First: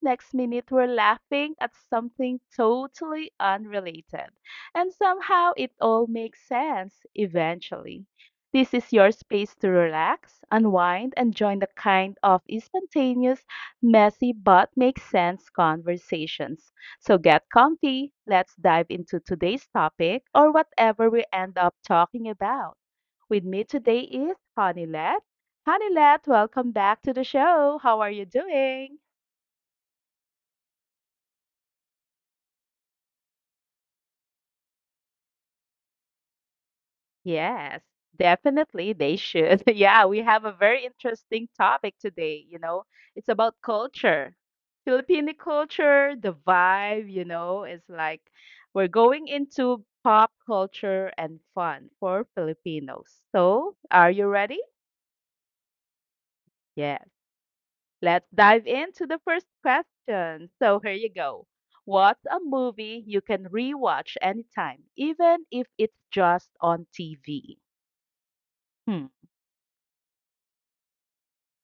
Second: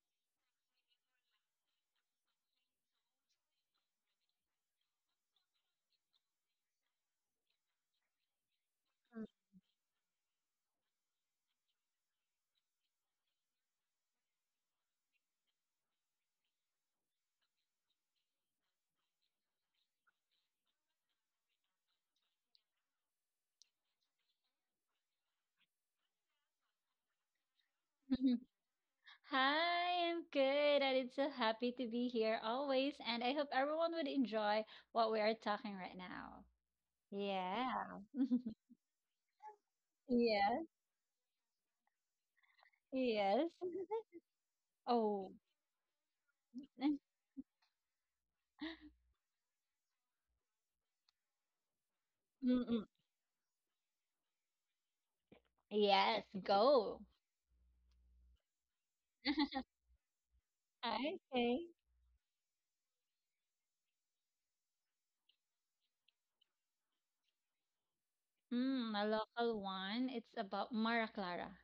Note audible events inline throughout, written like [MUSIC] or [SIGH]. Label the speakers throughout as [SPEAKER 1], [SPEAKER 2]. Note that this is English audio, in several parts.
[SPEAKER 1] next minute, we're laughing at something totally unrelated. And somehow, it all makes sense eventually. This is your
[SPEAKER 2] [LAUGHS]
[SPEAKER 1] space to relax, unwind, and join the kind of spontaneous, messy, but makes sense conversations. So get comfy. Let's dive into today's topic or whatever we end up talking about. With me today is Honeylette. Honeylette, welcome back to the show. How are you
[SPEAKER 2] Mhm.
[SPEAKER 1] doing?
[SPEAKER 2] Hi, I'm good, and it's so happy to be here always. And I hope everyone would enjoy what we are talking right now. Yeah.
[SPEAKER 1] Yes, definitely they should. [LAUGHS] Yeah, we have a
[SPEAKER 2] Yeah.
[SPEAKER 1] very interesting topic today. It's
[SPEAKER 2] Yes.
[SPEAKER 1] about
[SPEAKER 2] [LAUGHS]
[SPEAKER 1] culture.
[SPEAKER 2] Oh.
[SPEAKER 1] Filipino culture, the
[SPEAKER 2] [LAUGHS]
[SPEAKER 1] vibe, it's like we're going into pop culture and fun for
[SPEAKER 2] Mm-mm.
[SPEAKER 1] Filipinos. So, are you ready?
[SPEAKER 2] Yes. Go.
[SPEAKER 1] Yes. Let's dive into the first question. So, here you go.
[SPEAKER 2] Okay.
[SPEAKER 1] What's a movie you can rewatch anytime, even if it's just on TV?
[SPEAKER 2] A local one. It's about Mara Clara.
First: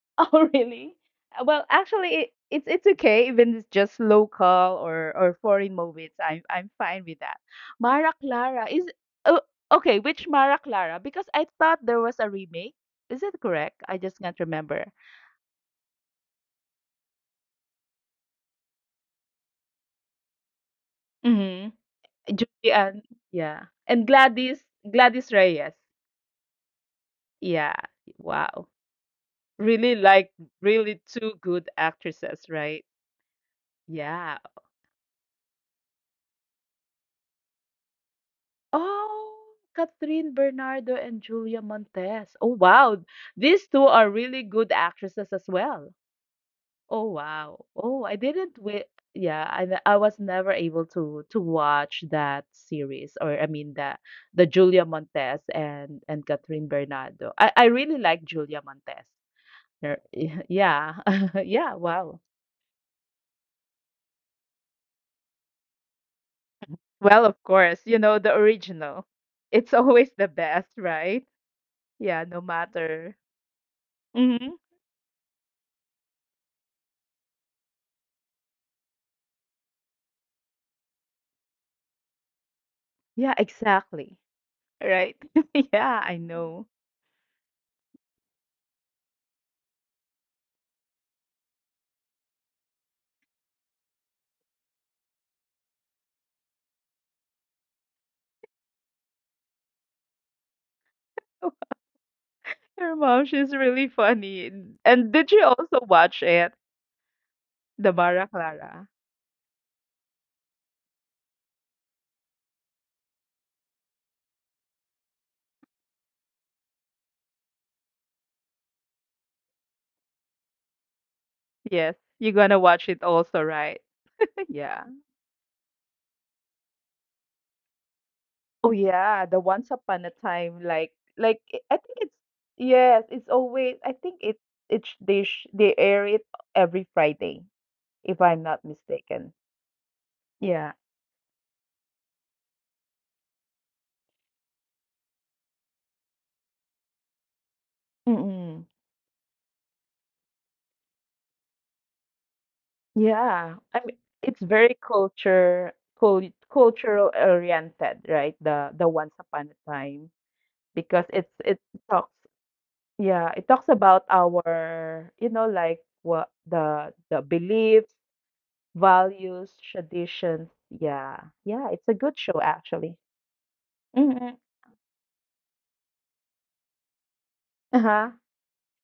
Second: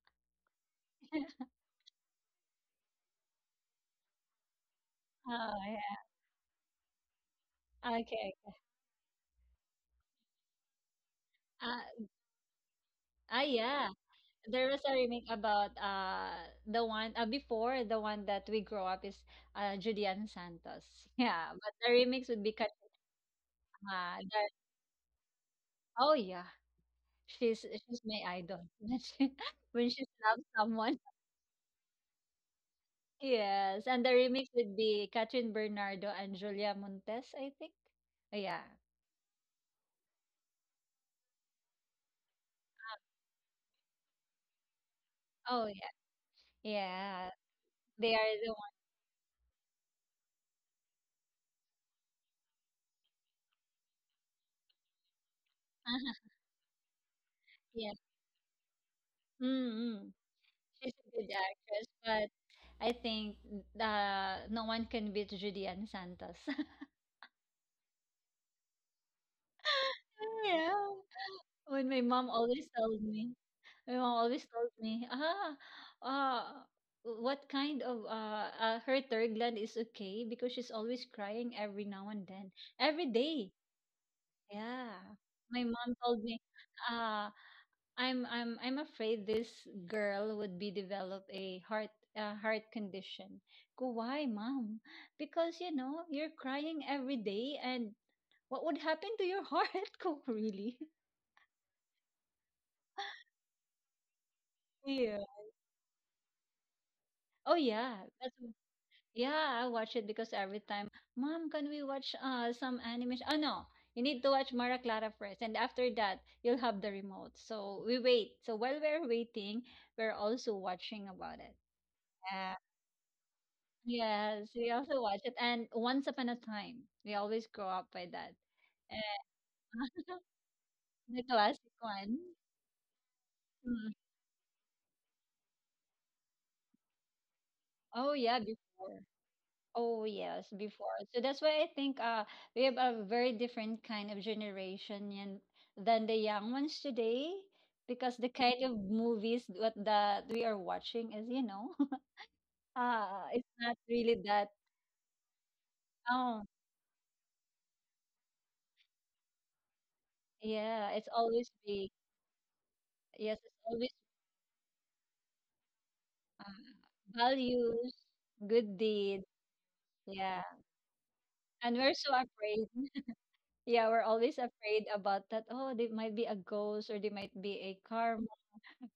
[SPEAKER 1] [LAUGHS] Oh, really? Uh,
[SPEAKER 2] [LAUGHS]
[SPEAKER 1] Well, actually, it's okay, even it's just local or
[SPEAKER 2] Oh
[SPEAKER 1] foreign
[SPEAKER 2] yeah.
[SPEAKER 1] movies. I'm fine with that. Mara
[SPEAKER 2] Okay.
[SPEAKER 1] Clara is Oh, okay. Which Mara Clara? Because I thought there
[SPEAKER 2] Uh,
[SPEAKER 1] was a remake. Is it
[SPEAKER 2] ah
[SPEAKER 1] correct?
[SPEAKER 2] yeah.
[SPEAKER 1] I just can't
[SPEAKER 2] there was
[SPEAKER 1] remember.
[SPEAKER 2] a remake about the one before the one that we grow up is Julian Santos. [LAUGHS] Yeah, but the
[SPEAKER 1] Mm-hmm.
[SPEAKER 2] remix would be
[SPEAKER 1] Julian, yeah, and
[SPEAKER 2] Kachama.
[SPEAKER 1] Gladys Reyes.
[SPEAKER 2] Oh yeah, she's
[SPEAKER 1] Yeah.
[SPEAKER 2] she's my idol.
[SPEAKER 1] Wow.
[SPEAKER 2] [LAUGHS] When
[SPEAKER 1] Really
[SPEAKER 2] she
[SPEAKER 1] like
[SPEAKER 2] loves someone.
[SPEAKER 1] Really,
[SPEAKER 2] [LAUGHS]
[SPEAKER 1] two good actresses, right?
[SPEAKER 2] Yes, and the
[SPEAKER 1] Yeah.
[SPEAKER 2] remix would be Catherine Bernardo and Julia Montes, I think. Yeah.
[SPEAKER 1] Oh, Catherine Bernardo and Julia Montes. Oh, wow. These two are really good actresses as
[SPEAKER 2] Oh yeah.
[SPEAKER 1] well. Oh,
[SPEAKER 2] Yeah.
[SPEAKER 1] wow. Oh,
[SPEAKER 2] They
[SPEAKER 1] I
[SPEAKER 2] are the
[SPEAKER 1] didn't
[SPEAKER 2] one.
[SPEAKER 1] wi Yeah, I was never able to watch that series, or I mean the Julia Montes and
[SPEAKER 2] [LAUGHS]
[SPEAKER 1] Catherine Bernardo. I
[SPEAKER 2] Yeah.
[SPEAKER 1] really like Julia Montes. Her-
[SPEAKER 2] Mm-hmm.
[SPEAKER 1] [LAUGHS]
[SPEAKER 2] She's
[SPEAKER 1] Yeah.
[SPEAKER 2] a good
[SPEAKER 1] [LAUGHS] Yeah,
[SPEAKER 2] actress,
[SPEAKER 1] wow.
[SPEAKER 2] but I think no one can beat Julian Santos.
[SPEAKER 1] Well, of course, you know the original. It's [LAUGHS] always the best,
[SPEAKER 2] Yeah.
[SPEAKER 1] right?
[SPEAKER 2] When my
[SPEAKER 1] Yeah,
[SPEAKER 2] mom
[SPEAKER 1] no
[SPEAKER 2] always told
[SPEAKER 1] matter.
[SPEAKER 2] me, My mom always
[SPEAKER 1] Hmm.
[SPEAKER 2] told me, uh, what kind of her third gland is okay because she's always crying every now and then, every
[SPEAKER 1] Yeah,
[SPEAKER 2] day.
[SPEAKER 1] exactly.
[SPEAKER 2] Yeah.
[SPEAKER 1] Right.
[SPEAKER 2] My
[SPEAKER 1] [LAUGHS]
[SPEAKER 2] mom
[SPEAKER 1] Yeah, I
[SPEAKER 2] told me,
[SPEAKER 1] know.
[SPEAKER 2] uh, I'm afraid this girl would be develop a heart condition. Go, why, mom? Because you know you're crying every day, and what would happen to your heart? [LAUGHS] Go, really?
[SPEAKER 1] [LAUGHS] Your mom, she's really funny. And did you also watch it,
[SPEAKER 2] Oh
[SPEAKER 1] The
[SPEAKER 2] yeah,
[SPEAKER 1] Mara
[SPEAKER 2] that's
[SPEAKER 1] Clara?
[SPEAKER 2] yeah. I watch it because every time, Mom, can we watch some animation? Oh no, you need to watch Mara Clara first, and after that, you'll have the remote. So we wait. So while we're waiting, we're also watching about it.
[SPEAKER 1] Yes, you're
[SPEAKER 2] Yeah.
[SPEAKER 1] gonna watch it also, right? [LAUGHS]
[SPEAKER 2] Yes, we
[SPEAKER 1] Yeah.
[SPEAKER 2] also watch it. And Once Upon a Time, we always grow up by that.
[SPEAKER 1] Oh yeah,
[SPEAKER 2] And
[SPEAKER 1] the Once Upon a
[SPEAKER 2] [LAUGHS]
[SPEAKER 1] Time, like,
[SPEAKER 2] the
[SPEAKER 1] like I
[SPEAKER 2] classic
[SPEAKER 1] I think
[SPEAKER 2] one.
[SPEAKER 1] it's yes, it's always.
[SPEAKER 2] Mm.
[SPEAKER 1] I think it's they air it every Friday,
[SPEAKER 2] Oh
[SPEAKER 1] if
[SPEAKER 2] yeah,
[SPEAKER 1] I'm not
[SPEAKER 2] before.
[SPEAKER 1] mistaken.
[SPEAKER 2] Oh yes,
[SPEAKER 1] Yeah.
[SPEAKER 2] before. So that's why I think we have a very different kind of generation and than the young ones today because the kind
[SPEAKER 1] Mm-mm.
[SPEAKER 2] of movies what that we are watching is, you know, [LAUGHS] uh it's
[SPEAKER 1] Yeah,
[SPEAKER 2] not
[SPEAKER 1] I mean,
[SPEAKER 2] really that
[SPEAKER 1] it's very culture cul
[SPEAKER 2] oh
[SPEAKER 1] cultural oriented, right? The Once Upon a Time,
[SPEAKER 2] yeah, it's
[SPEAKER 1] because it's
[SPEAKER 2] always
[SPEAKER 1] it
[SPEAKER 2] big.
[SPEAKER 1] talks yeah,
[SPEAKER 2] Yes,
[SPEAKER 1] it
[SPEAKER 2] it's
[SPEAKER 1] talks
[SPEAKER 2] always
[SPEAKER 1] about our, you know, like what
[SPEAKER 2] uh,
[SPEAKER 1] the
[SPEAKER 2] values,
[SPEAKER 1] beliefs,
[SPEAKER 2] good deeds.
[SPEAKER 1] values,
[SPEAKER 2] Yeah.
[SPEAKER 1] traditions. Yeah.
[SPEAKER 2] And
[SPEAKER 1] Yeah,
[SPEAKER 2] we're
[SPEAKER 1] it's a
[SPEAKER 2] so
[SPEAKER 1] good show
[SPEAKER 2] afraid.
[SPEAKER 1] actually.
[SPEAKER 2] Yeah, we're always
[SPEAKER 1] Hmm.
[SPEAKER 2] afraid about that. Oh, they might be a ghost or they might be a car
[SPEAKER 1] Uh-huh.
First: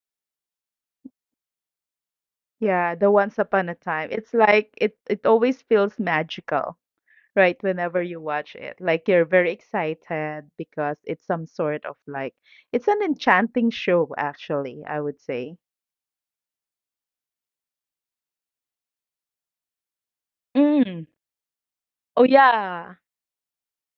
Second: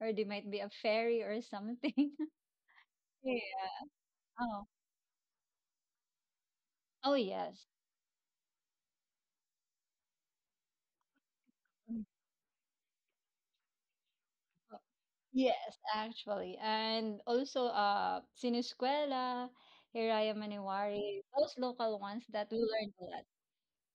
[SPEAKER 2] or they might be a fairy or something. [LAUGHS]
[SPEAKER 1] Yeah, the Once Upon a
[SPEAKER 2] Yeah.
[SPEAKER 1] Time. It's
[SPEAKER 2] Oh.
[SPEAKER 1] like it always feels magical.
[SPEAKER 2] Oh
[SPEAKER 1] Right,
[SPEAKER 2] yes.
[SPEAKER 1] whenever you watch it, like you're very excited because it's some sort of,
[SPEAKER 2] Mm.
[SPEAKER 1] like, it's an enchanting show,
[SPEAKER 2] Oh,
[SPEAKER 1] actually, I would say.
[SPEAKER 2] yes, actually. And also Siniscuela, Hiraya
[SPEAKER 1] Mm.
[SPEAKER 2] Maniwari, those local
[SPEAKER 1] Oh
[SPEAKER 2] ones that we
[SPEAKER 1] yeah,
[SPEAKER 2] learned a lot.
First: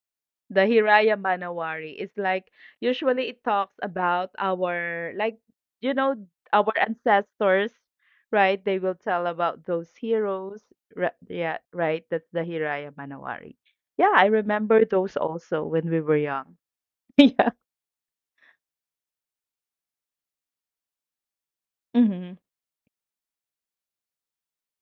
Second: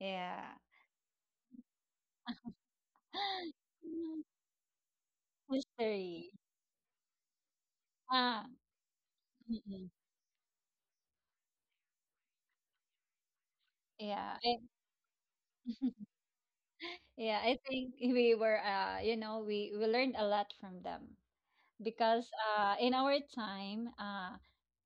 [SPEAKER 2] Yeah.
[SPEAKER 1] the Hiraya Manawari is like, usually it
[SPEAKER 2] [GASPS]
[SPEAKER 1] talks
[SPEAKER 2] Mm,
[SPEAKER 1] about our, like, you know
[SPEAKER 2] history.
[SPEAKER 1] our ancestors,
[SPEAKER 2] Ah.
[SPEAKER 1] right? They will tell about
[SPEAKER 2] Mm-mm.
[SPEAKER 1] those heroes. Yeah, right, that's the Hiraya Manawari. Yeah, I
[SPEAKER 2] Yeah.
[SPEAKER 1] remember those also when we were young. [LAUGHS]
[SPEAKER 2] Yeah,
[SPEAKER 1] Yeah.
[SPEAKER 2] I think [LAUGHS] we were you know, we learned a lot from them because
[SPEAKER 1] Mm-hmm,
[SPEAKER 2] uh in our time uh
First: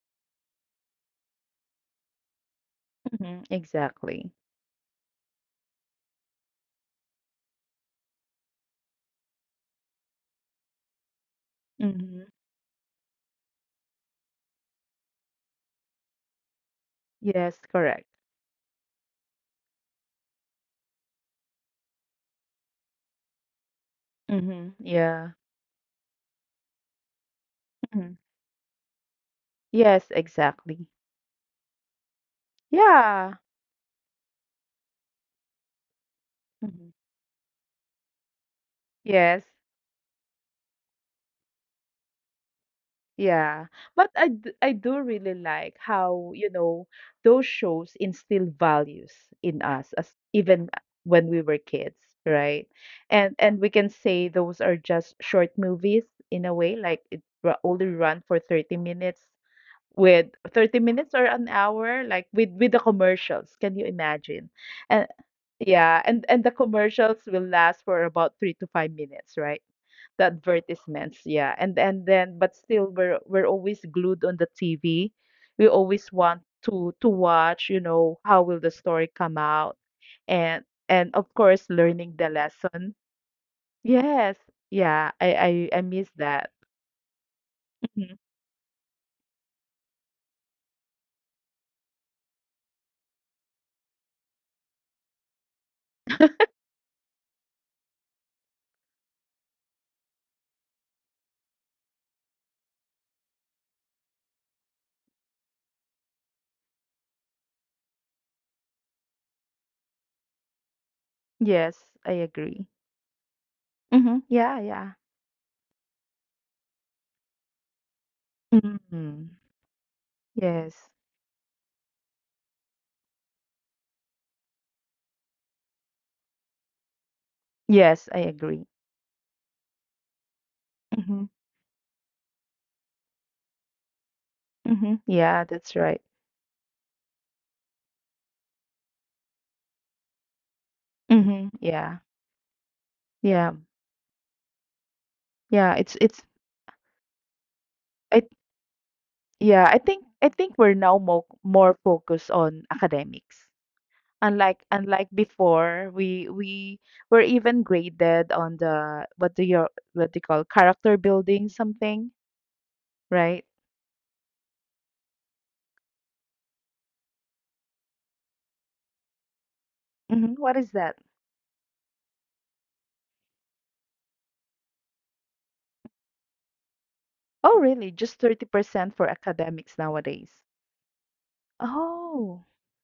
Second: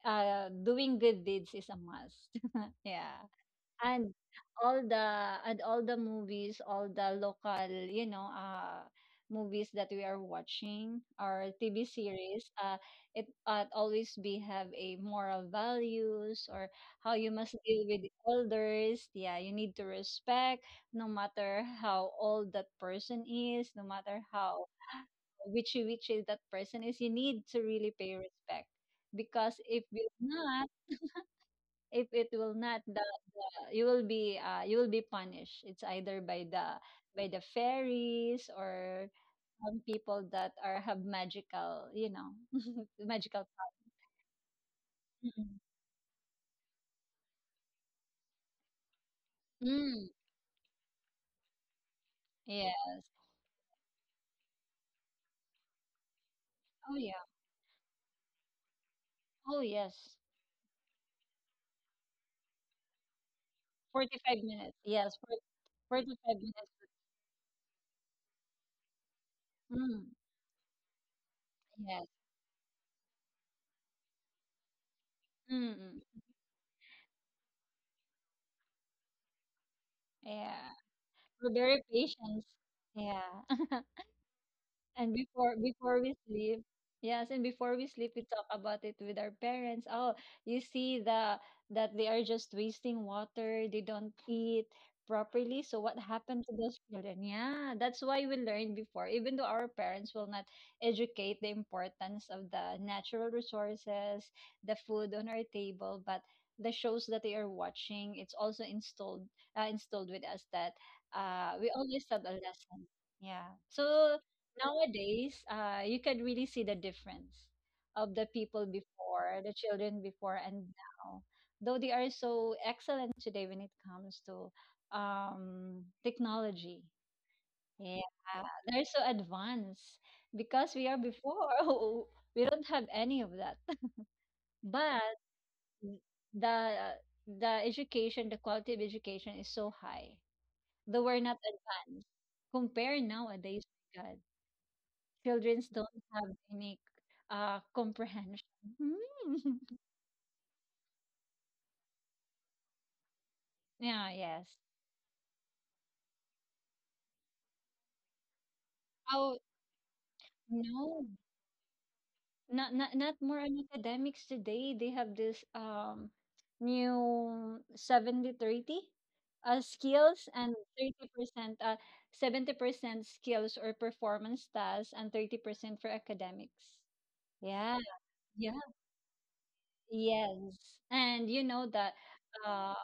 [SPEAKER 2] uh doing good deeds is a must. [LAUGHS] Yeah.
[SPEAKER 1] mm-hmm,
[SPEAKER 2] And
[SPEAKER 1] exactly.
[SPEAKER 2] all the movies, all the local, you know, movies that we are watching or TV
[SPEAKER 1] Mhm.
[SPEAKER 2] series, it always be have a moral values or how you
[SPEAKER 1] Yes,
[SPEAKER 2] must deal with
[SPEAKER 1] correct.
[SPEAKER 2] the elders. Yeah, you need to respect no matter how old that person is, no matter
[SPEAKER 1] Mm-hmm.
[SPEAKER 2] how
[SPEAKER 1] Yeah.
[SPEAKER 2] witchy that person is, you need to really
[SPEAKER 1] Hmm.
[SPEAKER 2] pay respect. Because if
[SPEAKER 1] Yes,
[SPEAKER 2] will not,
[SPEAKER 1] exactly.
[SPEAKER 2] if it will not
[SPEAKER 1] Yeah.
[SPEAKER 2] you will be you will be punished. It's either
[SPEAKER 1] Hmm.
[SPEAKER 2] by the fairies or
[SPEAKER 1] Yes.
[SPEAKER 2] people that are have magical, you know, [LAUGHS] magical
[SPEAKER 1] Yeah.
[SPEAKER 2] power.
[SPEAKER 1] But I do really
[SPEAKER 2] Mm.
[SPEAKER 1] like how, those shows instill values in us,
[SPEAKER 2] Mm,
[SPEAKER 1] as even when we were kids, right?
[SPEAKER 2] yes.
[SPEAKER 1] And we can say those are just short movies, in a way,
[SPEAKER 2] Oh
[SPEAKER 1] like
[SPEAKER 2] yeah.
[SPEAKER 1] only run for 30 minutes.
[SPEAKER 2] Oh yes.
[SPEAKER 1] With 30 minutes or an hour, like with the commercials, can you
[SPEAKER 2] Forty-five
[SPEAKER 1] imagine?
[SPEAKER 2] minutes.
[SPEAKER 1] And
[SPEAKER 2] Yes.
[SPEAKER 1] yeah, and
[SPEAKER 2] Forty-five
[SPEAKER 1] and the
[SPEAKER 2] minutes.
[SPEAKER 1] commercials will last for about 3 to 5 minutes, right?
[SPEAKER 2] Mm,
[SPEAKER 1] The advertisements. Yeah, and
[SPEAKER 2] yes.
[SPEAKER 1] and then, but still, we're always glued on the TV. We
[SPEAKER 2] Mm,
[SPEAKER 1] always
[SPEAKER 2] mm.
[SPEAKER 1] want to watch, you know, how will the story come out.
[SPEAKER 2] Yeah.
[SPEAKER 1] And of
[SPEAKER 2] We're
[SPEAKER 1] course,
[SPEAKER 2] very
[SPEAKER 1] learning the
[SPEAKER 2] patient.
[SPEAKER 1] lesson.
[SPEAKER 2] Yeah. [LAUGHS]
[SPEAKER 1] Yes,
[SPEAKER 2] And
[SPEAKER 1] yeah,
[SPEAKER 2] before
[SPEAKER 1] I
[SPEAKER 2] before
[SPEAKER 1] miss
[SPEAKER 2] we
[SPEAKER 1] that.
[SPEAKER 2] sleep, yes, and before we sleep,
[SPEAKER 1] Mhm.
[SPEAKER 2] we talk about it with our parents. Oh, you see the that they are just wasting water, they don't eat properly. So what happened to those children? Yeah, that's why we learn before, even though our parents will not educate the importance of the natural resources, the food on our table, but the shows that they are watching, it's also installed with us that we
[SPEAKER 1] Yes,
[SPEAKER 2] always
[SPEAKER 1] I
[SPEAKER 2] have a
[SPEAKER 1] agree.
[SPEAKER 2] lesson. Yeah.
[SPEAKER 1] Hmm.
[SPEAKER 2] So
[SPEAKER 1] Yeah, yeah.
[SPEAKER 2] nowadays you can really see the difference of the people
[SPEAKER 1] Hmm.
[SPEAKER 2] before the children before and
[SPEAKER 1] Yes.
[SPEAKER 2] now though they are so excellent today when it comes to technology.
[SPEAKER 1] Yes,
[SPEAKER 2] Yeah,
[SPEAKER 1] I agree.
[SPEAKER 2] they're so advanced because we are
[SPEAKER 1] Mhm.
[SPEAKER 2] before [LAUGHS] we don't have any of that. [LAUGHS]
[SPEAKER 1] Mhm.
[SPEAKER 2] But
[SPEAKER 1] Yeah, that's right.
[SPEAKER 2] the the education the quality of education is so high though we're not
[SPEAKER 1] Mhm. Yeah.
[SPEAKER 2] advanced compare
[SPEAKER 1] Yeah.
[SPEAKER 2] nowadays. My God, childrens
[SPEAKER 1] Yeah,
[SPEAKER 2] don't
[SPEAKER 1] it's
[SPEAKER 2] have unique
[SPEAKER 1] I,
[SPEAKER 2] comprehension. Hmm. [LAUGHS]
[SPEAKER 1] yeah, I think we're now more focused on academics.
[SPEAKER 2] Yeah, yes.
[SPEAKER 1] Unlike before, we were even graded on the,
[SPEAKER 2] Oh,
[SPEAKER 1] what do you call, character
[SPEAKER 2] no.
[SPEAKER 1] building something,
[SPEAKER 2] Not more
[SPEAKER 1] right?
[SPEAKER 2] on academics today. They have this new seventy thirty 30 skills
[SPEAKER 1] Mhm.
[SPEAKER 2] and
[SPEAKER 1] What is that?
[SPEAKER 2] 30% 70% skills or performance tasks and 30% for academics.
[SPEAKER 1] Oh,
[SPEAKER 2] Yeah,
[SPEAKER 1] really? Just
[SPEAKER 2] yeah,
[SPEAKER 1] 30% for academics
[SPEAKER 2] yes.
[SPEAKER 1] nowadays.
[SPEAKER 2] And you know that
[SPEAKER 1] Oh.
[SPEAKER 2] uh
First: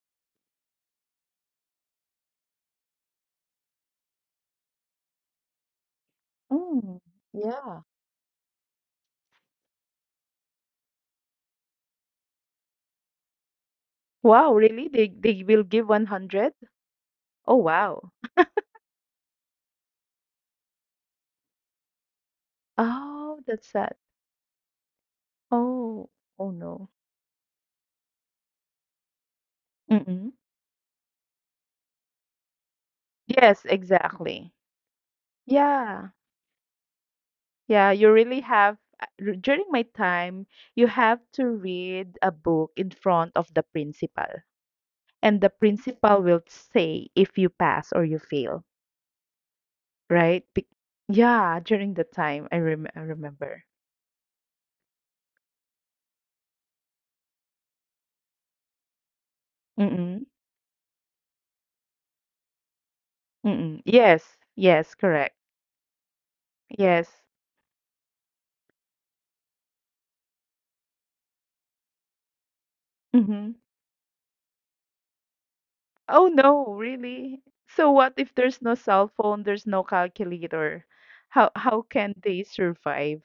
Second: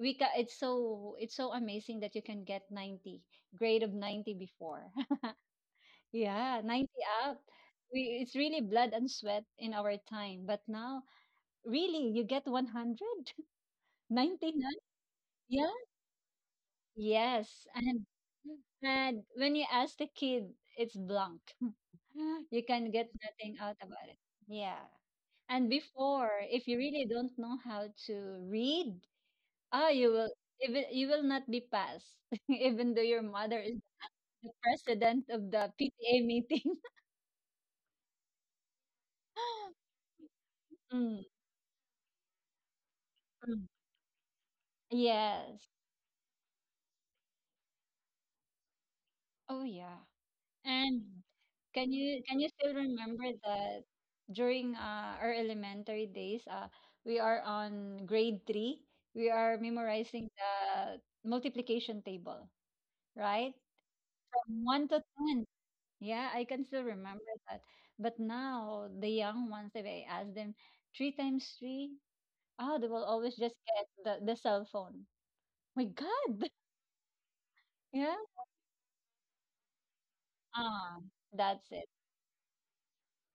[SPEAKER 2] it's so amazing that you can get 90 grade of 90 before. [LAUGHS] Yeah,
[SPEAKER 1] Mm,
[SPEAKER 2] 90 up.
[SPEAKER 1] yeah.
[SPEAKER 2] We, it's really blood and sweat in our time, but now really you get 100, [LAUGHS] ninety
[SPEAKER 1] Wow,
[SPEAKER 2] nine.
[SPEAKER 1] really? They will
[SPEAKER 2] Yeah,
[SPEAKER 1] give 100? Oh,
[SPEAKER 2] yes. and
[SPEAKER 1] wow.
[SPEAKER 2] and when you ask the kid it's blank. [LAUGHS] You can get
[SPEAKER 1] Oh,
[SPEAKER 2] nothing
[SPEAKER 1] that's
[SPEAKER 2] out
[SPEAKER 1] sad.
[SPEAKER 2] about it. Yeah, and
[SPEAKER 1] Oh,
[SPEAKER 2] before
[SPEAKER 1] oh
[SPEAKER 2] if you
[SPEAKER 1] no.
[SPEAKER 2] really don't know how to read, ah, you will
[SPEAKER 1] Mm-mm.
[SPEAKER 2] even you will not be passed, [LAUGHS] even though your mother
[SPEAKER 1] Yes,
[SPEAKER 2] is the
[SPEAKER 1] exactly.
[SPEAKER 2] president of the
[SPEAKER 1] Yeah.
[SPEAKER 2] PTA meeting.
[SPEAKER 1] Yeah, you really have during
[SPEAKER 2] [LAUGHS]
[SPEAKER 1] my time, you
[SPEAKER 2] Mm,
[SPEAKER 1] have to read a book in front of
[SPEAKER 2] mm.
[SPEAKER 1] the principal, and the
[SPEAKER 2] Yes.
[SPEAKER 1] principal will say if you pass or you fail,
[SPEAKER 2] Oh yeah.
[SPEAKER 1] right? Be
[SPEAKER 2] And
[SPEAKER 1] Yeah,
[SPEAKER 2] can
[SPEAKER 1] during the
[SPEAKER 2] you can you
[SPEAKER 1] time,
[SPEAKER 2] still
[SPEAKER 1] I
[SPEAKER 2] remember
[SPEAKER 1] remember.
[SPEAKER 2] that during our elementary days, we are on grade 3. We are memorizing
[SPEAKER 1] Mm-mm.
[SPEAKER 2] the multiplication table, right?
[SPEAKER 1] Mm-mm. Yes,
[SPEAKER 2] From one
[SPEAKER 1] yes,
[SPEAKER 2] to
[SPEAKER 1] correct.
[SPEAKER 2] ten. Yeah, I can still
[SPEAKER 1] Yes.
[SPEAKER 2] remember that. But now the young ones, if I ask them three times three, oh, they will always just
[SPEAKER 1] Mm-hmm.
[SPEAKER 2] get the cell phone. My
[SPEAKER 1] Oh
[SPEAKER 2] God. [LAUGHS]
[SPEAKER 1] no, really? So
[SPEAKER 2] Yeah.
[SPEAKER 1] what if there's no cell phone, there's no calculator?
[SPEAKER 2] Ah,
[SPEAKER 1] How
[SPEAKER 2] that's it.
[SPEAKER 1] how can they survive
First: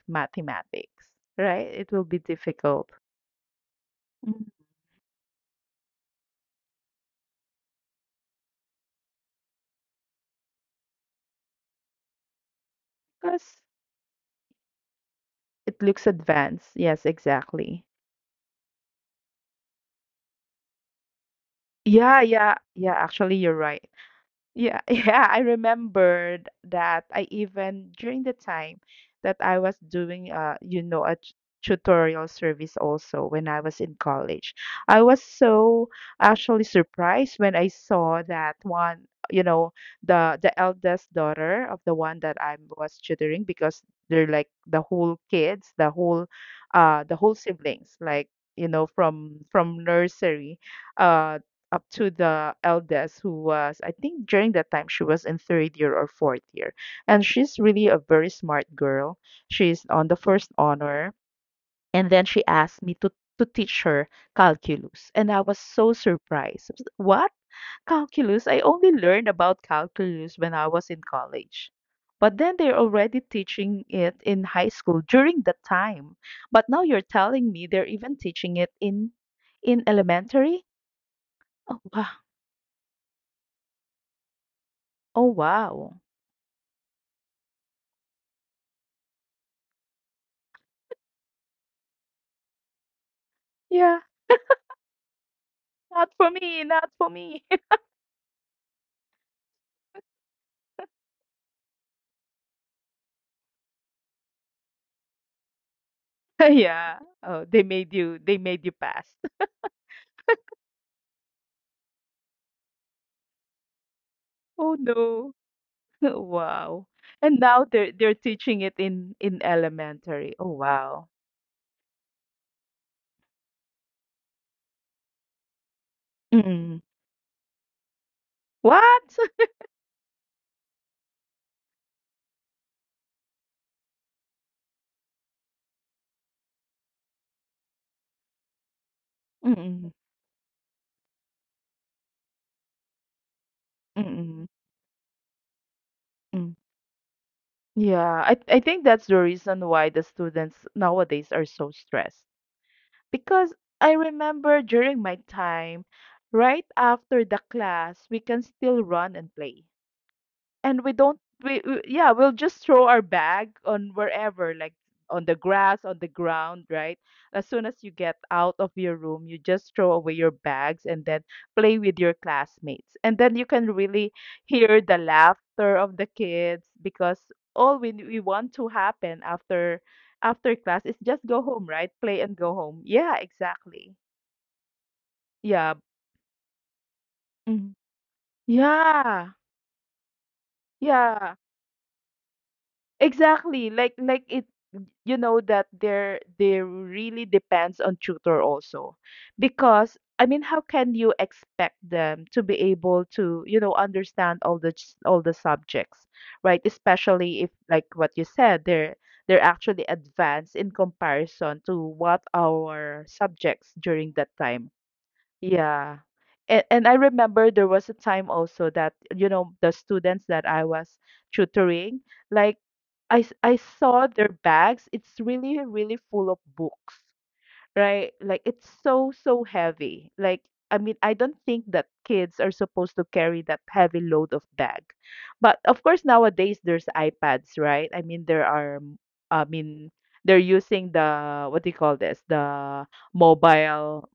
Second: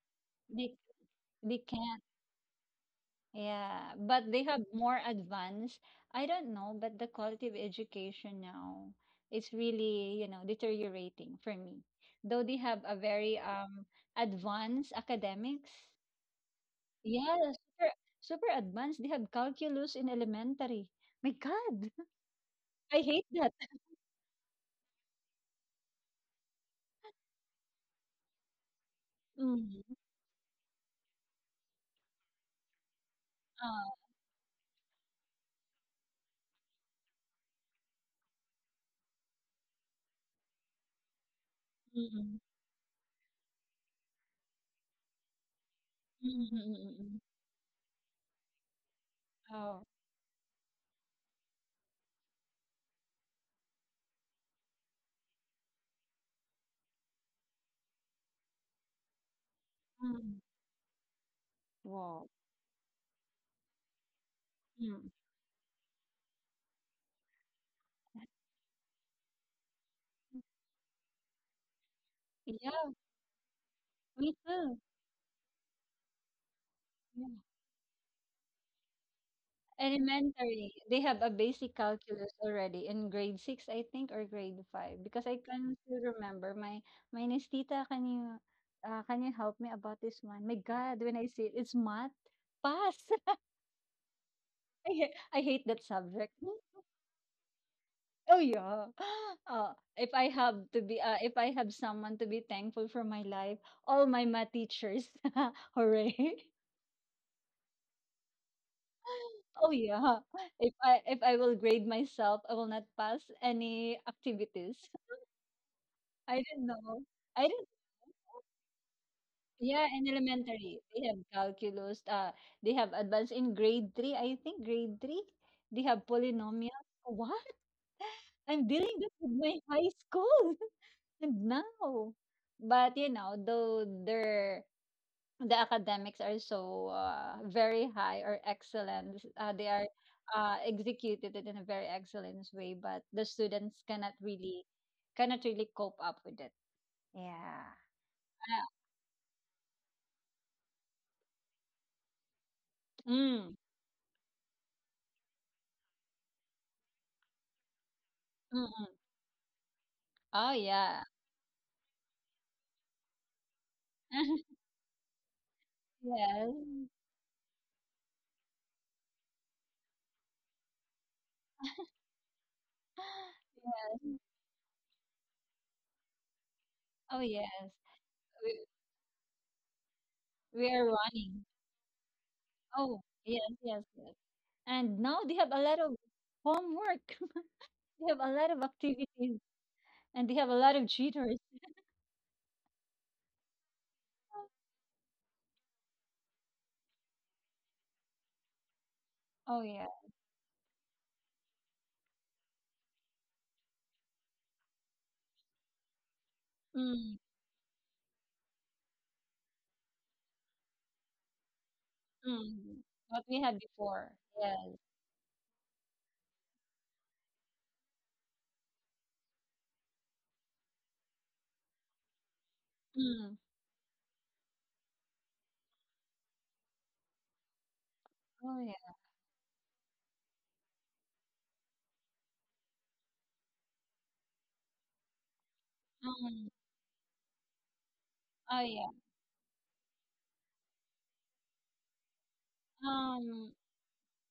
[SPEAKER 2] They
[SPEAKER 1] mathematics,
[SPEAKER 2] they
[SPEAKER 1] right? It
[SPEAKER 2] can't.
[SPEAKER 1] will be difficult.
[SPEAKER 2] Yeah. But
[SPEAKER 1] Mm,
[SPEAKER 2] they have more advanced. I don't know, but the quality of education now is really, you know, deteriorating for me. Though they have a very
[SPEAKER 1] because
[SPEAKER 2] advanced academics,
[SPEAKER 1] it looks advanced. Yes,
[SPEAKER 2] yes,
[SPEAKER 1] exactly.
[SPEAKER 2] super super advanced. They have calculus in elementary. My God. [LAUGHS]
[SPEAKER 1] Yeah, yeah, yeah,
[SPEAKER 2] I hate
[SPEAKER 1] actually you're
[SPEAKER 2] that.
[SPEAKER 1] right. Yeah, [LAUGHS] yeah, I remembered that, I even during the time that I was
[SPEAKER 2] Mm.
[SPEAKER 1] doing a tutorial service also when I was
[SPEAKER 2] Ah,
[SPEAKER 1] in college. I was so actually surprised when I saw that one, you know, the eldest daughter of the one
[SPEAKER 2] mm-mm.
[SPEAKER 1] that I was tutoring, because they're like the whole kids,
[SPEAKER 2] Mm, mm, mm, mm.
[SPEAKER 1] the whole siblings, like, from
[SPEAKER 2] Oh,
[SPEAKER 1] nursery uh up to the eldest, who was, I think during that time, she was in third year or fourth year, and she's really a very smart girl, she's on the
[SPEAKER 2] mm.
[SPEAKER 1] first honor, and
[SPEAKER 2] Wow.
[SPEAKER 1] then she asked me to teach her
[SPEAKER 2] Mm.
[SPEAKER 1] calculus, and I was so surprised. I was like, what, calculus? I only learned about calculus when I was in college, but then they're
[SPEAKER 2] Yeah,
[SPEAKER 1] already teaching it
[SPEAKER 2] me
[SPEAKER 1] in high
[SPEAKER 2] too.
[SPEAKER 1] school during that time. But now you're
[SPEAKER 2] Yeah.
[SPEAKER 1] telling me they're even teaching it in elementary.
[SPEAKER 2] Elementary, they have a basic
[SPEAKER 1] Oh wow.
[SPEAKER 2] calculus already in grade 6, I think, or grade 5, because
[SPEAKER 1] Oh
[SPEAKER 2] I can still
[SPEAKER 1] wow.
[SPEAKER 2] remember my my niece, "Tita, can you help me about this one?" My God, when I see it, it's math. Pass. [LAUGHS]
[SPEAKER 1] Yeah,
[SPEAKER 2] I ha- I hate that
[SPEAKER 1] not
[SPEAKER 2] subject.
[SPEAKER 1] for me, not for me. [LAUGHS]
[SPEAKER 2] Oh yeah. [GASPS] If I have to be, If I have someone to be thankful for my life, all my math teachers, [LAUGHS] hooray! [GASPS]
[SPEAKER 1] Yeah. Oh, they made you pass.
[SPEAKER 2] [LAUGHS]
[SPEAKER 1] [LAUGHS]
[SPEAKER 2] Oh yeah. If I will grade myself, I will not pass any activities.
[SPEAKER 1] Oh
[SPEAKER 2] [LAUGHS]
[SPEAKER 1] no. [LAUGHS]
[SPEAKER 2] I don't
[SPEAKER 1] Wow.
[SPEAKER 2] know.
[SPEAKER 1] And
[SPEAKER 2] I don't.
[SPEAKER 1] now they're teaching it in
[SPEAKER 2] Yeah, in
[SPEAKER 1] elementary. Oh
[SPEAKER 2] elementary they
[SPEAKER 1] wow.
[SPEAKER 2] have calculus. They have advanced in grade 3. I think grade 3 they have
[SPEAKER 1] Mm.
[SPEAKER 2] polynomials. What? [LAUGHS] I'm dealing this
[SPEAKER 1] What?
[SPEAKER 2] with
[SPEAKER 1] [LAUGHS]
[SPEAKER 2] my high school. No. But you know, though their the academics are so very high or excellent, they are
[SPEAKER 1] Mm.
[SPEAKER 2] executed it in a very excellent way. But the students cannot
[SPEAKER 1] Mm.
[SPEAKER 2] really cannot really cope up with it.
[SPEAKER 1] Mm.
[SPEAKER 2] Yeah.
[SPEAKER 1] Yeah, I think that's the reason why the students nowadays are so stressed.
[SPEAKER 2] Uh, mm,
[SPEAKER 1] Because I remember during my time, right after the class, we can
[SPEAKER 2] mm-mm.
[SPEAKER 1] still run and play.
[SPEAKER 2] Oh
[SPEAKER 1] And we
[SPEAKER 2] yeah.
[SPEAKER 1] don't, we yeah, we'll just throw our bag on
[SPEAKER 2] [LAUGHS]
[SPEAKER 1] wherever, like on the grass on the
[SPEAKER 2] Yes.
[SPEAKER 1] ground, right? As soon as you get out of your room, you just throw away your bags and then play with your classmates, and then you can
[SPEAKER 2] Yes.
[SPEAKER 1] really hear the laughter of the kids,
[SPEAKER 2] Oh
[SPEAKER 1] because
[SPEAKER 2] yes.
[SPEAKER 1] all we want
[SPEAKER 2] We,
[SPEAKER 1] to happen after
[SPEAKER 2] we are
[SPEAKER 1] class is just
[SPEAKER 2] running.
[SPEAKER 1] go home, right? Play and go home.
[SPEAKER 2] Oh
[SPEAKER 1] Yeah,
[SPEAKER 2] yes, yes,
[SPEAKER 1] exactly.
[SPEAKER 2] yes. And now they have a lot
[SPEAKER 1] Yeah.
[SPEAKER 2] of homework.
[SPEAKER 1] Mhm.
[SPEAKER 2] They have a lot of activities,
[SPEAKER 1] Yeah,
[SPEAKER 2] and they have a lot of cheaters.
[SPEAKER 1] yeah. Exactly. Like it, you know, that there really depends on tutor also.
[SPEAKER 2] Oh, yeah.
[SPEAKER 1] Because, I mean, how can you expect them to be able to, you know, understand all the all the subjects, right?
[SPEAKER 2] Mm,
[SPEAKER 1] Especially if, like what you said, they're actually advanced in comparison to what
[SPEAKER 2] mm. What
[SPEAKER 1] our
[SPEAKER 2] we had
[SPEAKER 1] subjects
[SPEAKER 2] before.
[SPEAKER 1] during that
[SPEAKER 2] Yes.
[SPEAKER 1] time. Yeah. And I remember there was a time also that, you know, the students that I was tutoring, like,
[SPEAKER 2] Mm.
[SPEAKER 1] I saw their bags. It's really, really full of books, right?
[SPEAKER 2] Oh,
[SPEAKER 1] Like, it's
[SPEAKER 2] yeah.
[SPEAKER 1] so, so heavy. Like, I mean, I don't think that kids are supposed to carry that heavy load of bag. But of course,
[SPEAKER 2] Um,
[SPEAKER 1] nowadays there's iPads, right? I mean, there
[SPEAKER 2] oh, yeah.
[SPEAKER 1] are, I mean, they're using the, what do you call this? The
[SPEAKER 2] Um,
[SPEAKER 1] mobile.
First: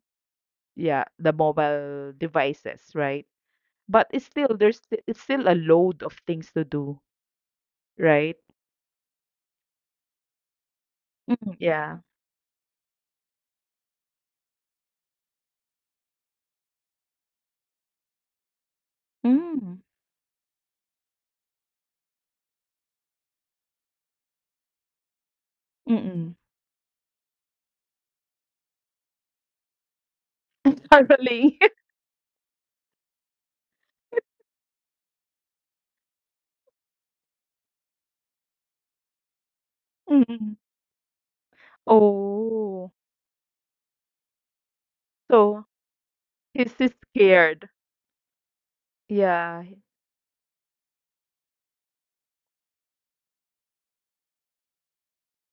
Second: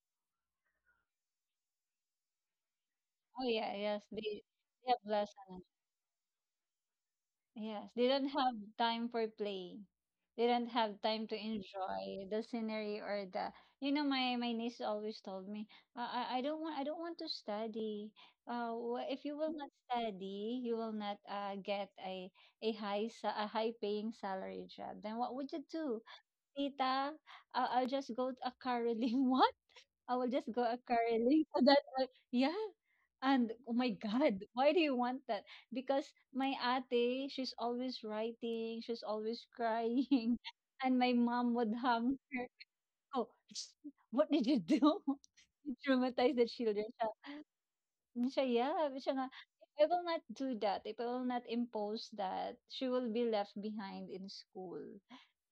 [SPEAKER 1] Yeah, the mobile devices, right?
[SPEAKER 2] oh, yeah. Yes.
[SPEAKER 1] But it's still,
[SPEAKER 2] They have
[SPEAKER 1] it's
[SPEAKER 2] less.
[SPEAKER 1] still a load of things to do,
[SPEAKER 2] Yes, they don't
[SPEAKER 1] right?
[SPEAKER 2] have time for play. They don't have time to
[SPEAKER 1] Mm. Yeah.
[SPEAKER 2] enjoy the scenery or the. You know, my niece always told me, I don't want I don't want to study. If you will not
[SPEAKER 1] Mm.
[SPEAKER 2] study, you will not get a high a high paying salary job. Then what would you do,
[SPEAKER 1] Mm-mm.
[SPEAKER 2] Tita? I'll just go to a caroling. [LAUGHS] What? I will just go a
[SPEAKER 1] [LAUGHS]
[SPEAKER 2] caroling.
[SPEAKER 1] Spiraling.
[SPEAKER 2] So that, yeah. And oh my God, why do you want that? Because my ate, she's always writing, she's always crying,
[SPEAKER 1] [LAUGHS] Mm-mm.
[SPEAKER 2] [LAUGHS] and my mom would hum her.
[SPEAKER 1] Oh.
[SPEAKER 2] Oh, [SNIFFS] what did you do? [LAUGHS]
[SPEAKER 1] So
[SPEAKER 2] You traumatized the
[SPEAKER 1] he's
[SPEAKER 2] children.
[SPEAKER 1] just
[SPEAKER 2] So,
[SPEAKER 1] scared.
[SPEAKER 2] Siya yeah, siya nga,
[SPEAKER 1] Yeah.
[SPEAKER 2] "If I will not do that. If I will not impose that, she will be left behind in school."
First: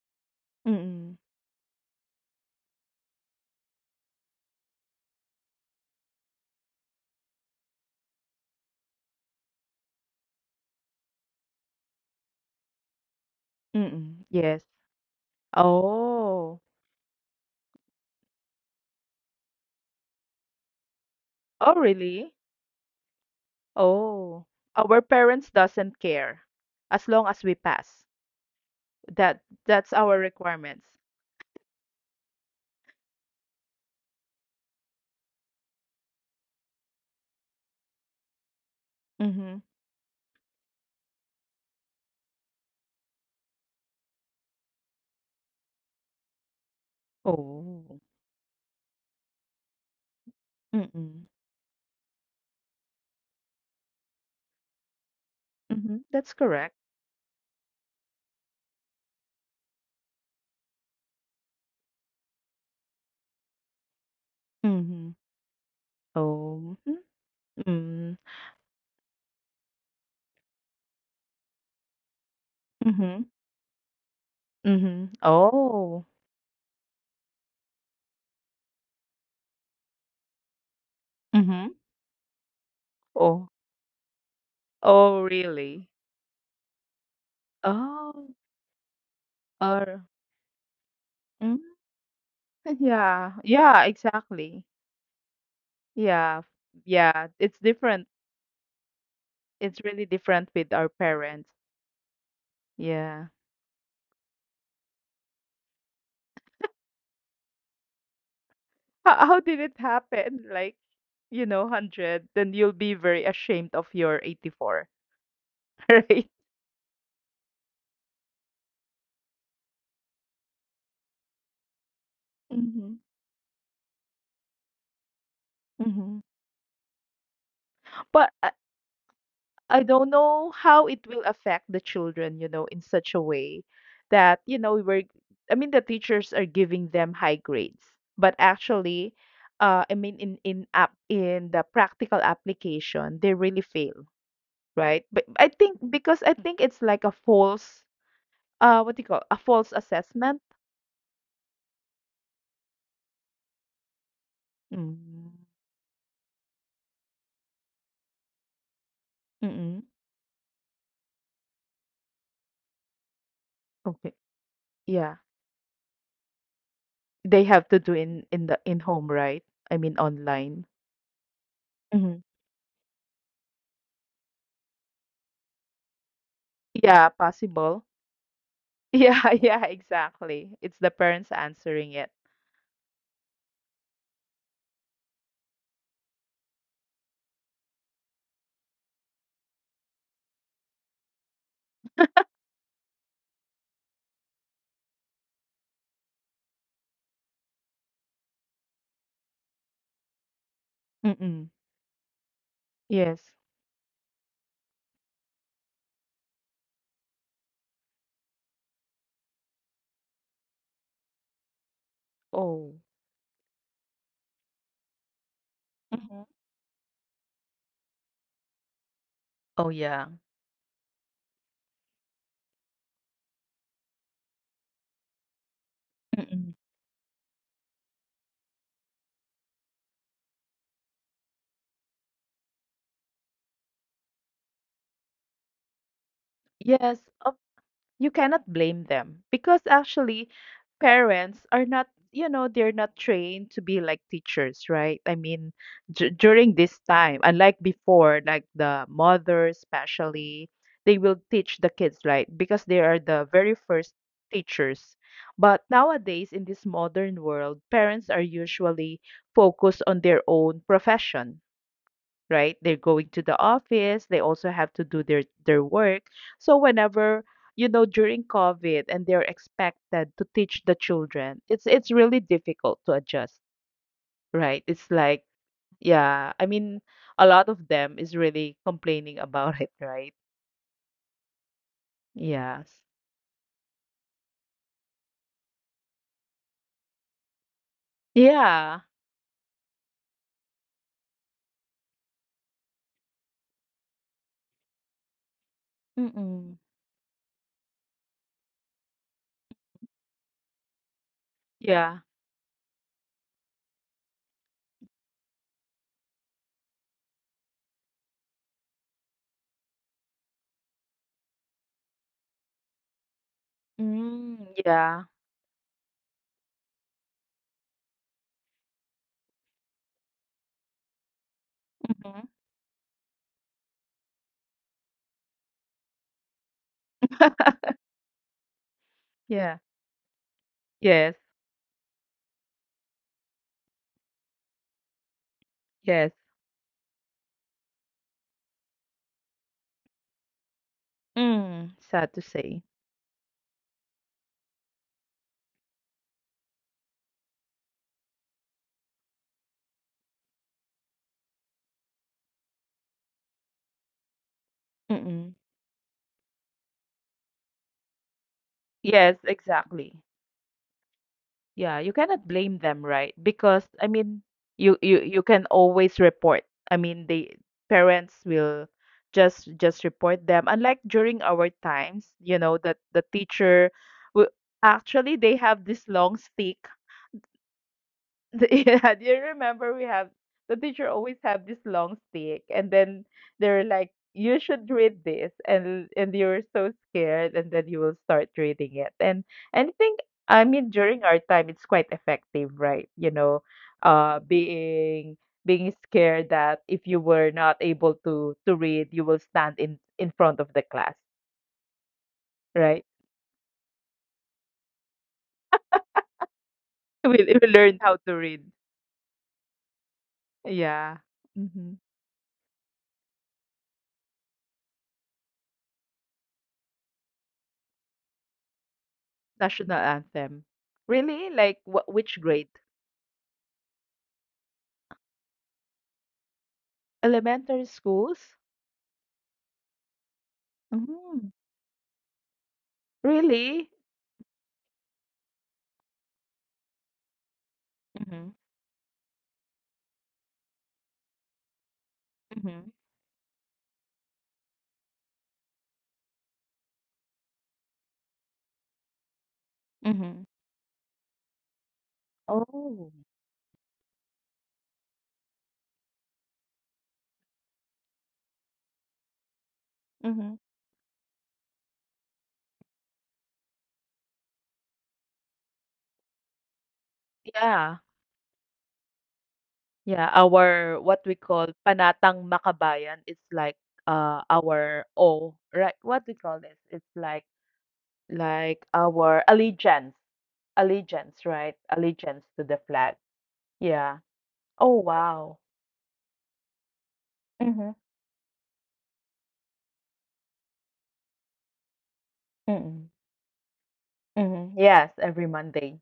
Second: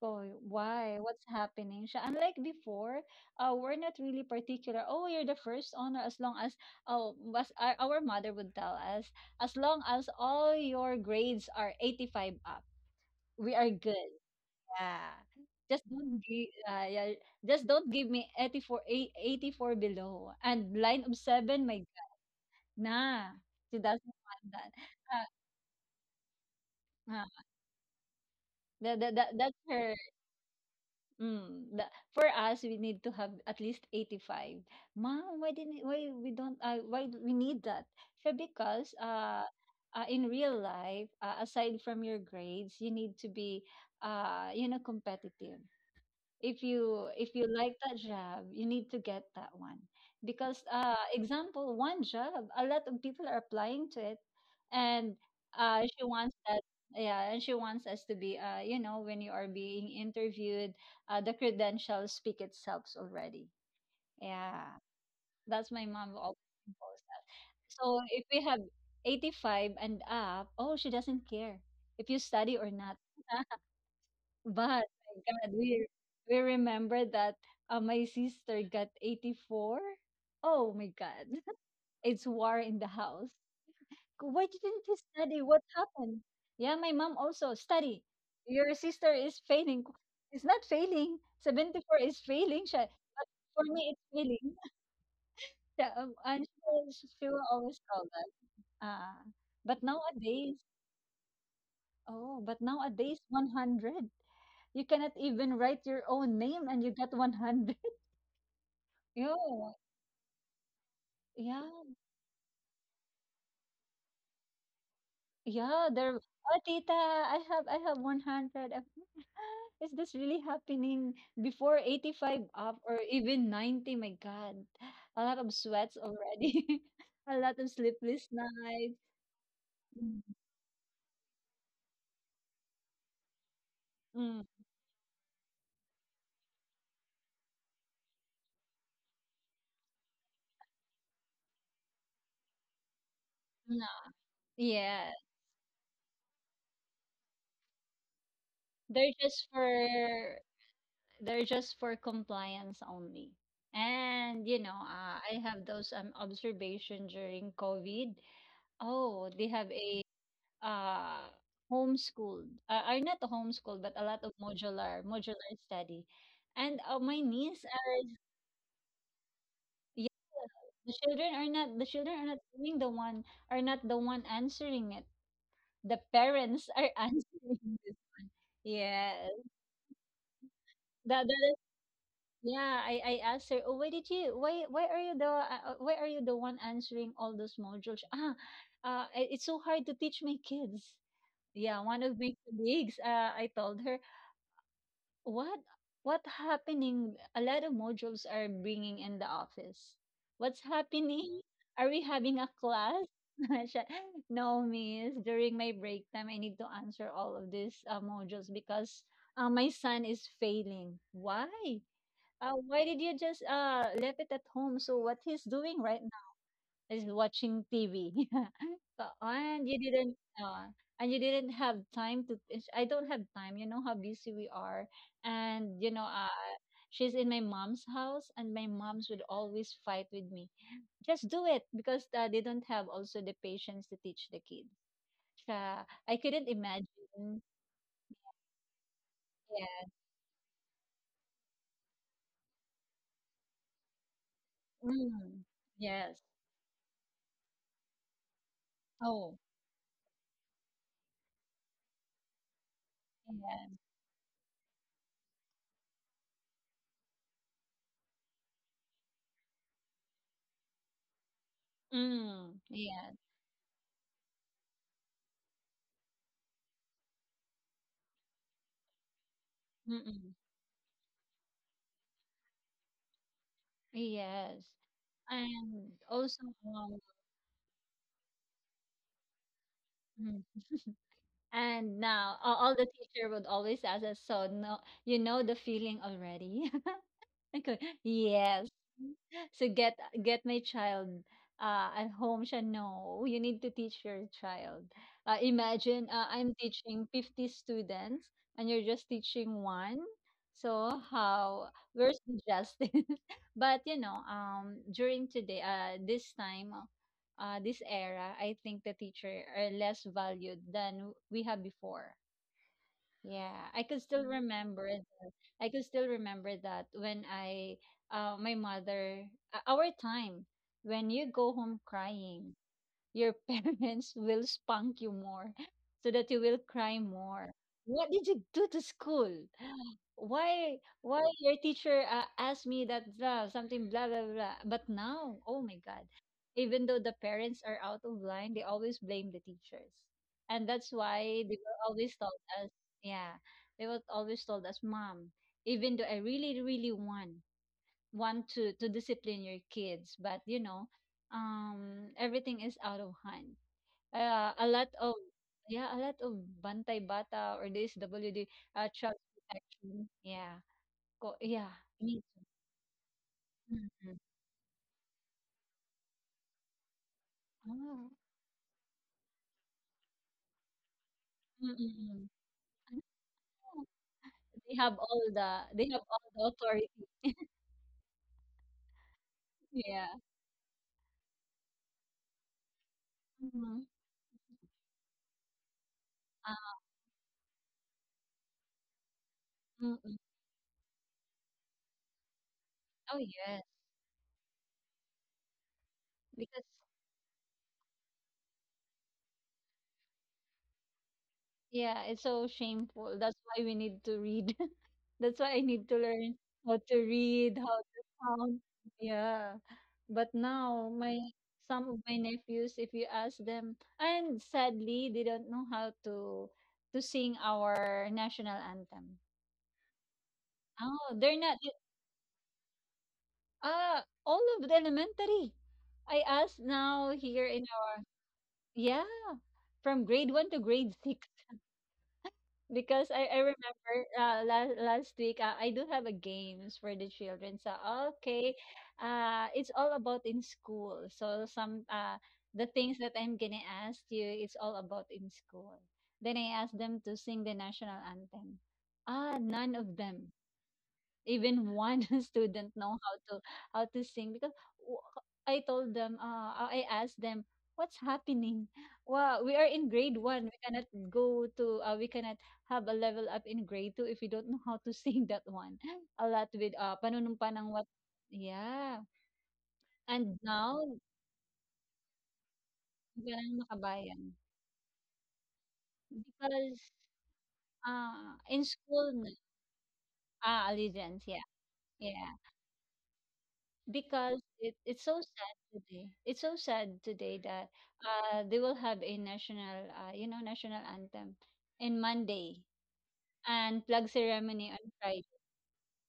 [SPEAKER 2] So, why?
[SPEAKER 1] Mm-mm.
[SPEAKER 2] What's happening? Siya unlike before, we're not really particular, "Oh, you're the first honor," as long as oh, was our mother would tell us, "As long as all your grades are 85 up, we are good."
[SPEAKER 1] Mm-mm. Yes.
[SPEAKER 2] Yeah. Just don't give.
[SPEAKER 1] Oh.
[SPEAKER 2] Yeah, "Just don't give me 84 ei 84 below, and line of 7,
[SPEAKER 1] Oh,
[SPEAKER 2] my"
[SPEAKER 1] really?
[SPEAKER 2] Nah, she doesn't
[SPEAKER 1] Oh.
[SPEAKER 2] want that.
[SPEAKER 1] Our parents doesn't care as
[SPEAKER 2] Uh,
[SPEAKER 1] long
[SPEAKER 2] uh,
[SPEAKER 1] as we pass.
[SPEAKER 2] that
[SPEAKER 1] That
[SPEAKER 2] that's
[SPEAKER 1] that's
[SPEAKER 2] her.
[SPEAKER 1] our requirements.
[SPEAKER 2] Mm, the, for us, we need to have at least 85. Mom, why we don't why do we need that? So because
[SPEAKER 1] Mm-hmm.
[SPEAKER 2] in real life, aside from your grades, you need to be you know competitive. If you like that
[SPEAKER 1] Oh.
[SPEAKER 2] job, you need to get that one because
[SPEAKER 1] Mm-mm.
[SPEAKER 2] example, one job, a lot of people are applying to it. And she
[SPEAKER 1] Mhm, that's
[SPEAKER 2] wants that,
[SPEAKER 1] correct.
[SPEAKER 2] yeah. And she wants us to be when you are being interviewed, the credentials speak itself already, yeah.
[SPEAKER 1] Mhm.
[SPEAKER 2] That's my mom always
[SPEAKER 1] Oh,
[SPEAKER 2] imposed that. So
[SPEAKER 1] mm,
[SPEAKER 2] if we have 85 and up, oh, she doesn't care if you study or not.
[SPEAKER 1] mhm,
[SPEAKER 2] But my
[SPEAKER 1] mhm.
[SPEAKER 2] God, we
[SPEAKER 1] Oh,
[SPEAKER 2] we remember that. My sister got 84. Oh my God,
[SPEAKER 1] mhm.
[SPEAKER 2] [LAUGHS] it's war in the house.
[SPEAKER 1] Oh,
[SPEAKER 2] Why didn't you
[SPEAKER 1] oh,
[SPEAKER 2] study? What
[SPEAKER 1] really?
[SPEAKER 2] happened? Yeah, my mom also study.
[SPEAKER 1] Oh,
[SPEAKER 2] Your sister is failing.
[SPEAKER 1] or
[SPEAKER 2] It's not failing.
[SPEAKER 1] mm,
[SPEAKER 2] 74 is failing.
[SPEAKER 1] [LAUGHS]
[SPEAKER 2] Siya.
[SPEAKER 1] yeah,
[SPEAKER 2] For me,
[SPEAKER 1] yeah,
[SPEAKER 2] it's failing.
[SPEAKER 1] exactly.
[SPEAKER 2] [LAUGHS] Siya, and
[SPEAKER 1] Yeah,
[SPEAKER 2] she will she she
[SPEAKER 1] yeah.
[SPEAKER 2] will
[SPEAKER 1] It's
[SPEAKER 2] always call
[SPEAKER 1] different.
[SPEAKER 2] that. Ah, but
[SPEAKER 1] It's really
[SPEAKER 2] nowadays,
[SPEAKER 1] different with our parents.
[SPEAKER 2] oh, but nowadays,
[SPEAKER 1] Yeah.
[SPEAKER 2] 100. You cannot even write your own name and you got 100.
[SPEAKER 1] How,
[SPEAKER 2] Yeah,
[SPEAKER 1] how did it happen? Like, you
[SPEAKER 2] yeah,
[SPEAKER 1] know, 100, then you'll be very ashamed of your 84,
[SPEAKER 2] yeah.
[SPEAKER 1] [LAUGHS]
[SPEAKER 2] There,
[SPEAKER 1] right?
[SPEAKER 2] oh, tita, I have 100. I'm, like, [LAUGHS] is this really happening? Before, 85 up or
[SPEAKER 1] Mm-hmm.
[SPEAKER 2] even 90? My God, a lot of sweats
[SPEAKER 1] Mm-hmm.
[SPEAKER 2] already, [LAUGHS] a lot of sleepless
[SPEAKER 1] But
[SPEAKER 2] nights.
[SPEAKER 1] I don't
[SPEAKER 2] Mm,
[SPEAKER 1] know how it will affect the children, you know, in such a way
[SPEAKER 2] mm,
[SPEAKER 1] that, you know, we're, I mean, the teachers are giving them high grades, but actually, I mean, in the practical application, they really
[SPEAKER 2] no,
[SPEAKER 1] fail,
[SPEAKER 2] yeah,
[SPEAKER 1] right? But I think, because I think it's like a false, what
[SPEAKER 2] they're
[SPEAKER 1] do you call,
[SPEAKER 2] just
[SPEAKER 1] a false
[SPEAKER 2] for
[SPEAKER 1] assessment?
[SPEAKER 2] they're just for compliance only. And you know, I
[SPEAKER 1] Mm.
[SPEAKER 2] have those observation during COVID. Oh, they have
[SPEAKER 1] Mm-mm.
[SPEAKER 2] a uh homeschooled, are not homeschooled, but a lot
[SPEAKER 1] Okay.
[SPEAKER 2] of modular
[SPEAKER 1] Yeah,
[SPEAKER 2] modular study. And my
[SPEAKER 1] they
[SPEAKER 2] niece,
[SPEAKER 1] have to do in the in home, right? I mean,
[SPEAKER 2] yeah,
[SPEAKER 1] online.
[SPEAKER 2] the children are not the children are
[SPEAKER 1] Hmm.
[SPEAKER 2] not doing the one, are not the one answering it. The parents are [LAUGHS]
[SPEAKER 1] Yeah,
[SPEAKER 2] answering
[SPEAKER 1] possible.
[SPEAKER 2] this one, yeah.
[SPEAKER 1] Yeah, [LAUGHS] yeah, exactly. It's the
[SPEAKER 2] that,
[SPEAKER 1] parents
[SPEAKER 2] that is
[SPEAKER 1] answering it.
[SPEAKER 2] yeah I asked her, oh, why did you, why are you the why are you the one answering all those modules? It's so hard to teach my kids, yeah. One of my colleagues, I told her, what happening? A lot of modules are bringing in the office. What's happening?
[SPEAKER 1] Mm-mm.
[SPEAKER 2] Are we having a class?
[SPEAKER 1] Yes.
[SPEAKER 2] [LAUGHS] Siya, no, miss. During my break time, I need to answer all of these modules because my son is failing. Why?
[SPEAKER 1] Oh.
[SPEAKER 2] Why did you just leave it at home? So what he's doing right
[SPEAKER 1] Mhm.
[SPEAKER 2] is watching TV. [LAUGHS] So,
[SPEAKER 1] Oh yeah.
[SPEAKER 2] uh, and you didn't have time to I don't have time, you know how busy we are. And you know,
[SPEAKER 1] Mm-mm.
[SPEAKER 2] she's in my mom's house and my moms would always fight with me. Just do it because they don't have also the patience to teach the kids. I couldn't
[SPEAKER 1] Yes. Of
[SPEAKER 2] imagine.
[SPEAKER 1] you cannot blame them because
[SPEAKER 2] Yeah.
[SPEAKER 1] actually parents are not they're not trained to be like teachers, right? I
[SPEAKER 2] Mm,
[SPEAKER 1] mean
[SPEAKER 2] yes.
[SPEAKER 1] during this time, unlike before, like the
[SPEAKER 2] Oh.
[SPEAKER 1] mothers especially, they will teach the kids, right? Because they are the very
[SPEAKER 2] Yeah.
[SPEAKER 1] first teachers. But nowadays in this modern world, parents are usually focused on their own profession,
[SPEAKER 2] Mm,
[SPEAKER 1] right? They're
[SPEAKER 2] yes.
[SPEAKER 1] going to the office, they also have to do their work. So whenever, you know, during COVID and they're expected
[SPEAKER 2] Mm-mm.
[SPEAKER 1] to teach the children, it's really difficult to adjust,
[SPEAKER 2] Yes.
[SPEAKER 1] right? It's like,
[SPEAKER 2] And also,
[SPEAKER 1] yeah, I
[SPEAKER 2] um,
[SPEAKER 1] mean a lot of them is really complaining about [LAUGHS] it, right?
[SPEAKER 2] hmm. And now all the
[SPEAKER 1] Yes.
[SPEAKER 2] teacher would always ask us, so no, you know the feeling already. [LAUGHS] Okay. Yes.
[SPEAKER 1] Yeah.
[SPEAKER 2] So get my child at home, siya. No, you need to teach your child. Imagine, I'm
[SPEAKER 1] Mm-mm.
[SPEAKER 2] teaching 50 students and you're just teaching one. So how,
[SPEAKER 1] Yeah.
[SPEAKER 2] where's the justice? [LAUGHS] But you know, during today, this time, this era, I think the teacher are less valued than we have before. Yeah, I could still
[SPEAKER 1] Mm,
[SPEAKER 2] remember
[SPEAKER 1] yeah.
[SPEAKER 2] that. I could still remember that when my mother, our time, when you go home
[SPEAKER 1] Mm-hmm.
[SPEAKER 2] crying, your [LAUGHS] parents will spunk you more so that you will cry more.
[SPEAKER 1] [LAUGHS]
[SPEAKER 2] What did you do to school?
[SPEAKER 1] Yeah.
[SPEAKER 2] Why
[SPEAKER 1] Yes.
[SPEAKER 2] why your teacher asked me that, blah, something, blah blah blah. But now, oh my God.
[SPEAKER 1] Yes.
[SPEAKER 2] Even though the parents are out of line, they always blame the teachers. And that's why
[SPEAKER 1] Mm, sad to say.
[SPEAKER 2] us, yeah, they were always told us, Mom, even though I really, really want to discipline your kids, but you know, everything is out of hand. uh, a lot of
[SPEAKER 1] Mm-mm.
[SPEAKER 2] yeah a lot of bantay bata, or this wd,
[SPEAKER 1] Yes,
[SPEAKER 2] child
[SPEAKER 1] exactly.
[SPEAKER 2] protection, yeah. Yeah,
[SPEAKER 1] Yeah, you
[SPEAKER 2] me
[SPEAKER 1] cannot
[SPEAKER 2] too.
[SPEAKER 1] blame them, right? Because I
[SPEAKER 2] Mhm.
[SPEAKER 1] mean, you can always report. I mean, the
[SPEAKER 2] Oh.
[SPEAKER 1] parents will just report them. Unlike during our
[SPEAKER 2] Mm-mm.
[SPEAKER 1] times, you know, that the
[SPEAKER 2] Ah,
[SPEAKER 1] teacher will actually they have
[SPEAKER 2] they have
[SPEAKER 1] this
[SPEAKER 2] all
[SPEAKER 1] long
[SPEAKER 2] the
[SPEAKER 1] stick.
[SPEAKER 2] authority,
[SPEAKER 1] [LAUGHS] Yeah, do you remember we
[SPEAKER 2] yeah.
[SPEAKER 1] have the teacher always have this long stick and then
[SPEAKER 2] Mhm.
[SPEAKER 1] they're like, you should read this and you're
[SPEAKER 2] Um,
[SPEAKER 1] so scared and then you will start reading it. And I
[SPEAKER 2] mm-mm.
[SPEAKER 1] think I mean during our time it's quite effective, right?
[SPEAKER 2] Oh
[SPEAKER 1] You know,
[SPEAKER 2] yes,
[SPEAKER 1] uh being being scared
[SPEAKER 2] because
[SPEAKER 1] that if you were not able to read, you will stand in front of the class,
[SPEAKER 2] yeah, it's so
[SPEAKER 1] right?
[SPEAKER 2] shameful. That's why we need to read. [LAUGHS] That's why I need to learn how to
[SPEAKER 1] [LAUGHS] We
[SPEAKER 2] read,
[SPEAKER 1] we
[SPEAKER 2] how to
[SPEAKER 1] learned how to
[SPEAKER 2] count.
[SPEAKER 1] read.
[SPEAKER 2] Yeah. But now my,
[SPEAKER 1] Yeah.
[SPEAKER 2] some of
[SPEAKER 1] Mm-hmm.
[SPEAKER 2] my nephews, if you ask them, and sadly, they don't know how to sing our national anthem.
[SPEAKER 1] National anthem.
[SPEAKER 2] Oh, they're not,
[SPEAKER 1] Really? Like which grade?
[SPEAKER 2] uh all of the elementary. I asked now here in
[SPEAKER 1] Elementary
[SPEAKER 2] our,
[SPEAKER 1] schools?
[SPEAKER 2] yeah, from grade one to grade six.
[SPEAKER 1] Mm.
[SPEAKER 2] Because I
[SPEAKER 1] Really?
[SPEAKER 2] remember, last week, I do have a games for the children. So
[SPEAKER 1] Mm-hmm.
[SPEAKER 2] okay, it's all about in school. So some, the
[SPEAKER 1] Mm-hmm.
[SPEAKER 2] things that I'm gonna ask you, it's all about in school. Then I asked them to sing the national anthem. Ah, none of them.
[SPEAKER 1] Mm-hmm.
[SPEAKER 2] Even one [LAUGHS] student know
[SPEAKER 1] Oh.
[SPEAKER 2] how to sing, because w- I told them, I asked them, what's happening? Wow, we are in grade one.
[SPEAKER 1] Mm-hmm.
[SPEAKER 2] We cannot go to, we cannot have a level up in grade two if we don't know how to [LAUGHS] sing that one. [LAUGHS] A lot with panunumpa ng what?
[SPEAKER 1] Yeah.
[SPEAKER 2] Yeah.
[SPEAKER 1] Yeah.
[SPEAKER 2] And now,
[SPEAKER 1] Our what we call Panatang Makabayan
[SPEAKER 2] hindi
[SPEAKER 1] is
[SPEAKER 2] ka lang
[SPEAKER 1] like
[SPEAKER 2] makabayan.
[SPEAKER 1] our O, right? What we call this?
[SPEAKER 2] Because
[SPEAKER 1] It's
[SPEAKER 2] in
[SPEAKER 1] like
[SPEAKER 2] school,
[SPEAKER 1] our allegiance.
[SPEAKER 2] ah, allegiance, yeah.
[SPEAKER 1] Allegiance, right?
[SPEAKER 2] Yeah.
[SPEAKER 1] Allegiance to the flag. Yeah.
[SPEAKER 2] Because it's
[SPEAKER 1] Oh
[SPEAKER 2] so sad
[SPEAKER 1] wow.
[SPEAKER 2] today. It's so sad today that
[SPEAKER 1] Mm-hmm.
[SPEAKER 2] they will have a national, national anthem in Monday
[SPEAKER 1] Mm-hmm.
[SPEAKER 2] and plug ceremony
[SPEAKER 1] Mm-hmm.
[SPEAKER 2] on
[SPEAKER 1] Yes,
[SPEAKER 2] Friday.
[SPEAKER 1] every Monday.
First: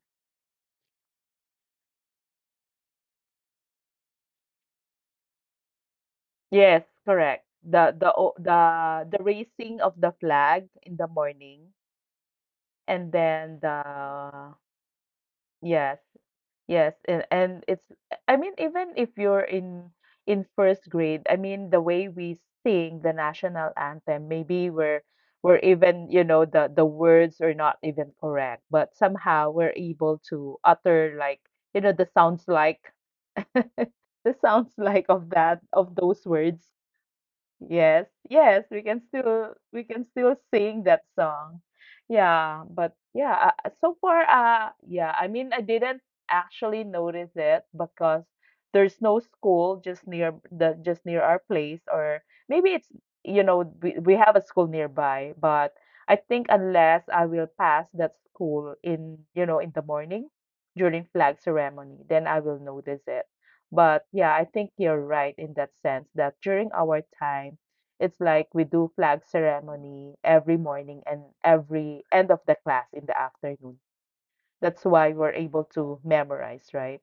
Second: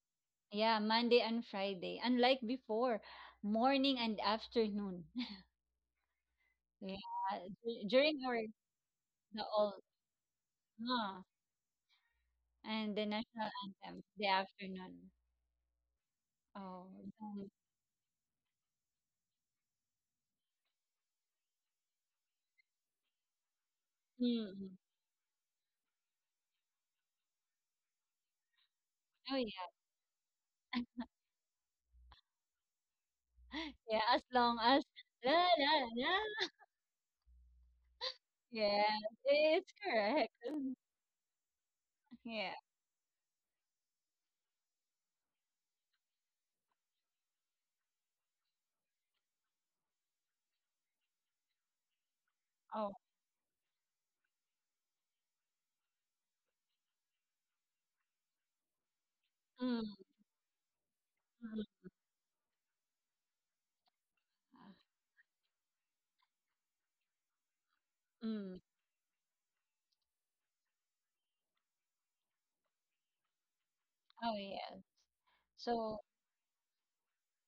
[SPEAKER 2] Yeah, Monday and Friday. Unlike before, morning and afternoon. [LAUGHS]
[SPEAKER 1] Yes,
[SPEAKER 2] Yeah,
[SPEAKER 1] correct. The
[SPEAKER 2] during our,
[SPEAKER 1] the
[SPEAKER 2] the
[SPEAKER 1] raising
[SPEAKER 2] old,
[SPEAKER 1] of the flag in the
[SPEAKER 2] huh,
[SPEAKER 1] morning
[SPEAKER 2] and the
[SPEAKER 1] and
[SPEAKER 2] national
[SPEAKER 1] then
[SPEAKER 2] anthem, the
[SPEAKER 1] the
[SPEAKER 2] afternoon.
[SPEAKER 1] yes,
[SPEAKER 2] Oh,
[SPEAKER 1] yes, and,
[SPEAKER 2] then-
[SPEAKER 1] and it's I mean even if you're in first grade, I mean the way we sing the national anthem,
[SPEAKER 2] mm, mm.
[SPEAKER 1] maybe we're even, you know, the words are not even correct, but
[SPEAKER 2] Oh
[SPEAKER 1] somehow
[SPEAKER 2] yeah,
[SPEAKER 1] we're able to utter like, you know, the sounds like
[SPEAKER 2] [LAUGHS] yeah. As
[SPEAKER 1] the
[SPEAKER 2] long
[SPEAKER 1] sounds
[SPEAKER 2] as
[SPEAKER 1] [LAUGHS] like
[SPEAKER 2] la
[SPEAKER 1] of that
[SPEAKER 2] la
[SPEAKER 1] of
[SPEAKER 2] la.
[SPEAKER 1] those words. Yes, yes,
[SPEAKER 2] Yeah,
[SPEAKER 1] we can
[SPEAKER 2] it's correct.
[SPEAKER 1] still
[SPEAKER 2] [LAUGHS]
[SPEAKER 1] sing that song.
[SPEAKER 2] Yeah.
[SPEAKER 1] Yeah, but yeah, so far, yeah, I mean, I didn't actually notice it because there's no school just near our place, or maybe
[SPEAKER 2] Oh.
[SPEAKER 1] it's you know we have a school nearby, but I think unless I will pass that school in you know in
[SPEAKER 2] Mm,
[SPEAKER 1] the morning during flag
[SPEAKER 2] mm.
[SPEAKER 1] ceremony, then I will notice it. But yeah, I think you're right in that sense that during our time, it's
[SPEAKER 2] Mm.
[SPEAKER 1] like we do flag ceremony every morning and every end of the class in the afternoon.
[SPEAKER 2] Oh yeah.
[SPEAKER 1] That's why we're
[SPEAKER 2] So,
[SPEAKER 1] able to memorize, right?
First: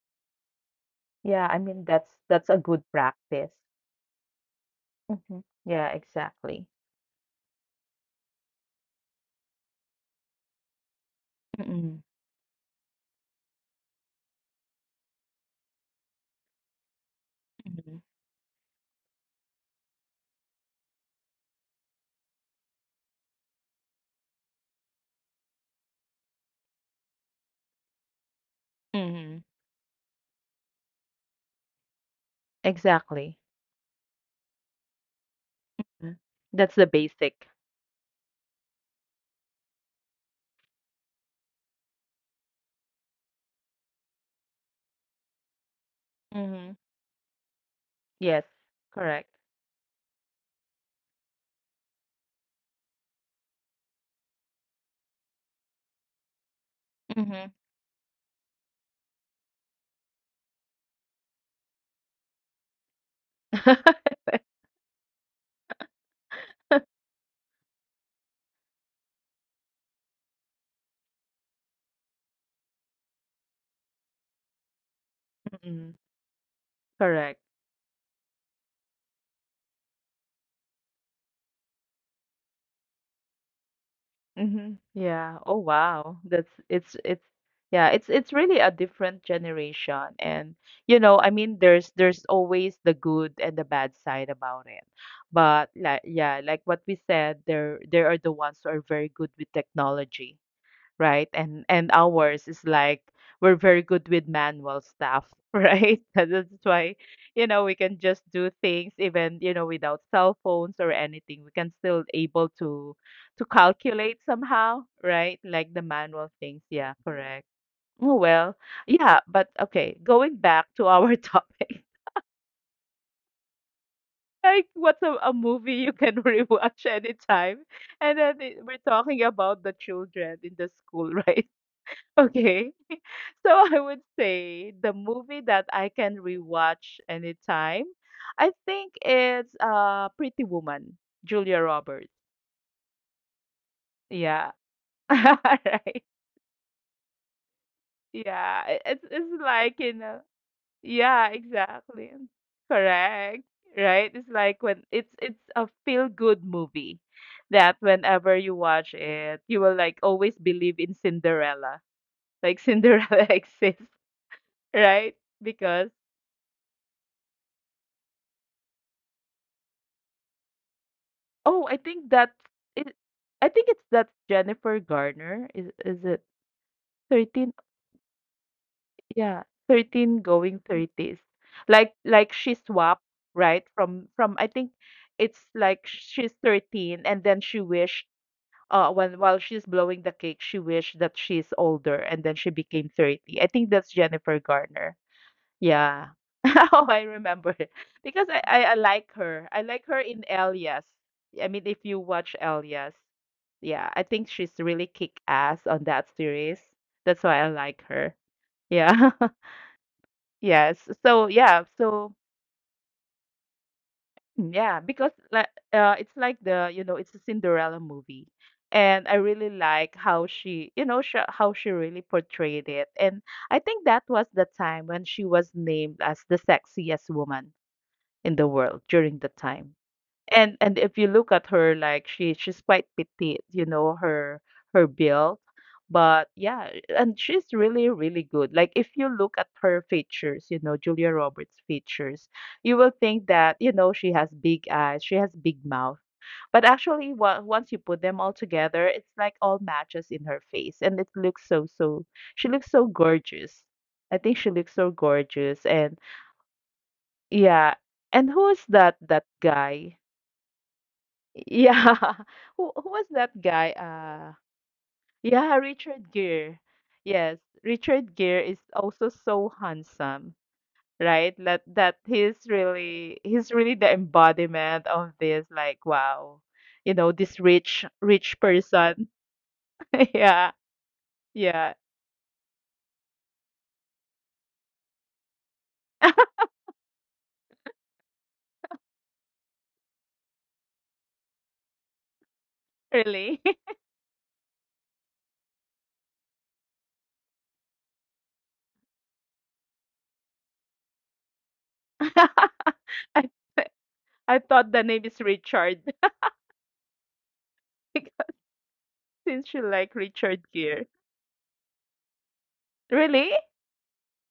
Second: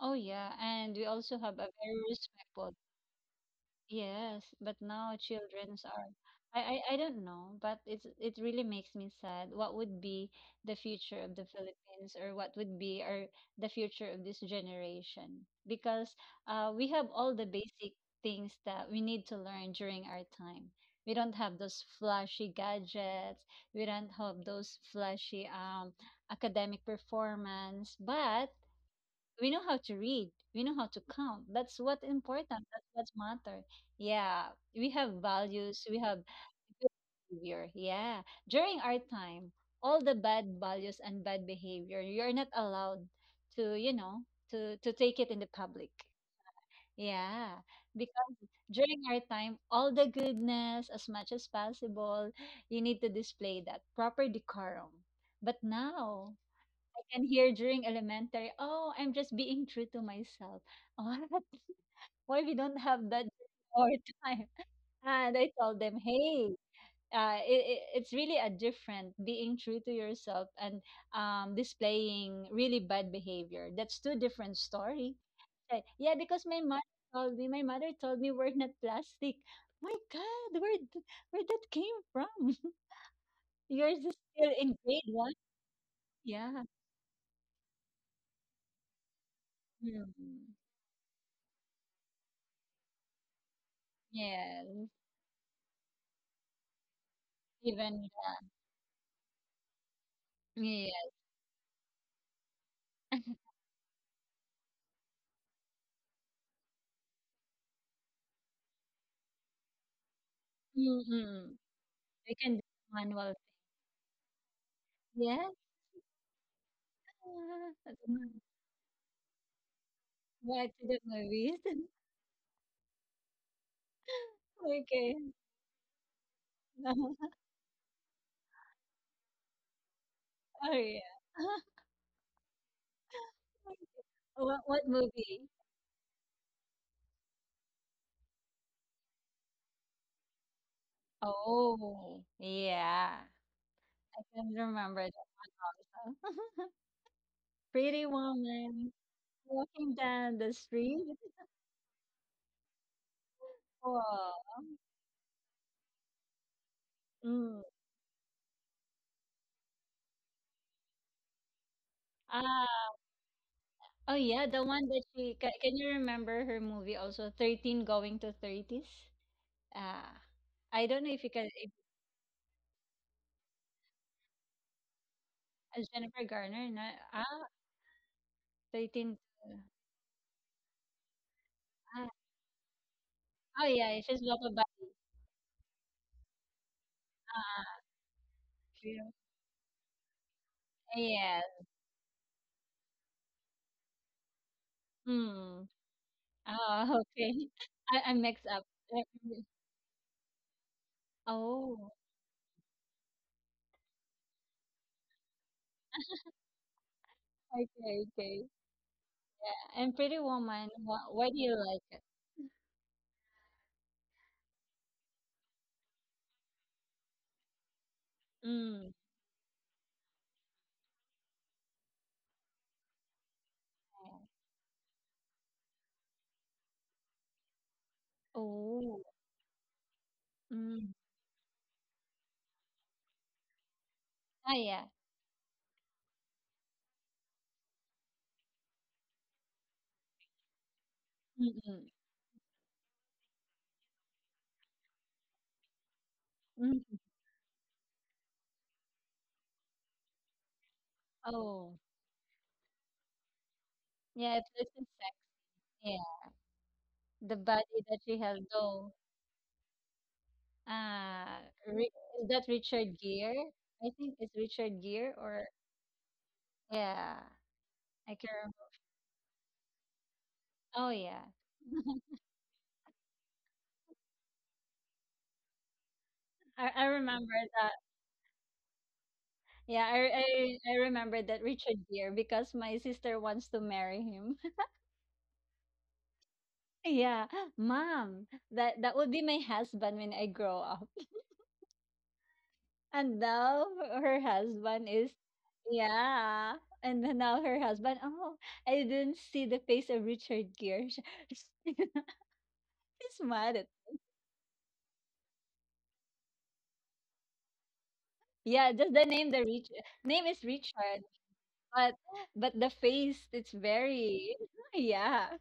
[SPEAKER 2] oh yeah, and we also
[SPEAKER 1] Yeah,
[SPEAKER 2] have
[SPEAKER 1] I
[SPEAKER 2] a
[SPEAKER 1] mean
[SPEAKER 2] very
[SPEAKER 1] that's a
[SPEAKER 2] respectful.
[SPEAKER 1] good practice.
[SPEAKER 2] Yes, but now
[SPEAKER 1] Hmm.
[SPEAKER 2] childrens
[SPEAKER 1] Yeah,
[SPEAKER 2] are,
[SPEAKER 1] exactly.
[SPEAKER 2] I don't know, but it's it really makes me sad. What would be the future of the
[SPEAKER 1] Mm-mm.
[SPEAKER 2] Philippines, or what would be our, the future of this generation? Because we have all the
[SPEAKER 1] Hmm.
[SPEAKER 2] basic things that we need to learn during our time. We don't have those flashy gadgets, we don't have those flashy academic performance, but
[SPEAKER 1] Hmm.
[SPEAKER 2] we know how to read, we know how to count. That's what important, that's
[SPEAKER 1] Exactly.
[SPEAKER 2] what matter, yeah. We have
[SPEAKER 1] Mhm.
[SPEAKER 2] values, we have
[SPEAKER 1] That's the
[SPEAKER 2] good
[SPEAKER 1] basic.
[SPEAKER 2] behavior, yeah. During our time, all the bad values and bad behavior, you're not allowed to, you know, to take it in the public,
[SPEAKER 1] Hmm.
[SPEAKER 2] yeah.
[SPEAKER 1] Yes,
[SPEAKER 2] Because
[SPEAKER 1] correct.
[SPEAKER 2] during our time, all the goodness, as much as possible, you need to display that proper decorum. But now,
[SPEAKER 1] Hmm.
[SPEAKER 2] can hear during elementary, "Oh, I'm just being true to myself." [LAUGHS] What? Why we don't have that
[SPEAKER 1] [LAUGHS]
[SPEAKER 2] more time? [LAUGHS] And I told them, "Hey, uh, it, it's really a different being true to yourself and, displaying really bad behavior. That's two different story." Like, yeah, because my mother
[SPEAKER 1] Correct.
[SPEAKER 2] told me, my mother told me we're not plastic. My God, where that came from? [LAUGHS] Yours is
[SPEAKER 1] Mhm.
[SPEAKER 2] still in
[SPEAKER 1] Yeah.
[SPEAKER 2] grade
[SPEAKER 1] Oh
[SPEAKER 2] one.
[SPEAKER 1] wow. That's
[SPEAKER 2] Yeah.
[SPEAKER 1] it's yeah, it's really a different generation and
[SPEAKER 2] Mm.
[SPEAKER 1] you know, I mean there's always the good and the bad side about it.
[SPEAKER 2] Yes.
[SPEAKER 1] But like yeah, like what we said, there are
[SPEAKER 2] Even
[SPEAKER 1] the
[SPEAKER 2] yeah.
[SPEAKER 1] ones who are very good with technology, right?
[SPEAKER 2] Yeah.
[SPEAKER 1] And ours is like we're
[SPEAKER 2] [LAUGHS]
[SPEAKER 1] very good with manual stuff, [LAUGHS] right? And that's why, you know, we can just do things even, you know, without cell phones or anything. We can
[SPEAKER 2] Mm,
[SPEAKER 1] still able
[SPEAKER 2] we can do
[SPEAKER 1] to
[SPEAKER 2] manual.
[SPEAKER 1] calculate somehow, right? Like
[SPEAKER 2] Yeah.
[SPEAKER 1] the manual things. Yeah, correct. Oh well, yeah, but okay, going back to
[SPEAKER 2] Right
[SPEAKER 1] our [LAUGHS]
[SPEAKER 2] to the
[SPEAKER 1] topic.
[SPEAKER 2] movies. [LAUGHS]
[SPEAKER 1] Like what's a
[SPEAKER 2] Okay.
[SPEAKER 1] movie you can [LAUGHS] rewatch
[SPEAKER 2] [LAUGHS]
[SPEAKER 1] anytime? And then we're talking about the children in the
[SPEAKER 2] Oh,
[SPEAKER 1] school,
[SPEAKER 2] yeah.
[SPEAKER 1] [LAUGHS] right?
[SPEAKER 2] [LAUGHS]
[SPEAKER 1] Okay. [LAUGHS] So I would say
[SPEAKER 2] What
[SPEAKER 1] the movie that
[SPEAKER 2] movie?
[SPEAKER 1] I can rewatch anytime, I think it's Pretty Woman, Julia Roberts.
[SPEAKER 2] Oh, yeah. I
[SPEAKER 1] Yeah.
[SPEAKER 2] can remember that
[SPEAKER 1] [LAUGHS] Right.
[SPEAKER 2] also. [LAUGHS] Pretty
[SPEAKER 1] Yeah.
[SPEAKER 2] Woman
[SPEAKER 1] It's like, you
[SPEAKER 2] walking
[SPEAKER 1] know,
[SPEAKER 2] down the
[SPEAKER 1] yeah,
[SPEAKER 2] street.
[SPEAKER 1] exactly. Correct. Right? It's like when
[SPEAKER 2] Oh,
[SPEAKER 1] it's a feel-good movie that
[SPEAKER 2] mm.
[SPEAKER 1] whenever you watch it, you will like always believe in Cinderella. Like
[SPEAKER 2] Ah,
[SPEAKER 1] Cinderella [LAUGHS] exists,
[SPEAKER 2] oh yeah, the one
[SPEAKER 1] right?
[SPEAKER 2] that she can.
[SPEAKER 1] Because
[SPEAKER 2] can you remember her movie also, 13 going to 30s? Ah, I don't know if you
[SPEAKER 1] Oh,
[SPEAKER 2] can
[SPEAKER 1] I
[SPEAKER 2] if,
[SPEAKER 1] think that's it. I think it's that's Jennifer Garner. Is it
[SPEAKER 2] Jennifer Garner na,
[SPEAKER 1] 13?
[SPEAKER 2] ah, 13,
[SPEAKER 1] Yeah, 13 going 30s. Like
[SPEAKER 2] ah,
[SPEAKER 1] she swapped, right?
[SPEAKER 2] oh yeah,
[SPEAKER 1] From
[SPEAKER 2] she's
[SPEAKER 1] I think
[SPEAKER 2] body.
[SPEAKER 1] it's like she's 13 and then she wished
[SPEAKER 2] Ah,
[SPEAKER 1] when
[SPEAKER 2] true.
[SPEAKER 1] while she's blowing the cake, she wished that she's
[SPEAKER 2] Yes.
[SPEAKER 1] older and then she became 30. I think that's Jennifer Garner.
[SPEAKER 2] Mm.
[SPEAKER 1] Yeah. [LAUGHS] Oh, I
[SPEAKER 2] Oh,
[SPEAKER 1] remember it.
[SPEAKER 2] okay. [LAUGHS]
[SPEAKER 1] Because
[SPEAKER 2] I mixed
[SPEAKER 1] I
[SPEAKER 2] up.
[SPEAKER 1] like
[SPEAKER 2] Uh,
[SPEAKER 1] her. I like her in Elias. Yeah, I mean, if you
[SPEAKER 2] Oh,
[SPEAKER 1] watch Elias, yeah, I think she's really kick ass on that series. That's why I like her.
[SPEAKER 2] okay, okay.
[SPEAKER 1] Yeah. [LAUGHS]
[SPEAKER 2] Yeah. And Pretty Woman,
[SPEAKER 1] Yes. So,
[SPEAKER 2] why do
[SPEAKER 1] yeah.
[SPEAKER 2] you like
[SPEAKER 1] So,
[SPEAKER 2] it?
[SPEAKER 1] mm, yeah, because like it's like you know, it's a Cinderella movie. And
[SPEAKER 2] Mm.
[SPEAKER 1] I really like how she, you know, sh how she really portrayed it. And I think that was the time when she was named as the sexiest woman in the world during
[SPEAKER 2] Oh.
[SPEAKER 1] that time. And if you
[SPEAKER 2] Mm.
[SPEAKER 1] look at her, like she's quite petite, you know,
[SPEAKER 2] Ah,
[SPEAKER 1] her
[SPEAKER 2] yeah.
[SPEAKER 1] build. But yeah, and she's really, really good. Like if you look at her features, you know, Julia Roberts'
[SPEAKER 2] Mm-mm.
[SPEAKER 1] features, you will think that, you know, she has big eyes, she has big mouth. But
[SPEAKER 2] Mm.
[SPEAKER 1] actually, once you put them all together, it's like all matches in her face, and it looks so
[SPEAKER 2] Oh.
[SPEAKER 1] so. She looks so gorgeous. I think
[SPEAKER 2] Yeah,
[SPEAKER 1] she looks
[SPEAKER 2] it's
[SPEAKER 1] so
[SPEAKER 2] sexy.
[SPEAKER 1] gorgeous, and
[SPEAKER 2] Yeah. The
[SPEAKER 1] yeah.
[SPEAKER 2] body that she
[SPEAKER 1] And
[SPEAKER 2] has,
[SPEAKER 1] who is
[SPEAKER 2] though.
[SPEAKER 1] that guy?
[SPEAKER 2] Uh,
[SPEAKER 1] Yeah.
[SPEAKER 2] Ri-
[SPEAKER 1] [LAUGHS]
[SPEAKER 2] is that
[SPEAKER 1] Who was
[SPEAKER 2] Richard [LAUGHS]
[SPEAKER 1] that
[SPEAKER 2] Gere?
[SPEAKER 1] guy?
[SPEAKER 2] I think it's Richard Gere,
[SPEAKER 1] Yeah,
[SPEAKER 2] or
[SPEAKER 1] Richard Gere.
[SPEAKER 2] yeah,
[SPEAKER 1] Yes, Richard
[SPEAKER 2] I can
[SPEAKER 1] Gere is
[SPEAKER 2] remember.
[SPEAKER 1] also so handsome,
[SPEAKER 2] Oh yeah,
[SPEAKER 1] right? That he's really the embodiment of this like wow.
[SPEAKER 2] I
[SPEAKER 1] You know, this
[SPEAKER 2] remember that.
[SPEAKER 1] rich person.
[SPEAKER 2] Yeah,
[SPEAKER 1] [LAUGHS] Yeah.
[SPEAKER 2] I remember that
[SPEAKER 1] Yeah.
[SPEAKER 2] Richard Gere because my sister wants to marry him. [LAUGHS] Yeah, mom, that would be my husband when I grow up. [LAUGHS] And now
[SPEAKER 1] Really.
[SPEAKER 2] her
[SPEAKER 1] [LAUGHS]
[SPEAKER 2] husband is, yeah. And then now her husband, oh, I didn't see the face of Richard Gere. [LAUGHS] He's mad at,
[SPEAKER 1] I I thought the name is Richard
[SPEAKER 2] yeah, just the
[SPEAKER 1] [LAUGHS]
[SPEAKER 2] name, the
[SPEAKER 1] because
[SPEAKER 2] Rich name is
[SPEAKER 1] since you
[SPEAKER 2] Richard,
[SPEAKER 1] like Richard
[SPEAKER 2] but
[SPEAKER 1] Gere.
[SPEAKER 2] but the face, it's very
[SPEAKER 1] Really?
[SPEAKER 2] [LAUGHS] yeah.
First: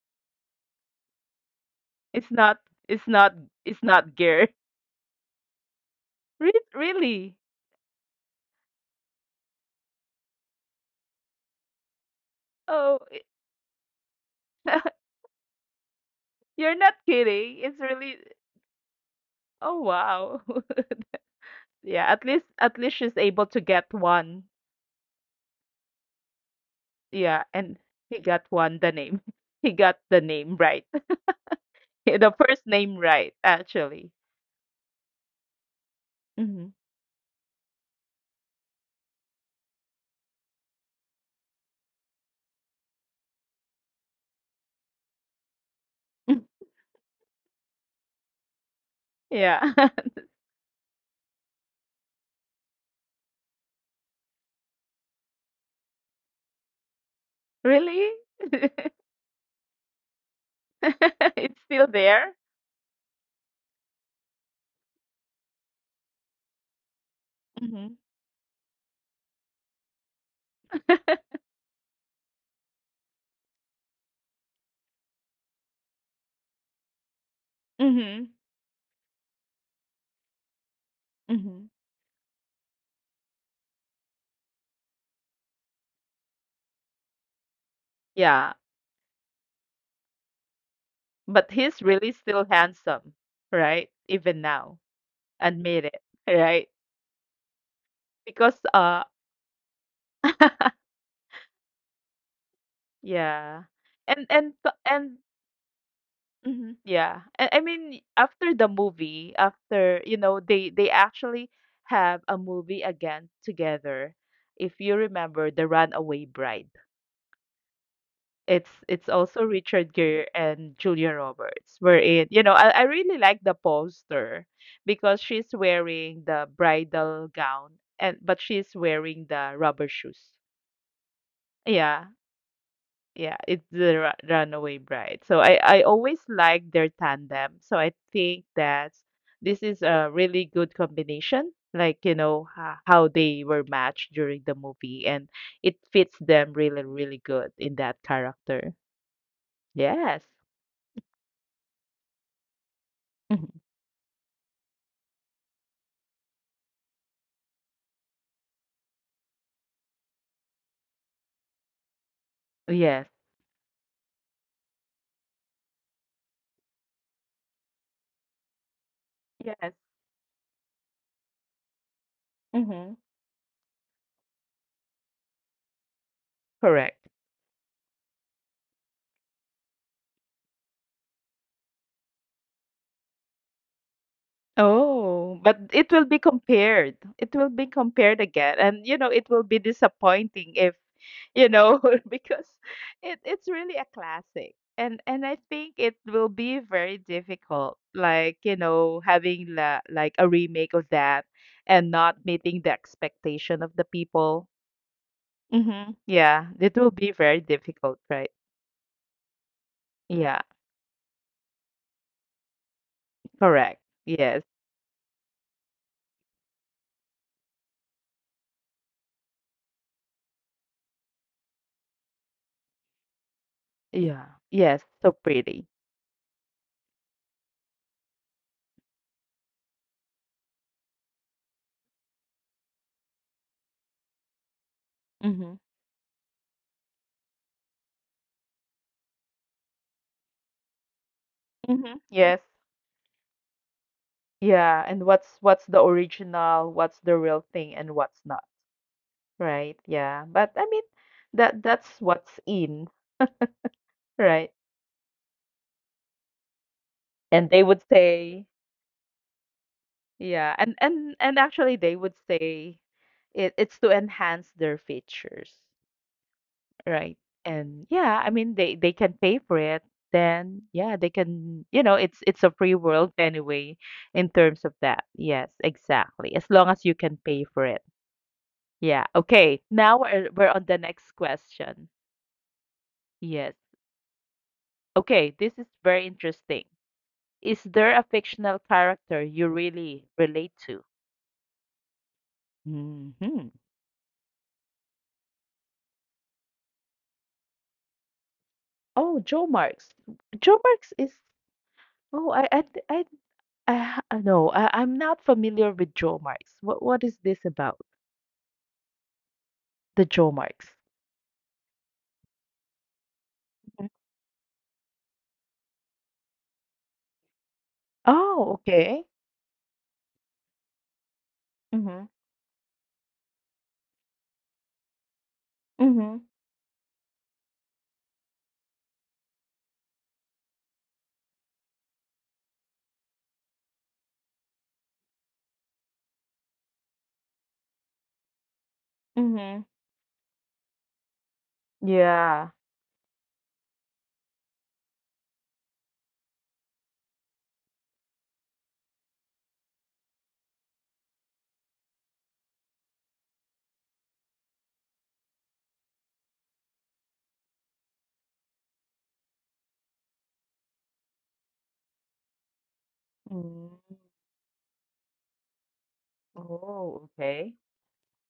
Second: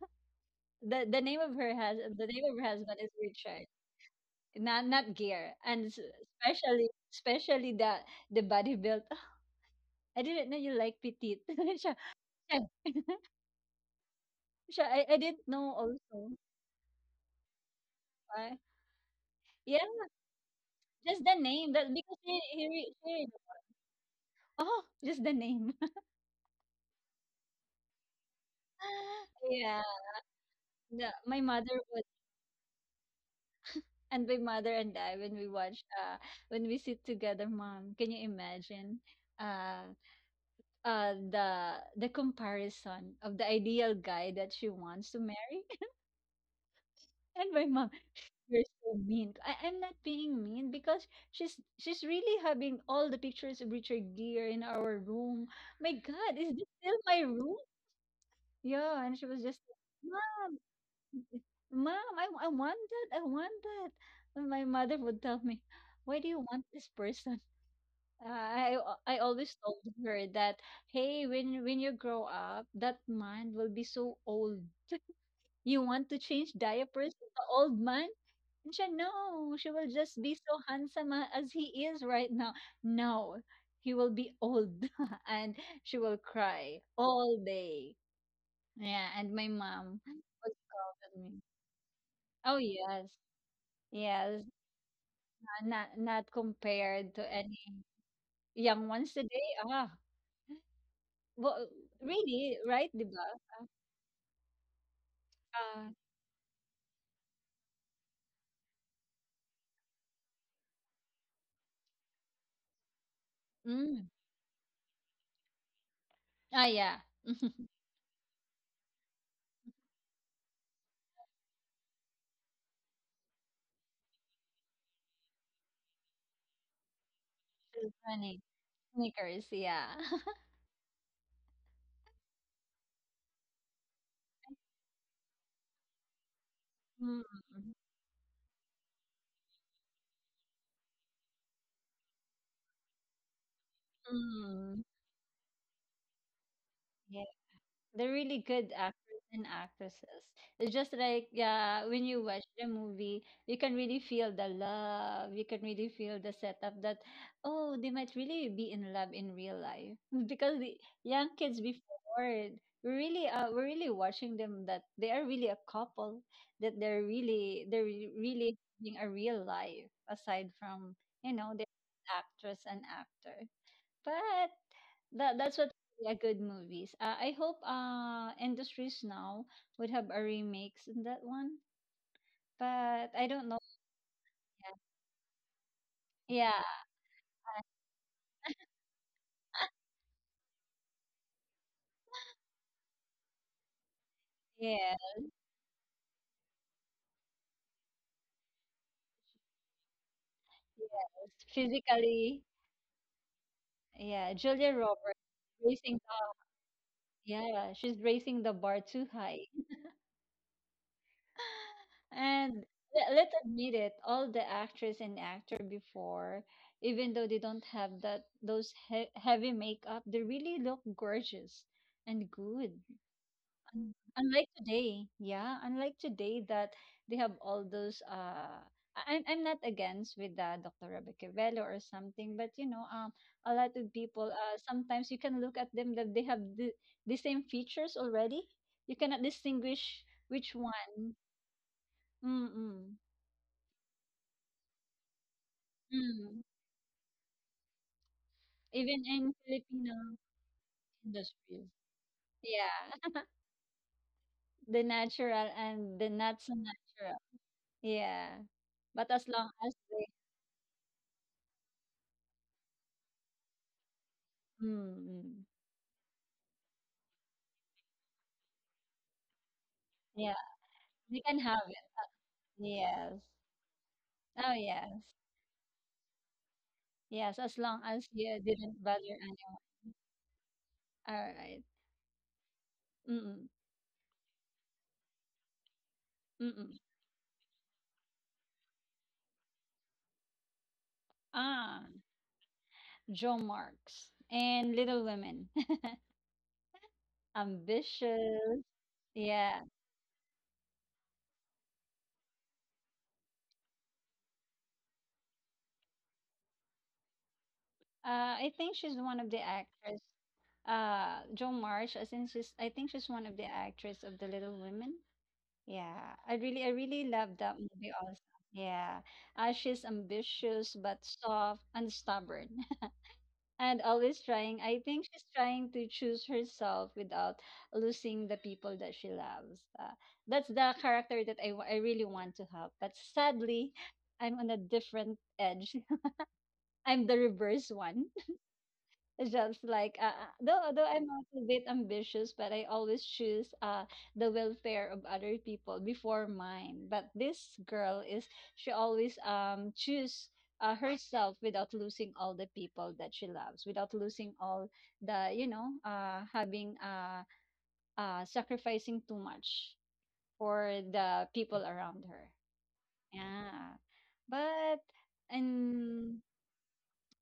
[SPEAKER 2] The name of her has
[SPEAKER 1] It's
[SPEAKER 2] the name
[SPEAKER 1] not.
[SPEAKER 2] of her husband
[SPEAKER 1] It's
[SPEAKER 2] is
[SPEAKER 1] not.
[SPEAKER 2] Richard,
[SPEAKER 1] It's not gear.
[SPEAKER 2] not Gear, and,
[SPEAKER 1] [LAUGHS] Really?
[SPEAKER 2] especially the body build. [LAUGHS] I didn't know you like petite. [LAUGHS] Siya, siya,
[SPEAKER 1] Oh,
[SPEAKER 2] [LAUGHS] siya,
[SPEAKER 1] [LAUGHS]
[SPEAKER 2] I didn't know also.
[SPEAKER 1] you're not kidding. It's really.
[SPEAKER 2] Why?
[SPEAKER 1] Oh
[SPEAKER 2] Yeah,
[SPEAKER 1] wow. [LAUGHS]
[SPEAKER 2] just the
[SPEAKER 1] yeah.
[SPEAKER 2] name.
[SPEAKER 1] At
[SPEAKER 2] That
[SPEAKER 1] least.
[SPEAKER 2] because
[SPEAKER 1] At least she's able to
[SPEAKER 2] he,
[SPEAKER 1] get one.
[SPEAKER 2] oh, just the name. [LAUGHS]
[SPEAKER 1] Yeah. And he got one. The name. [LAUGHS] He got the
[SPEAKER 2] Yeah,
[SPEAKER 1] name right.
[SPEAKER 2] the,
[SPEAKER 1] [LAUGHS] the first name right. Actually.
[SPEAKER 2] My mother and I, when we watch,
[SPEAKER 1] Hmm.
[SPEAKER 2] when we sit together, mom, can you imagine, uh, the comparison of the ideal guy that she wants to
[SPEAKER 1] [LAUGHS]
[SPEAKER 2] marry? [LAUGHS] And my mom,
[SPEAKER 1] yeah.
[SPEAKER 2] you're so mean. I'm not being mean because she's really having all the pictures of Richard Gere in our room. My
[SPEAKER 1] [LAUGHS]
[SPEAKER 2] God, is this
[SPEAKER 1] really?
[SPEAKER 2] still my room? Yeah, and she was just,
[SPEAKER 1] [LAUGHS] it's
[SPEAKER 2] like,
[SPEAKER 1] still there.
[SPEAKER 2] mom, mom, I want that, I want that. And my mother would tell me, why do you
[SPEAKER 1] Hmm.
[SPEAKER 2] want this person? I always told her that, hey, when you grow up, that man will be so old. [LAUGHS] You want to change
[SPEAKER 1] Hmm.
[SPEAKER 2] diapers with the old man? And she, no, she will just be
[SPEAKER 1] Hmm.
[SPEAKER 2] so handsome as he is right now. No, he will be old, [LAUGHS] and she will cry
[SPEAKER 1] Yeah.
[SPEAKER 2] all day. Yeah, and my mom
[SPEAKER 1] But he's
[SPEAKER 2] was
[SPEAKER 1] really
[SPEAKER 2] proud of
[SPEAKER 1] still
[SPEAKER 2] me.
[SPEAKER 1] handsome,
[SPEAKER 2] Oh
[SPEAKER 1] right?
[SPEAKER 2] yes,
[SPEAKER 1] Even now.
[SPEAKER 2] yes,
[SPEAKER 1] Admit it, [LAUGHS] right?
[SPEAKER 2] not compared to
[SPEAKER 1] Because,
[SPEAKER 2] any young ones today.
[SPEAKER 1] [LAUGHS]
[SPEAKER 2] Well,
[SPEAKER 1] yeah.
[SPEAKER 2] really, right, 'di
[SPEAKER 1] And and
[SPEAKER 2] ba?
[SPEAKER 1] and mhm,
[SPEAKER 2] Ah,
[SPEAKER 1] yeah. I mean, after the movie, after, you know, they actually have a movie again together. If you
[SPEAKER 2] hmm,
[SPEAKER 1] remember, The Runaway Bride.
[SPEAKER 2] yeah.
[SPEAKER 1] It's also Richard Gere and Julia Roberts were in. You know, I really like the poster because she's wearing the bridal gown and but she's
[SPEAKER 2] Mm,
[SPEAKER 1] wearing the
[SPEAKER 2] funny,
[SPEAKER 1] rubber shoes.
[SPEAKER 2] sneakers, yeah. [LAUGHS]
[SPEAKER 1] Yeah. Yeah, it's the Runaway Bride. So I always like their tandem. So I think
[SPEAKER 2] Mm.
[SPEAKER 1] that this is a really good combination. Like, you know, how they were matched during the movie, and it
[SPEAKER 2] Mm,
[SPEAKER 1] fits them really, really good in that
[SPEAKER 2] yeah.
[SPEAKER 1] character.
[SPEAKER 2] They're really good
[SPEAKER 1] Yes.
[SPEAKER 2] actors and actresses. It's just like, yeah, when you
[SPEAKER 1] Mhm.
[SPEAKER 2] watch the movie, you can really feel the love. You can really feel the setup that, oh, they might really be in love in real life [LAUGHS] because the young kids
[SPEAKER 1] Yes.
[SPEAKER 2] before we we're really watching them, that they are really a couple, that they're really they're re-
[SPEAKER 1] Yes.
[SPEAKER 2] really having a real life aside from, the
[SPEAKER 1] Hmm.
[SPEAKER 2] actress and actor. But that's what
[SPEAKER 1] Correct.
[SPEAKER 2] a good movies. I hope industries now would have a remix in that one, but I don't know.
[SPEAKER 1] Oh, but it will be compared. It will be
[SPEAKER 2] Yeah,
[SPEAKER 1] compared again. And you know, it will be disappointing if, you know, [LAUGHS] because it's really a classic. And I think it
[SPEAKER 2] yeah,
[SPEAKER 1] will be very difficult, like, you know, having like a remake of that and not
[SPEAKER 2] yes.
[SPEAKER 1] meeting the
[SPEAKER 2] Physically,
[SPEAKER 1] expectation of the people.
[SPEAKER 2] yeah. Julia
[SPEAKER 1] Mm-hmm.
[SPEAKER 2] Roberts
[SPEAKER 1] Yeah, it will
[SPEAKER 2] raising
[SPEAKER 1] be
[SPEAKER 2] the
[SPEAKER 1] very difficult, right?
[SPEAKER 2] yeah, she's raising the bar too
[SPEAKER 1] Yeah,
[SPEAKER 2] high. [LAUGHS] And
[SPEAKER 1] correct.
[SPEAKER 2] let's
[SPEAKER 1] Yes.
[SPEAKER 2] admit it, all the actress and actor before, even though they don't have that those he heavy makeup, they really look gorgeous and good.
[SPEAKER 1] Yeah. Yes,
[SPEAKER 2] Un
[SPEAKER 1] so
[SPEAKER 2] unlike
[SPEAKER 1] pretty.
[SPEAKER 2] today, yeah, unlike today that they have all those, I'm not against with, Dr. Rebecca Velo or something, but a lot of people,
[SPEAKER 1] Mm-hmm.
[SPEAKER 2] sometimes you can look at them, that they have the same features already. You cannot distinguish which
[SPEAKER 1] Mm-hmm.
[SPEAKER 2] one.
[SPEAKER 1] Yes.
[SPEAKER 2] Mm-mm.
[SPEAKER 1] Yeah, and what's the original, what's the real
[SPEAKER 2] Mm.
[SPEAKER 1] thing and what's not, right?
[SPEAKER 2] Even
[SPEAKER 1] Yeah.
[SPEAKER 2] in
[SPEAKER 1] But I mean
[SPEAKER 2] Filipino
[SPEAKER 1] that's what's
[SPEAKER 2] industry.
[SPEAKER 1] in,
[SPEAKER 2] Yeah. [LAUGHS]
[SPEAKER 1] right?
[SPEAKER 2] The natural and the
[SPEAKER 1] And
[SPEAKER 2] not
[SPEAKER 1] they
[SPEAKER 2] so
[SPEAKER 1] would
[SPEAKER 2] natural.
[SPEAKER 1] say,
[SPEAKER 2] Yeah. But as
[SPEAKER 1] yeah,
[SPEAKER 2] long as they,
[SPEAKER 1] and actually they would say it's to enhance their features,
[SPEAKER 2] mm, mm,
[SPEAKER 1] right? And yeah, I mean they can pay for it, then yeah, they
[SPEAKER 2] yeah.
[SPEAKER 1] can, you know,
[SPEAKER 2] You
[SPEAKER 1] it's
[SPEAKER 2] can
[SPEAKER 1] a
[SPEAKER 2] have
[SPEAKER 1] free
[SPEAKER 2] it.
[SPEAKER 1] world anyway
[SPEAKER 2] Yes.
[SPEAKER 1] in terms of that. Yes,
[SPEAKER 2] Oh, yes.
[SPEAKER 1] exactly. As long as you can pay for it.
[SPEAKER 2] Yes, as long
[SPEAKER 1] Yeah.
[SPEAKER 2] as you
[SPEAKER 1] Okay.
[SPEAKER 2] didn't
[SPEAKER 1] Now
[SPEAKER 2] value any.
[SPEAKER 1] we're on the next question.
[SPEAKER 2] All right.
[SPEAKER 1] Yes.
[SPEAKER 2] Mm-mm.
[SPEAKER 1] Okay. This is very interesting. Is
[SPEAKER 2] Mm-mm.
[SPEAKER 1] there a fictional character you really relate to?
[SPEAKER 2] Ah,
[SPEAKER 1] Hmm.
[SPEAKER 2] Joe Marks and Little Women. [LAUGHS]
[SPEAKER 1] Oh, Joe
[SPEAKER 2] Ambitious.
[SPEAKER 1] Marks. Joe
[SPEAKER 2] Yeah.
[SPEAKER 1] Marks is. Oh, I, th- I, ha- I no, I, I'm not familiar with Joe Marks. What is this about?
[SPEAKER 2] I think she's
[SPEAKER 1] The
[SPEAKER 2] one of
[SPEAKER 1] Joe
[SPEAKER 2] the
[SPEAKER 1] Marks.
[SPEAKER 2] actress. Joe Marsh, as in, she's, I think
[SPEAKER 1] Mhm.
[SPEAKER 2] she's one of the actress of The Little Women. Yeah. I really love that
[SPEAKER 1] Oh,
[SPEAKER 2] movie also.
[SPEAKER 1] okay.
[SPEAKER 2] Yeah. She's ambitious but
[SPEAKER 1] Mm-hmm.
[SPEAKER 2] soft and stubborn. And always trying. I think
[SPEAKER 1] Mm-hmm.
[SPEAKER 2] she's trying to choose herself without losing the people that she loves. That's the character that I really want to have. But sadly, I'm on a different edge. [LAUGHS] I'm the reverse one.
[SPEAKER 1] Mm-hmm.
[SPEAKER 2] Just like, though I'm
[SPEAKER 1] Yeah.
[SPEAKER 2] a bit ambitious, but I always choose the welfare of other people before mine. But this girl, is she always choose, herself without losing all the people that she loves, without losing all the, having, sacrificing too much for the people around her.
[SPEAKER 1] Mm.
[SPEAKER 2] Yeah, but.
[SPEAKER 1] Oh,
[SPEAKER 2] And
[SPEAKER 1] okay.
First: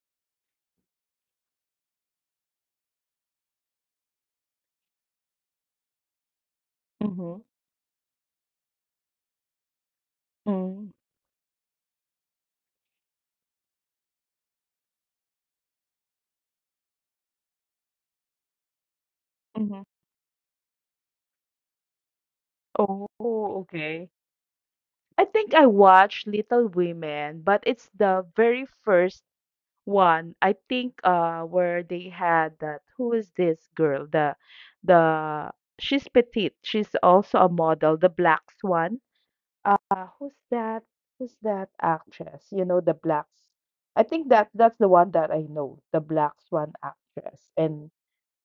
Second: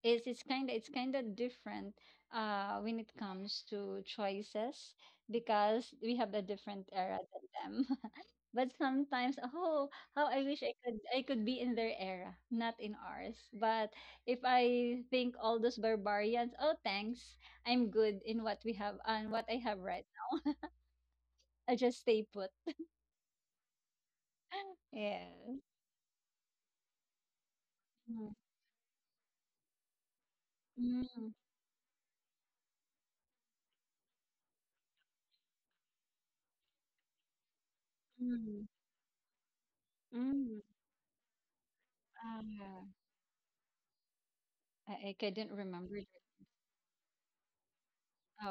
[SPEAKER 2] is it's kind of different, when it comes to choices, because we have a different era
[SPEAKER 1] Mm-hmm.
[SPEAKER 2] than them. [LAUGHS] But sometimes, oh, how I wish I
[SPEAKER 1] Mm-hmm.
[SPEAKER 2] could be in their era, not in ours. But if I think all those barbarians, oh, thanks, I'm good in what we have and what I have
[SPEAKER 1] Mm-hmm.
[SPEAKER 2] right now. I just stay put.
[SPEAKER 1] Oh, okay.
[SPEAKER 2] [GASPS] [LAUGHS] Yeah.
[SPEAKER 1] I think I watched Little Women, but it's the
[SPEAKER 2] Mm,
[SPEAKER 1] very first one. I think
[SPEAKER 2] mm,
[SPEAKER 1] where they had that who is this girl? The she's petite. She's also a model, the black
[SPEAKER 2] mm,
[SPEAKER 1] swan. Who's
[SPEAKER 2] mm.
[SPEAKER 1] that? Who's that
[SPEAKER 2] Ah,
[SPEAKER 1] actress? You know, the blacks. I think that's the
[SPEAKER 2] I,
[SPEAKER 1] one
[SPEAKER 2] I
[SPEAKER 1] that I
[SPEAKER 2] couldn't
[SPEAKER 1] know,
[SPEAKER 2] remember
[SPEAKER 1] the
[SPEAKER 2] that.
[SPEAKER 1] black swan actress. And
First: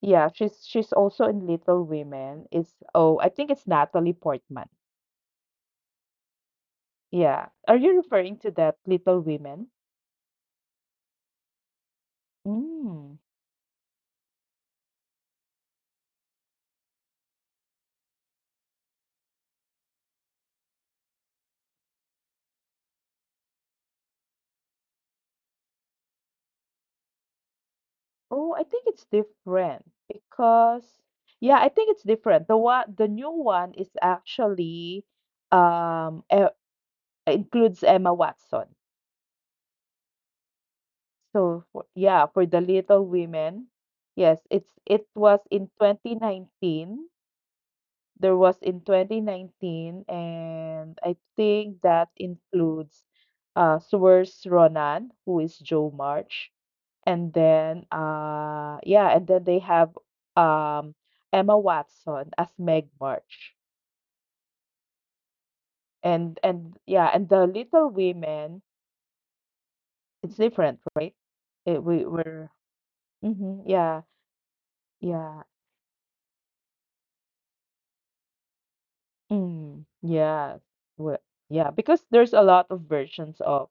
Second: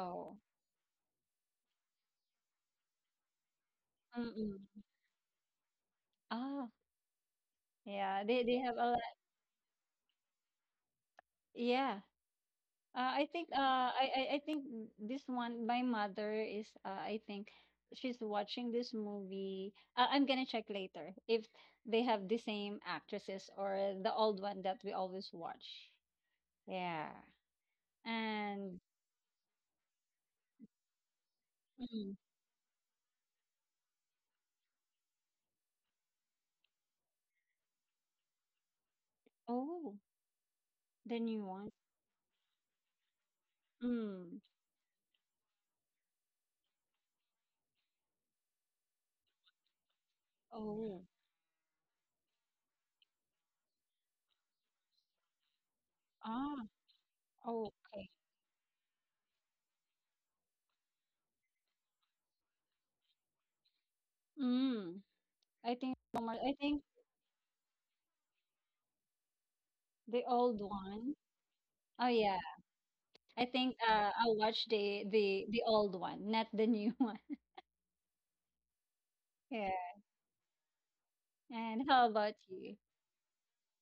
[SPEAKER 1] yeah, she's also in Little Women. It's oh, I think it's Natalie Portman.
[SPEAKER 2] mm-mm. Ah,
[SPEAKER 1] Yeah. Are you
[SPEAKER 2] yeah,
[SPEAKER 1] referring
[SPEAKER 2] they
[SPEAKER 1] to
[SPEAKER 2] they have
[SPEAKER 1] that
[SPEAKER 2] a lot.
[SPEAKER 1] Little Women?
[SPEAKER 2] Yeah.
[SPEAKER 1] Mm.
[SPEAKER 2] Uh, I think uh I think this one my mother is, I think she's watching this movie. I'm gonna check later if they have the same actresses or the old one that we always watch. Yeah.
[SPEAKER 1] Oh, I
[SPEAKER 2] And
[SPEAKER 1] think it's different because yeah, I think it's
[SPEAKER 2] mm,
[SPEAKER 1] different. The new one is actually um e- includes Emma Watson.
[SPEAKER 2] oh, the new
[SPEAKER 1] So
[SPEAKER 2] one.
[SPEAKER 1] for, yeah, for the Little Women,
[SPEAKER 2] Mm.
[SPEAKER 1] yes, it was in 2019. There was in 2019
[SPEAKER 2] Oh.
[SPEAKER 1] and I think that includes Saoirse Ronan, who is Jo March.
[SPEAKER 2] Ah,
[SPEAKER 1] And then,
[SPEAKER 2] okay.
[SPEAKER 1] yeah, and then they have um, Emma Watson as Meg March,
[SPEAKER 2] Mm.
[SPEAKER 1] and
[SPEAKER 2] I think
[SPEAKER 1] and yeah, and the Little Women.
[SPEAKER 2] the
[SPEAKER 1] It's
[SPEAKER 2] old
[SPEAKER 1] different,
[SPEAKER 2] one.
[SPEAKER 1] right? It,
[SPEAKER 2] Oh
[SPEAKER 1] we
[SPEAKER 2] yeah.
[SPEAKER 1] were,
[SPEAKER 2] I
[SPEAKER 1] mm-hmm,
[SPEAKER 2] think,
[SPEAKER 1] yeah,
[SPEAKER 2] I'll watch the the
[SPEAKER 1] yeah,
[SPEAKER 2] the old one, not the new [LAUGHS] one. Yeah.
[SPEAKER 1] mm, yeah, we- Yeah,
[SPEAKER 2] And how
[SPEAKER 1] because
[SPEAKER 2] about
[SPEAKER 1] there's a lot
[SPEAKER 2] you?
[SPEAKER 1] of versions of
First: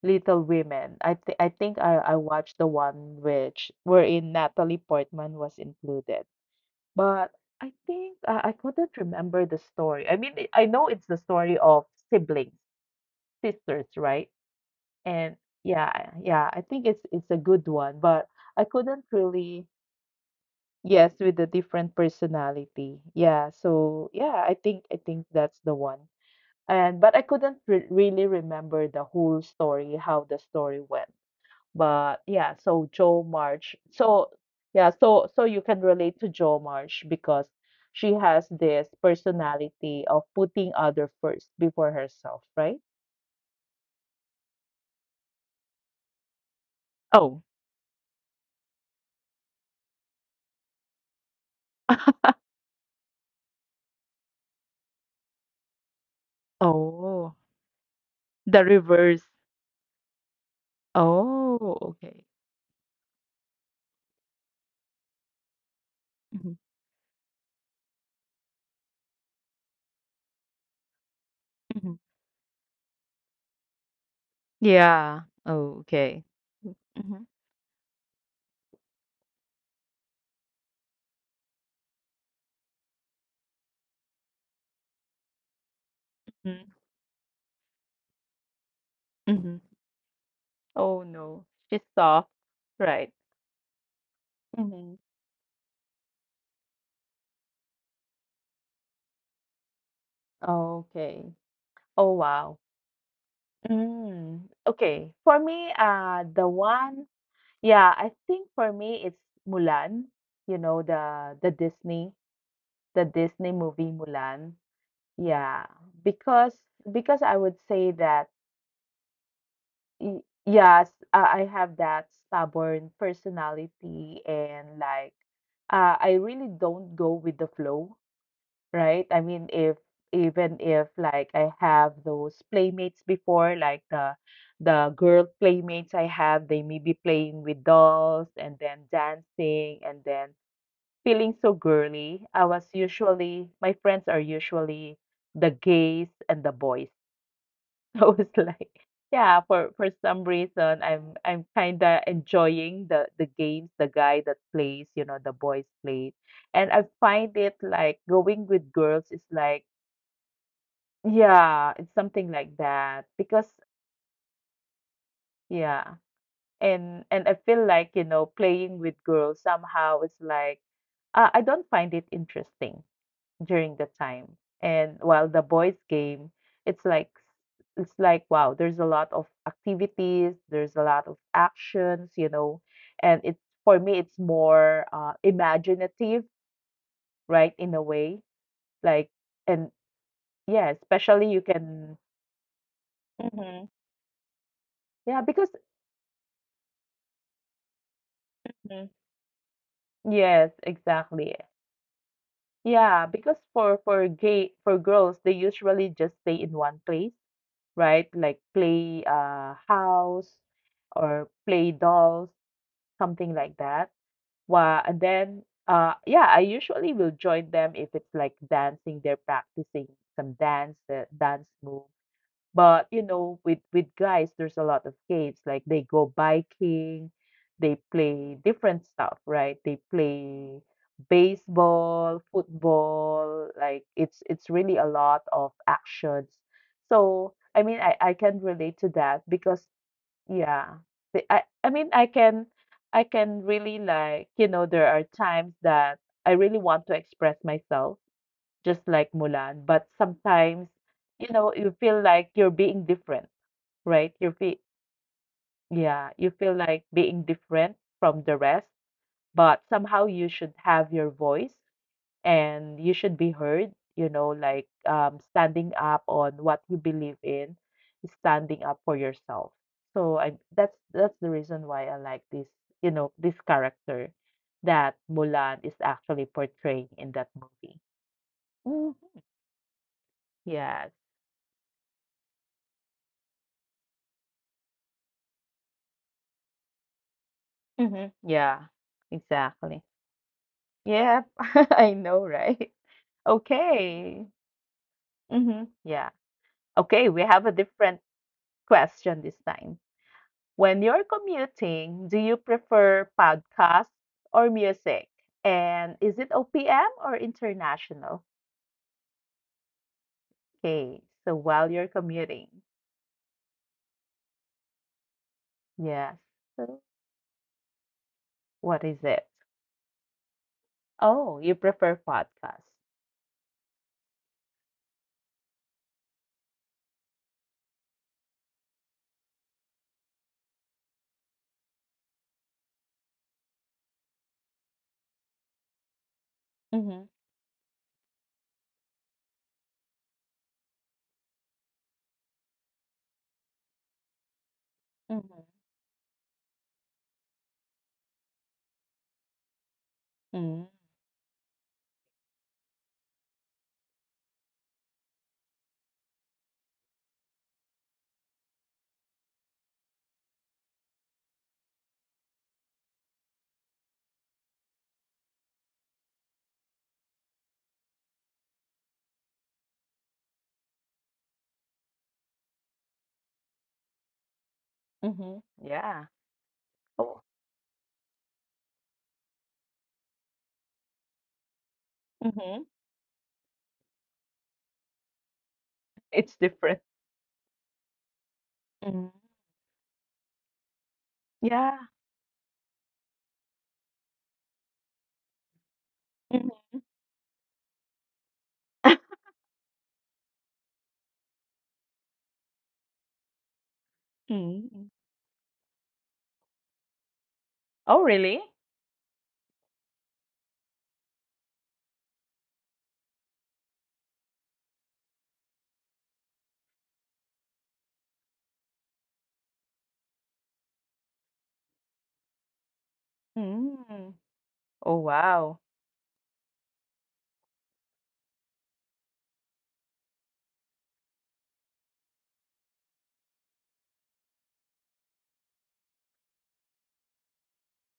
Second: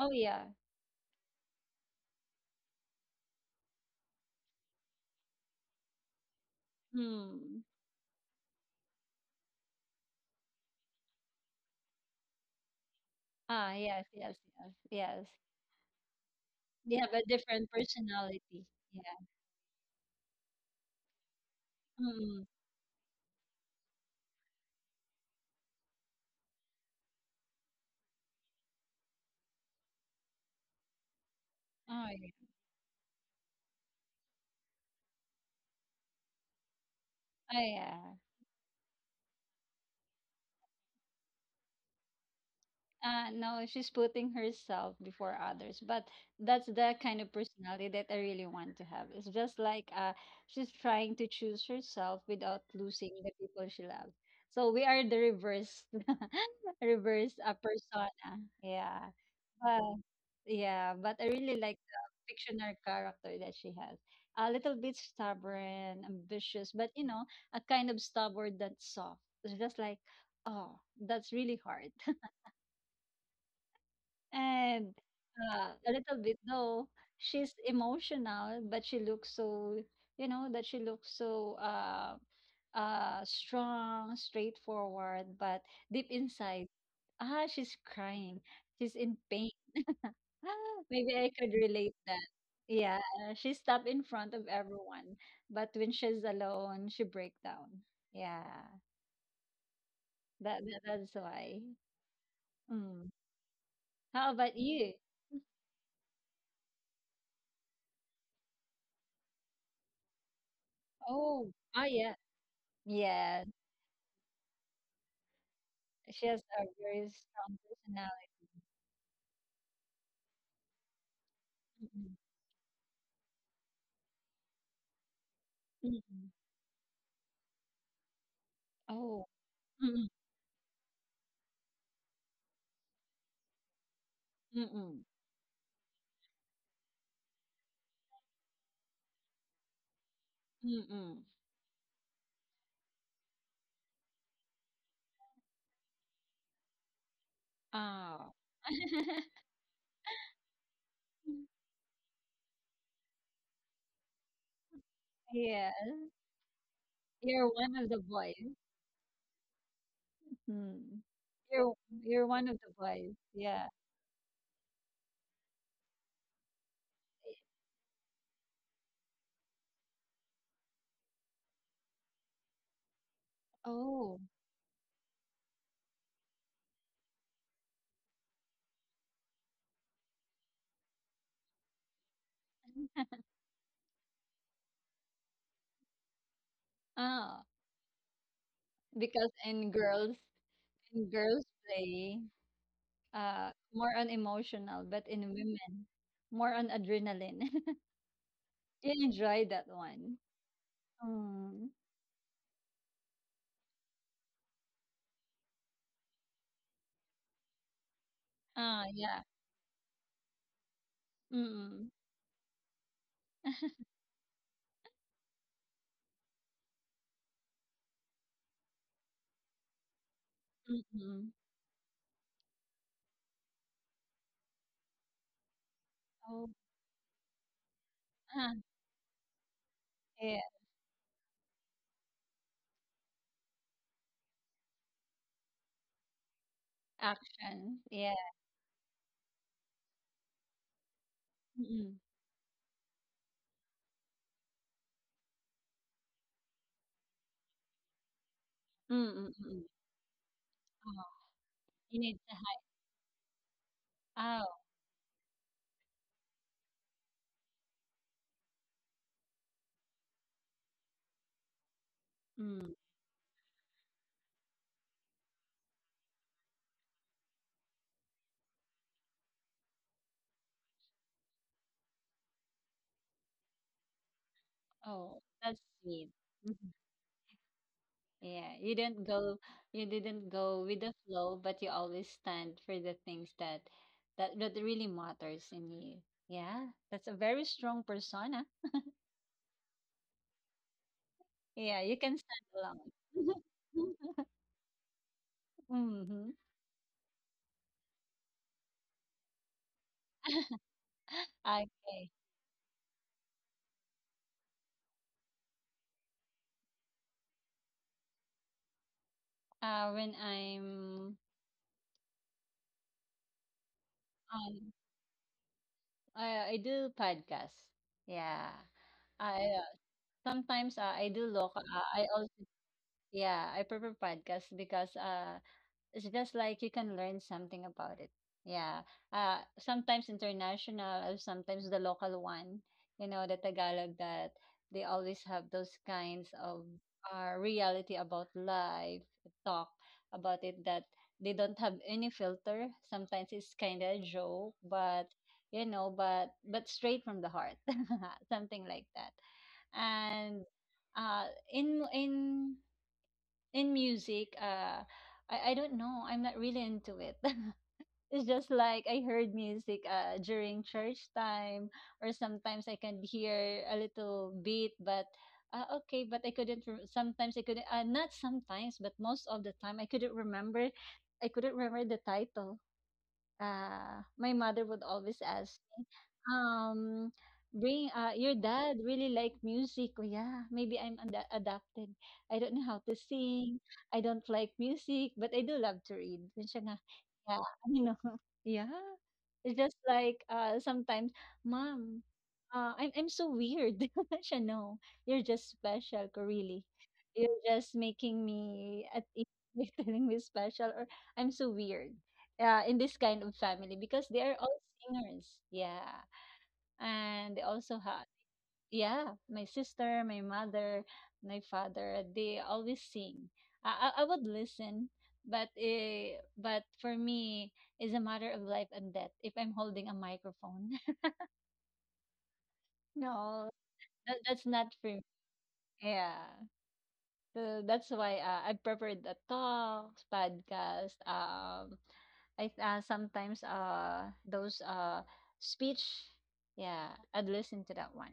[SPEAKER 2] Oh
[SPEAKER 1] Little
[SPEAKER 2] yeah.
[SPEAKER 1] Women. I think I watched the one which wherein Natalie Portman was included. But
[SPEAKER 2] Hmm.
[SPEAKER 1] I think I couldn't remember the story. I mean, I know it's the story of siblings,
[SPEAKER 2] Yes,
[SPEAKER 1] sisters,
[SPEAKER 2] yes,
[SPEAKER 1] right?
[SPEAKER 2] yes, yes.
[SPEAKER 1] And yeah, yeah, I think
[SPEAKER 2] They
[SPEAKER 1] it's
[SPEAKER 2] have a
[SPEAKER 1] it's a good
[SPEAKER 2] different
[SPEAKER 1] one, but I
[SPEAKER 2] personality. Yeah.
[SPEAKER 1] couldn't really, yes, with the different
[SPEAKER 2] Hmm.
[SPEAKER 1] personality. Yeah, so yeah, I think that's the one. And but I couldn't re really remember the whole story, how the story went.
[SPEAKER 2] Oh
[SPEAKER 1] But
[SPEAKER 2] yeah.
[SPEAKER 1] yeah, so Joe March. So yeah, so you can relate to Joe March because
[SPEAKER 2] Oh yeah.
[SPEAKER 1] she has this personality of putting other first before herself, right?
[SPEAKER 2] No, she's putting herself before others. But that's the kind of
[SPEAKER 1] Oh.
[SPEAKER 2] personality that I really want to have. It's just like, she's trying to choose herself
[SPEAKER 1] [LAUGHS]
[SPEAKER 2] without losing the people she loves. So we are the reverse, [LAUGHS] reverse,
[SPEAKER 1] Oh.
[SPEAKER 2] persona.
[SPEAKER 1] The
[SPEAKER 2] Yeah.
[SPEAKER 1] reverse.
[SPEAKER 2] But, yeah, but I really like
[SPEAKER 1] Oh,
[SPEAKER 2] the
[SPEAKER 1] okay.
[SPEAKER 2] fictional character that she has. A little bit stubborn,
[SPEAKER 1] Hmm.
[SPEAKER 2] ambitious, but a kind of stubborn that's soft. It's just like, oh, that's really hard.
[SPEAKER 1] Hmm.
[SPEAKER 2] And,
[SPEAKER 1] Yeah. Oh,
[SPEAKER 2] a little
[SPEAKER 1] okay.
[SPEAKER 2] bit, though,
[SPEAKER 1] Hmm.
[SPEAKER 2] she's emotional, but she looks so, that she looks so, strong, straightforward, but deep inside, she's crying. She's in pain.
[SPEAKER 1] Hmm. Oh
[SPEAKER 2] Maybe I
[SPEAKER 1] no.
[SPEAKER 2] could
[SPEAKER 1] She's
[SPEAKER 2] relate
[SPEAKER 1] soft.
[SPEAKER 2] that. Yeah,
[SPEAKER 1] Right.
[SPEAKER 2] she's up in front of
[SPEAKER 1] Hmm.
[SPEAKER 2] everyone, but when she's alone, she break down. Yeah, that's
[SPEAKER 1] Okay.
[SPEAKER 2] why.
[SPEAKER 1] Oh wow.
[SPEAKER 2] Mm. How
[SPEAKER 1] Mm.
[SPEAKER 2] about you?
[SPEAKER 1] Okay. For me, the one. Yeah, I think for me it's Mulan, you know, the
[SPEAKER 2] Oh, yeah,
[SPEAKER 1] Disney, the
[SPEAKER 2] yeah.
[SPEAKER 1] Disney movie Mulan. Yeah,
[SPEAKER 2] She has a
[SPEAKER 1] because
[SPEAKER 2] very
[SPEAKER 1] I
[SPEAKER 2] strong
[SPEAKER 1] would say
[SPEAKER 2] personality.
[SPEAKER 1] that yes, I have that
[SPEAKER 2] Mm-mm.
[SPEAKER 1] stubborn personality and like
[SPEAKER 2] Mm-mm.
[SPEAKER 1] I really don't go with the flow,
[SPEAKER 2] Oh.
[SPEAKER 1] right? I mean, if
[SPEAKER 2] Mm-mm.
[SPEAKER 1] even if like I have those playmates before, like the
[SPEAKER 2] Mm-mm.
[SPEAKER 1] the girl playmates I have, they may be playing with dolls and then dancing and then
[SPEAKER 2] Mm-mm.
[SPEAKER 1] feeling so girly. I was usually my friends are usually the gays and the boys. [LAUGHS] So
[SPEAKER 2] Oh.
[SPEAKER 1] it's like
[SPEAKER 2] [LAUGHS]
[SPEAKER 1] yeah, for some reason I'm kinda enjoying the games, the guy that plays, you know, the boys
[SPEAKER 2] Yeah,
[SPEAKER 1] play. And I find
[SPEAKER 2] you're
[SPEAKER 1] it
[SPEAKER 2] one of the
[SPEAKER 1] like
[SPEAKER 2] boys.
[SPEAKER 1] going with girls is like
[SPEAKER 2] Mm. You're
[SPEAKER 1] yeah, it's
[SPEAKER 2] you're
[SPEAKER 1] something
[SPEAKER 2] one of
[SPEAKER 1] like
[SPEAKER 2] the
[SPEAKER 1] that
[SPEAKER 2] boys.
[SPEAKER 1] because
[SPEAKER 2] Yeah.
[SPEAKER 1] yeah, and I feel like, you know, playing with girls somehow is like I don't find it interesting during the
[SPEAKER 2] Oh.
[SPEAKER 1] time. And while the boys game, it's like wow, there's a lot of activities, there's a lot of actions, you know, and it's for me it's more imaginative,
[SPEAKER 2] Ah,
[SPEAKER 1] right, in a way. Like
[SPEAKER 2] because in
[SPEAKER 1] and
[SPEAKER 2] girls,
[SPEAKER 1] yeah, especially you can
[SPEAKER 2] play,
[SPEAKER 1] Mhm.
[SPEAKER 2] more on emotional, but in
[SPEAKER 1] Yeah, because
[SPEAKER 2] women, more on adrenaline. [LAUGHS] You enjoy that one.
[SPEAKER 1] Yes, exactly.
[SPEAKER 2] Um.
[SPEAKER 1] Yeah, because for gay for girls, they usually just stay in one place, right? Like play
[SPEAKER 2] Yeah.
[SPEAKER 1] house or
[SPEAKER 2] Mm-mm.
[SPEAKER 1] play dolls, something like that. Wow, and then yeah, I usually will join them if it's like dancing, they're practicing some dance,
[SPEAKER 2] Mm-mm.
[SPEAKER 1] dance move but you know, with guys, there's a lot of games like they go
[SPEAKER 2] Oh.
[SPEAKER 1] biking, they play
[SPEAKER 2] Ah.
[SPEAKER 1] different stuff, right? They
[SPEAKER 2] Yeah,
[SPEAKER 1] play baseball, football, like it's really a lot of actions. So
[SPEAKER 2] action,
[SPEAKER 1] I mean,
[SPEAKER 2] yeah.
[SPEAKER 1] I can relate to that because yeah, I
[SPEAKER 2] Mm,
[SPEAKER 1] mean, I can really like you know there are times that I really want to express myself just
[SPEAKER 2] mm,
[SPEAKER 1] like
[SPEAKER 2] mm.
[SPEAKER 1] Mulan. But
[SPEAKER 2] Oh,
[SPEAKER 1] sometimes, you know,
[SPEAKER 2] you
[SPEAKER 1] you
[SPEAKER 2] need
[SPEAKER 1] feel
[SPEAKER 2] to
[SPEAKER 1] like
[SPEAKER 2] hide,
[SPEAKER 1] you're being different, right? You
[SPEAKER 2] oh,
[SPEAKER 1] feel, yeah, you feel like being different from the rest, but somehow you should have your voice
[SPEAKER 2] mm,
[SPEAKER 1] and you should be heard, you know, like standing up on what you believe in, standing up for yourself. So that's the reason why I like this, you know, this character that
[SPEAKER 2] oh, that's
[SPEAKER 1] Mulan is
[SPEAKER 2] sweet.
[SPEAKER 1] actually
[SPEAKER 2] Mhm.
[SPEAKER 1] portraying in that movie.
[SPEAKER 2] Yeah,
[SPEAKER 1] Mhm.
[SPEAKER 2] you didn't go with the flow,
[SPEAKER 1] Yeah.
[SPEAKER 2] but you always stand for the things that really matters in you. Yeah, that's a very strong persona.
[SPEAKER 1] Mhm. Yeah, exactly.
[SPEAKER 2] Yeah, you can
[SPEAKER 1] Yep,
[SPEAKER 2] stand
[SPEAKER 1] [LAUGHS] I know, right?
[SPEAKER 2] alone. [LAUGHS]
[SPEAKER 1] Okay. Hmm.
[SPEAKER 2] Mm-hmm.
[SPEAKER 1] Yeah. Okay, we have a different question this time. When you're
[SPEAKER 2] Okay.
[SPEAKER 1] commuting, do you prefer podcasts or music? And is it OPM or international?
[SPEAKER 2] When I'm
[SPEAKER 1] Okay, so while you're commuting,
[SPEAKER 2] on,
[SPEAKER 1] yes.
[SPEAKER 2] I do
[SPEAKER 1] So
[SPEAKER 2] podcasts. Yeah.
[SPEAKER 1] what is
[SPEAKER 2] I
[SPEAKER 1] it?
[SPEAKER 2] Sometimes, I do look,
[SPEAKER 1] Oh, you
[SPEAKER 2] I also,
[SPEAKER 1] prefer podcasts.
[SPEAKER 2] yeah, I prefer podcast because, it's just like you can learn something about it. Yeah. Sometimes international, sometimes the local one, you know, the Tagalog, that they always have those kinds of,
[SPEAKER 1] Mm-hmm.
[SPEAKER 2] reality about life, talk about it, that they don't have any filter. Sometimes it's kind of a joke, but
[SPEAKER 1] Mm-hmm.
[SPEAKER 2] but straight from the heart, [LAUGHS] something like that, and, uh in in in music, I don't know, I'm not really into it. [LAUGHS] It's just like I heard music during church time, or sometimes I can hear a little beat, but, okay, but I couldn't, sometimes I couldn't, not sometimes, but most of the time I couldn't remember, the title. My mother would always
[SPEAKER 1] Mm-hmm.
[SPEAKER 2] ask me,
[SPEAKER 1] Yeah.
[SPEAKER 2] um,
[SPEAKER 1] Oh.
[SPEAKER 2] bring, your dad really like music. Oh, yeah, maybe I'm adapted. I don't know how
[SPEAKER 1] Mm-hmm.
[SPEAKER 2] to
[SPEAKER 1] [LAUGHS]
[SPEAKER 2] sing. I don't like music, but I do love to read. And
[SPEAKER 1] It's
[SPEAKER 2] siya nga,
[SPEAKER 1] different.
[SPEAKER 2] yeah, [LAUGHS] you know, yeah.
[SPEAKER 1] Mm,
[SPEAKER 2] It's just like, sometimes,
[SPEAKER 1] yeah.
[SPEAKER 2] mom, I'm so weird. [LAUGHS] Siya, no, you're just special, ko,
[SPEAKER 1] Mhm.
[SPEAKER 2] really. You're just making me at ease
[SPEAKER 1] [LAUGHS]
[SPEAKER 2] by [LAUGHS] telling me special, or I'm so weird, yeah, in this kind of family, because they are all
[SPEAKER 1] Mm.
[SPEAKER 2] singers. Yeah. And they also
[SPEAKER 1] Oh,
[SPEAKER 2] have,
[SPEAKER 1] really?
[SPEAKER 2] yeah, my sister, my mother, my father, they always sing. I would listen, but, for me, it's a matter of life and death if I'm holding a microphone. [LAUGHS] No,
[SPEAKER 1] Mm.
[SPEAKER 2] that's not for me.
[SPEAKER 1] Oh, wow.
[SPEAKER 2] Yeah. So that's why, I prefer the talks, podcast, I, sometimes, those, speech, yeah, I'd listen to that one.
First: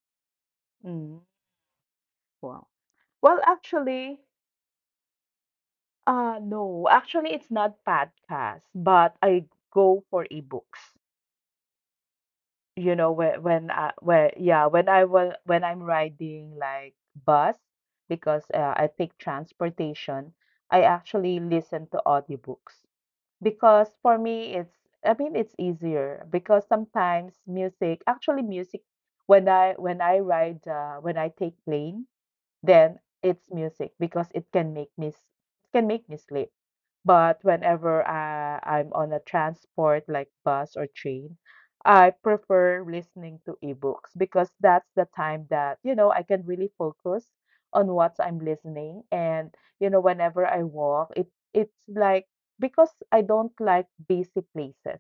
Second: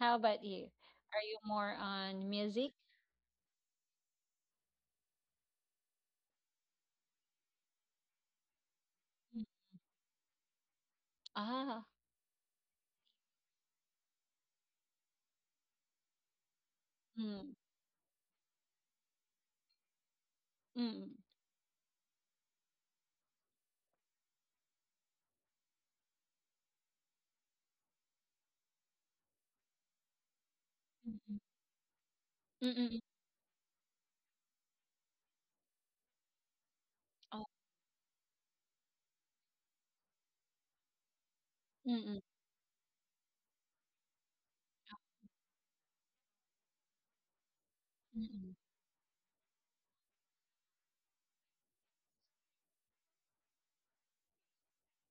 [SPEAKER 2] How about you? Are
[SPEAKER 1] Mm.
[SPEAKER 2] you more on
[SPEAKER 1] Wow.
[SPEAKER 2] music?
[SPEAKER 1] Well, actually, no, actually, it's not podcast, but I go for ebooks.
[SPEAKER 2] Ah,
[SPEAKER 1] You know, when I where yeah, when I was when I'm riding like
[SPEAKER 2] mm,
[SPEAKER 1] bus because I take transportation, I
[SPEAKER 2] mm,
[SPEAKER 1] actually listen to audiobooks. Because for me, it's I mean, it's easier because sometimes music, actually music, when I ride, when I
[SPEAKER 2] mm,
[SPEAKER 1] take plane,
[SPEAKER 2] mm, mm,
[SPEAKER 1] then it's music because it can make can make me sleep.
[SPEAKER 2] oh,
[SPEAKER 1] But whenever I'm on a transport like bus or train,
[SPEAKER 2] mm,
[SPEAKER 1] I
[SPEAKER 2] mm,
[SPEAKER 1] prefer listening to ebooks because that's the time that, you know, I can really focus on what I'm
[SPEAKER 2] mm,
[SPEAKER 1] listening. And, you know, whenever I walk, it's like because I don't like busy places.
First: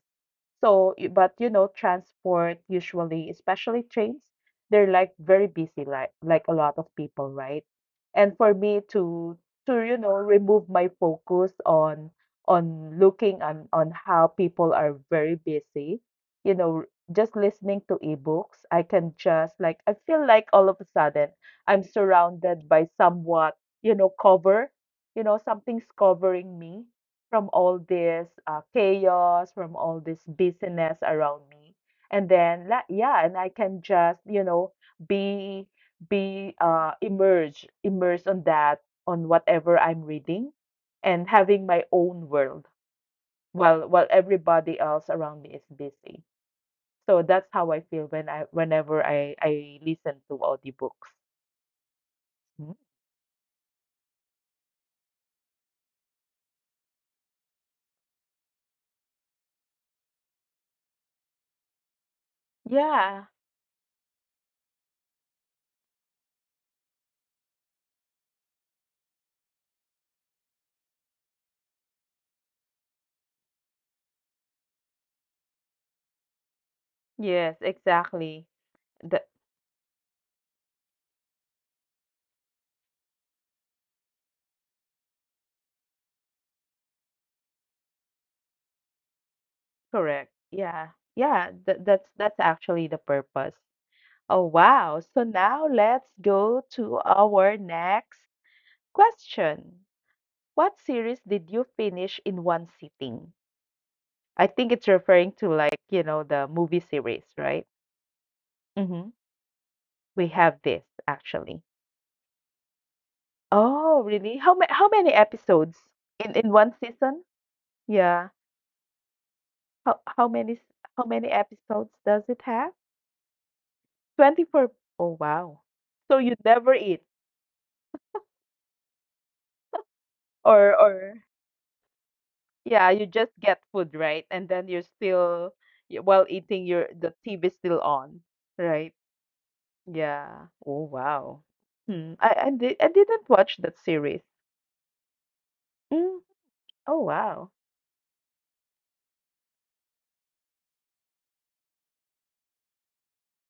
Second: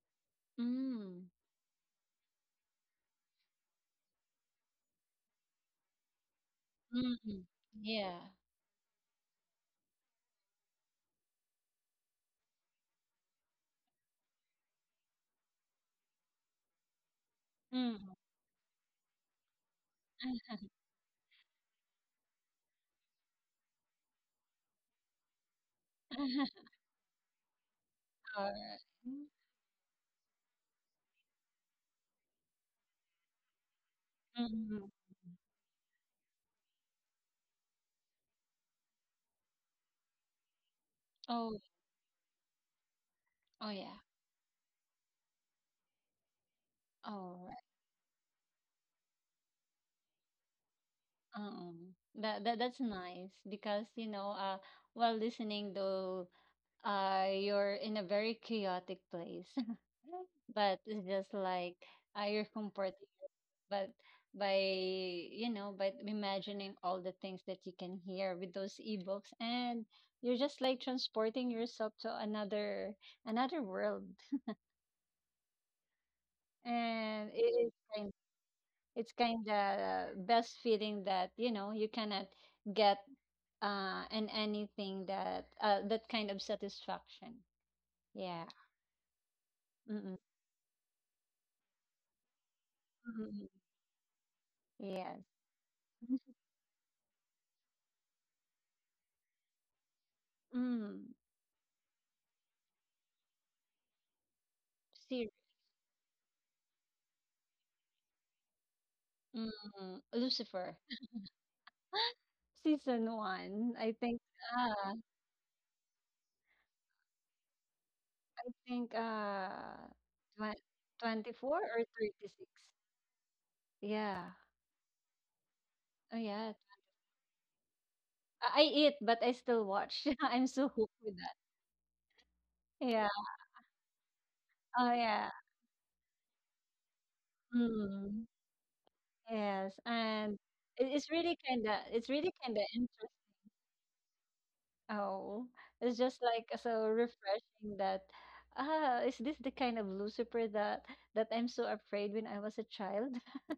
[SPEAKER 1] So,
[SPEAKER 2] mm,
[SPEAKER 1] but you know, transport usually, especially trains, they're like very busy, like a lot of
[SPEAKER 2] mm,
[SPEAKER 1] people,
[SPEAKER 2] mm,
[SPEAKER 1] right?
[SPEAKER 2] yeah,
[SPEAKER 1] And for me to you know remove my focus on looking on how people are very busy, you know, just
[SPEAKER 2] mm.
[SPEAKER 1] listening to ebooks, I can just like I feel like all of a sudden I'm surrounded by somewhat, you know, cover, you know, something's
[SPEAKER 2] [LAUGHS]
[SPEAKER 1] covering me from all this
[SPEAKER 2] Alright.
[SPEAKER 1] chaos, from all this busyness around me. And then, yeah, and I can just, you
[SPEAKER 2] Mm.
[SPEAKER 1] know, be immersed on that on whatever I'm reading, and
[SPEAKER 2] Oh,
[SPEAKER 1] having my own world
[SPEAKER 2] oh yeah.
[SPEAKER 1] while everybody else around me is busy.
[SPEAKER 2] Oh,
[SPEAKER 1] So
[SPEAKER 2] right.
[SPEAKER 1] that's how I feel when I whenever I listen to audiobooks.
[SPEAKER 2] That's
[SPEAKER 1] Mm.
[SPEAKER 2] nice because, while listening to, you're in a very chaotic place, [LAUGHS] but it's just like, you're comforting
[SPEAKER 1] Yeah.
[SPEAKER 2] your- but by, by imagining all the things that you can hear with those ebooks, and you're just like transporting yourself to another, world, and is
[SPEAKER 1] Yes,
[SPEAKER 2] kind
[SPEAKER 1] exactly.
[SPEAKER 2] it's kind of best feeling, that you cannot get, and anything, that kind of satisfaction, yeah.
[SPEAKER 1] Correct. Yeah. Yeah, th that's actually
[SPEAKER 2] Mm-mm.
[SPEAKER 1] the purpose. Oh,
[SPEAKER 2] Yes.
[SPEAKER 1] wow. So now let's go to our next question.
[SPEAKER 2] Mm.
[SPEAKER 1] What series did you finish in one sitting? I think
[SPEAKER 2] Ser-
[SPEAKER 1] it's referring to like, you know, the movie series, right? Mm-hmm.
[SPEAKER 2] mm.
[SPEAKER 1] We
[SPEAKER 2] Lucifer.
[SPEAKER 1] have this actually.
[SPEAKER 2] [LAUGHS] Season one.
[SPEAKER 1] Oh, really? How ma
[SPEAKER 2] Ah,
[SPEAKER 1] how many episodes in one season?
[SPEAKER 2] I
[SPEAKER 1] Yeah.
[SPEAKER 2] think,
[SPEAKER 1] How how
[SPEAKER 2] tw-
[SPEAKER 1] many s- how many
[SPEAKER 2] 24 or
[SPEAKER 1] episodes does
[SPEAKER 2] 36.
[SPEAKER 1] it have?
[SPEAKER 2] Yeah.
[SPEAKER 1] 24. Oh, wow.
[SPEAKER 2] Oh
[SPEAKER 1] So
[SPEAKER 2] yeah.
[SPEAKER 1] you never eat.
[SPEAKER 2] I eat but I still watch. [LAUGHS] I'm so
[SPEAKER 1] or
[SPEAKER 2] hooked with
[SPEAKER 1] or
[SPEAKER 2] that.
[SPEAKER 1] yeah,
[SPEAKER 2] Yeah.
[SPEAKER 1] you just get food, right? And then
[SPEAKER 2] Oh
[SPEAKER 1] you're
[SPEAKER 2] yeah.
[SPEAKER 1] still while eating your the TV still
[SPEAKER 2] Mm.
[SPEAKER 1] on, right?
[SPEAKER 2] Yes. And
[SPEAKER 1] Yeah. Oh wow.
[SPEAKER 2] it's
[SPEAKER 1] Hmm.
[SPEAKER 2] really kind of
[SPEAKER 1] I
[SPEAKER 2] interesting.
[SPEAKER 1] didn't watch that series.
[SPEAKER 2] Oh, it's just
[SPEAKER 1] Mm.
[SPEAKER 2] like so
[SPEAKER 1] Oh wow.
[SPEAKER 2] refreshing that, is this the kind of Lucifer that I'm so afraid when I was a child? [LAUGHS]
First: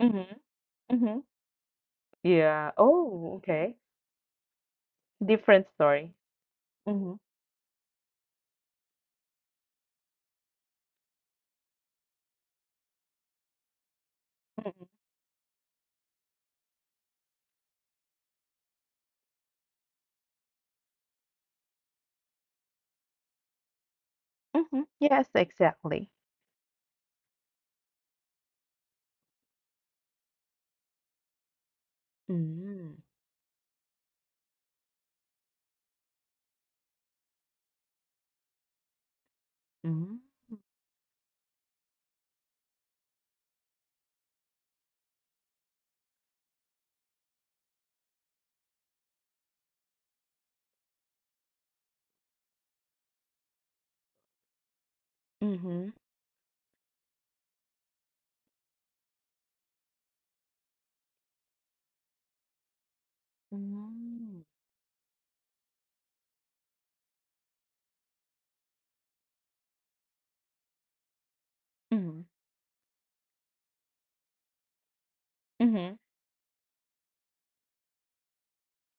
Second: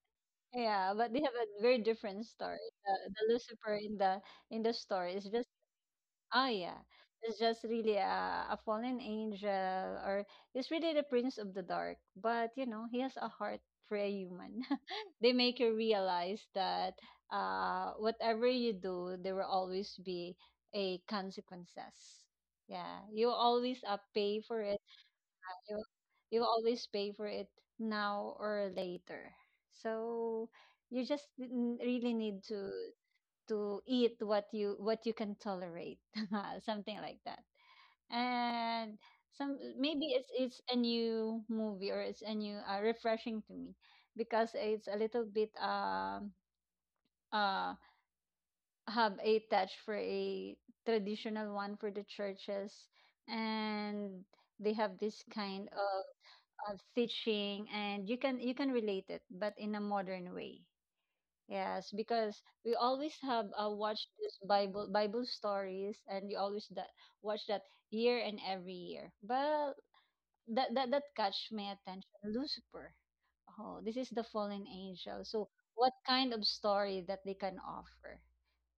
[SPEAKER 1] Mm-hmm.
[SPEAKER 2] Yeah, but
[SPEAKER 1] Mm-hmm.
[SPEAKER 2] they have a very different story.
[SPEAKER 1] Yeah.
[SPEAKER 2] The
[SPEAKER 1] Oh,
[SPEAKER 2] Lucifer
[SPEAKER 1] okay.
[SPEAKER 2] in the story is just,
[SPEAKER 1] Different story.
[SPEAKER 2] oh yeah,
[SPEAKER 1] Mm-hmm.
[SPEAKER 2] it's just really a fallen angel, or he's really the prince of the dark. But you know, he has a heart for a human.
[SPEAKER 1] Mm-hmm.
[SPEAKER 2] [LAUGHS] They make you realize that, whatever you do, there will always be a consequences. Yeah, you always, pay for
[SPEAKER 1] Mm-hmm.
[SPEAKER 2] it.
[SPEAKER 1] Yes,
[SPEAKER 2] You
[SPEAKER 1] exactly.
[SPEAKER 2] you always pay for it now or later. So you just really need to
[SPEAKER 1] Mm-hmm.
[SPEAKER 2] eat what you can tolerate [LAUGHS] something like that. And some,
[SPEAKER 1] Mm-hmm.
[SPEAKER 2] maybe it's a new movie, or it's a new, refreshing to me, because it's a little bit, uh have a touch for a traditional one for the churches, and they have this kind
[SPEAKER 1] Mm-hmm.
[SPEAKER 2] of teaching, and you can relate it, but in a modern way. Yes, because we always have watched this Bible stories, and we always that watch that year and every year. But that catch my
[SPEAKER 1] Mm-hmm.
[SPEAKER 2] attention. Lucifer. Oh, this is the fallen angel. So
[SPEAKER 1] Mm-hmm.
[SPEAKER 2] what kind of story that they can offer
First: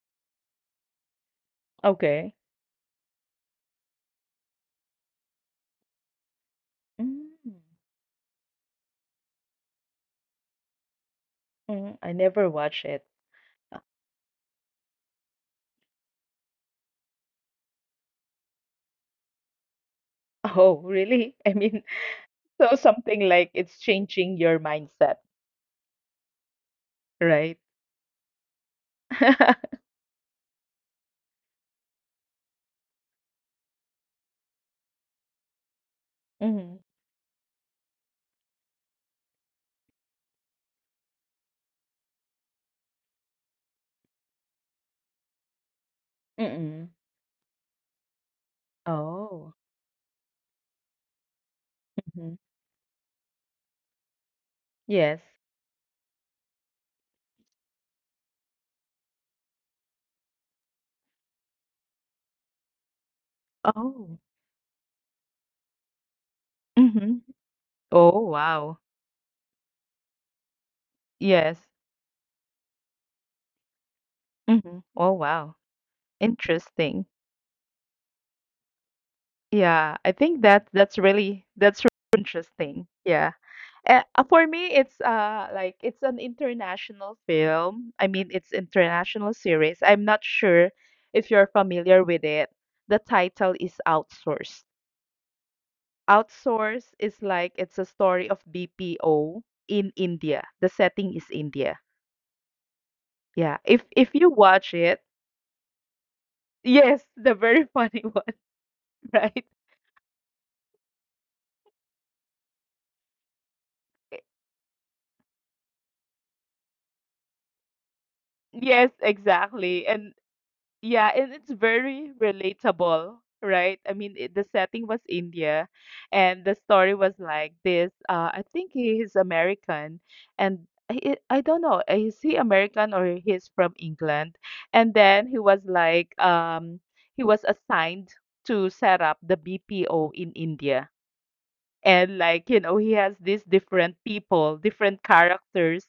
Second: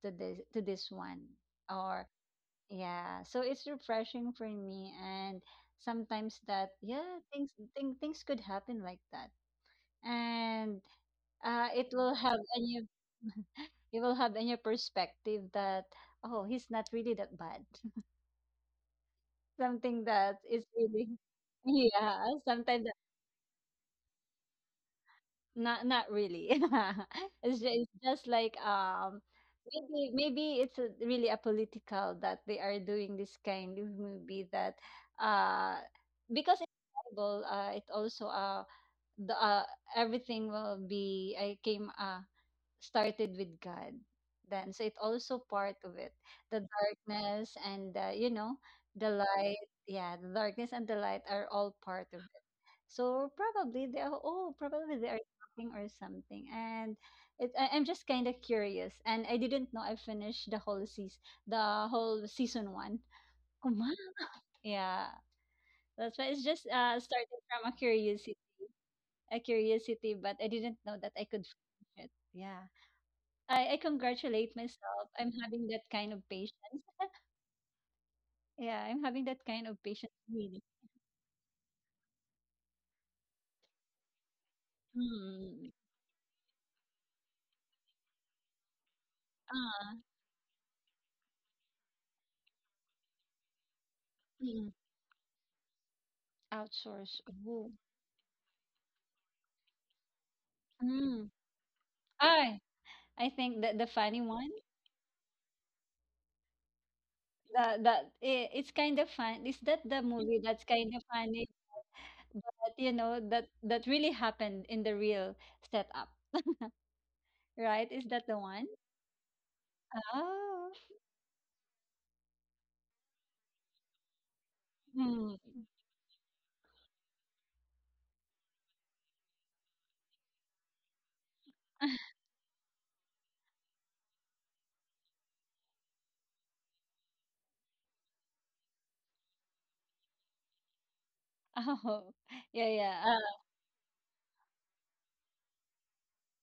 [SPEAKER 2] to this one? Or
[SPEAKER 1] Okay.
[SPEAKER 2] yeah, so it's refreshing for me, and sometimes that, yeah,
[SPEAKER 1] Mm-hmm.
[SPEAKER 2] things could happen like that, and it
[SPEAKER 1] I
[SPEAKER 2] will have
[SPEAKER 1] never
[SPEAKER 2] a
[SPEAKER 1] watch
[SPEAKER 2] new,
[SPEAKER 1] it.
[SPEAKER 2] you will have a new perspective that, oh, he's not really that bad. [LAUGHS] Something that is
[SPEAKER 1] Oh,
[SPEAKER 2] really,
[SPEAKER 1] really? I mean,
[SPEAKER 2] yeah,
[SPEAKER 1] [LAUGHS] so
[SPEAKER 2] sometimes that-
[SPEAKER 1] something like it's changing your mindset,
[SPEAKER 2] not not really. [LAUGHS]
[SPEAKER 1] right?
[SPEAKER 2] It's just, like,
[SPEAKER 1] [LAUGHS]
[SPEAKER 2] maybe, it's a, really a political that they are doing this kind of movie that, uh because it's
[SPEAKER 1] Mm-hmm.
[SPEAKER 2] Bible, it also the, everything will be, I came, started with God then. So it also part of it. The
[SPEAKER 1] Mm-mm.
[SPEAKER 2] darkness and, you know, the
[SPEAKER 1] Oh.
[SPEAKER 2] light. Yeah, the darkness and the light are all part of
[SPEAKER 1] Mm-hmm.
[SPEAKER 2] it. So probably they are all, probably they
[SPEAKER 1] Yes.
[SPEAKER 2] are talking or something. And it, I'm just kind of curious. And I didn't know I finished the whole season one. [LAUGHS] Kuma.
[SPEAKER 1] Oh.
[SPEAKER 2] Yeah, that's why it's just
[SPEAKER 1] Mm-hmm.
[SPEAKER 2] starting from a
[SPEAKER 1] Oh,
[SPEAKER 2] curiosity,
[SPEAKER 1] wow.
[SPEAKER 2] a curiosity. But I didn't know that I could
[SPEAKER 1] Yes.
[SPEAKER 2] finish it. Yeah. I congratulate myself. I'm
[SPEAKER 1] Mm-hmm. Oh,
[SPEAKER 2] having that
[SPEAKER 1] wow.
[SPEAKER 2] kind of patience.
[SPEAKER 1] Interesting.
[SPEAKER 2] Yeah, I'm having that kind of patience. Really.
[SPEAKER 1] Yeah, I think that that's really interesting. Yeah.
[SPEAKER 2] Mm.
[SPEAKER 1] For me, it's like it's an international film. I mean,
[SPEAKER 2] Ah,
[SPEAKER 1] it's international series. I'm not sure if you're familiar with it.
[SPEAKER 2] mm.
[SPEAKER 1] The title is Outsourced.
[SPEAKER 2] Outsource. Ooh.
[SPEAKER 1] Outsourced is like it's a story of
[SPEAKER 2] Mm.
[SPEAKER 1] BPO in
[SPEAKER 2] I
[SPEAKER 1] India.
[SPEAKER 2] I
[SPEAKER 1] The
[SPEAKER 2] think that
[SPEAKER 1] setting
[SPEAKER 2] the
[SPEAKER 1] is
[SPEAKER 2] funny
[SPEAKER 1] India.
[SPEAKER 2] one.
[SPEAKER 1] Yeah. If you watch
[SPEAKER 2] That
[SPEAKER 1] it,
[SPEAKER 2] that I It's kind of fun. Is
[SPEAKER 1] [LAUGHS]
[SPEAKER 2] that the
[SPEAKER 1] yes,
[SPEAKER 2] movie
[SPEAKER 1] the
[SPEAKER 2] that's
[SPEAKER 1] very
[SPEAKER 2] kind of
[SPEAKER 1] funny [LAUGHS] one,
[SPEAKER 2] funny?
[SPEAKER 1] right?
[SPEAKER 2] But you know that that really happened in the real setup, right? Is that the one?
[SPEAKER 1] Yes, exactly. And
[SPEAKER 2] Oh.
[SPEAKER 1] yeah, and it's very relatable, right? I mean, it, the setting was
[SPEAKER 2] Mm.
[SPEAKER 1] India, and the story was like this. I think he is American, and he, I don't know,
[SPEAKER 2] [LAUGHS]
[SPEAKER 1] is he American or he's from England? And then he was like, he was assigned to set up the BPO in India
[SPEAKER 2] Oh.
[SPEAKER 1] and
[SPEAKER 2] Yeah.
[SPEAKER 1] like you
[SPEAKER 2] Yeah.
[SPEAKER 1] know he has these different people different characters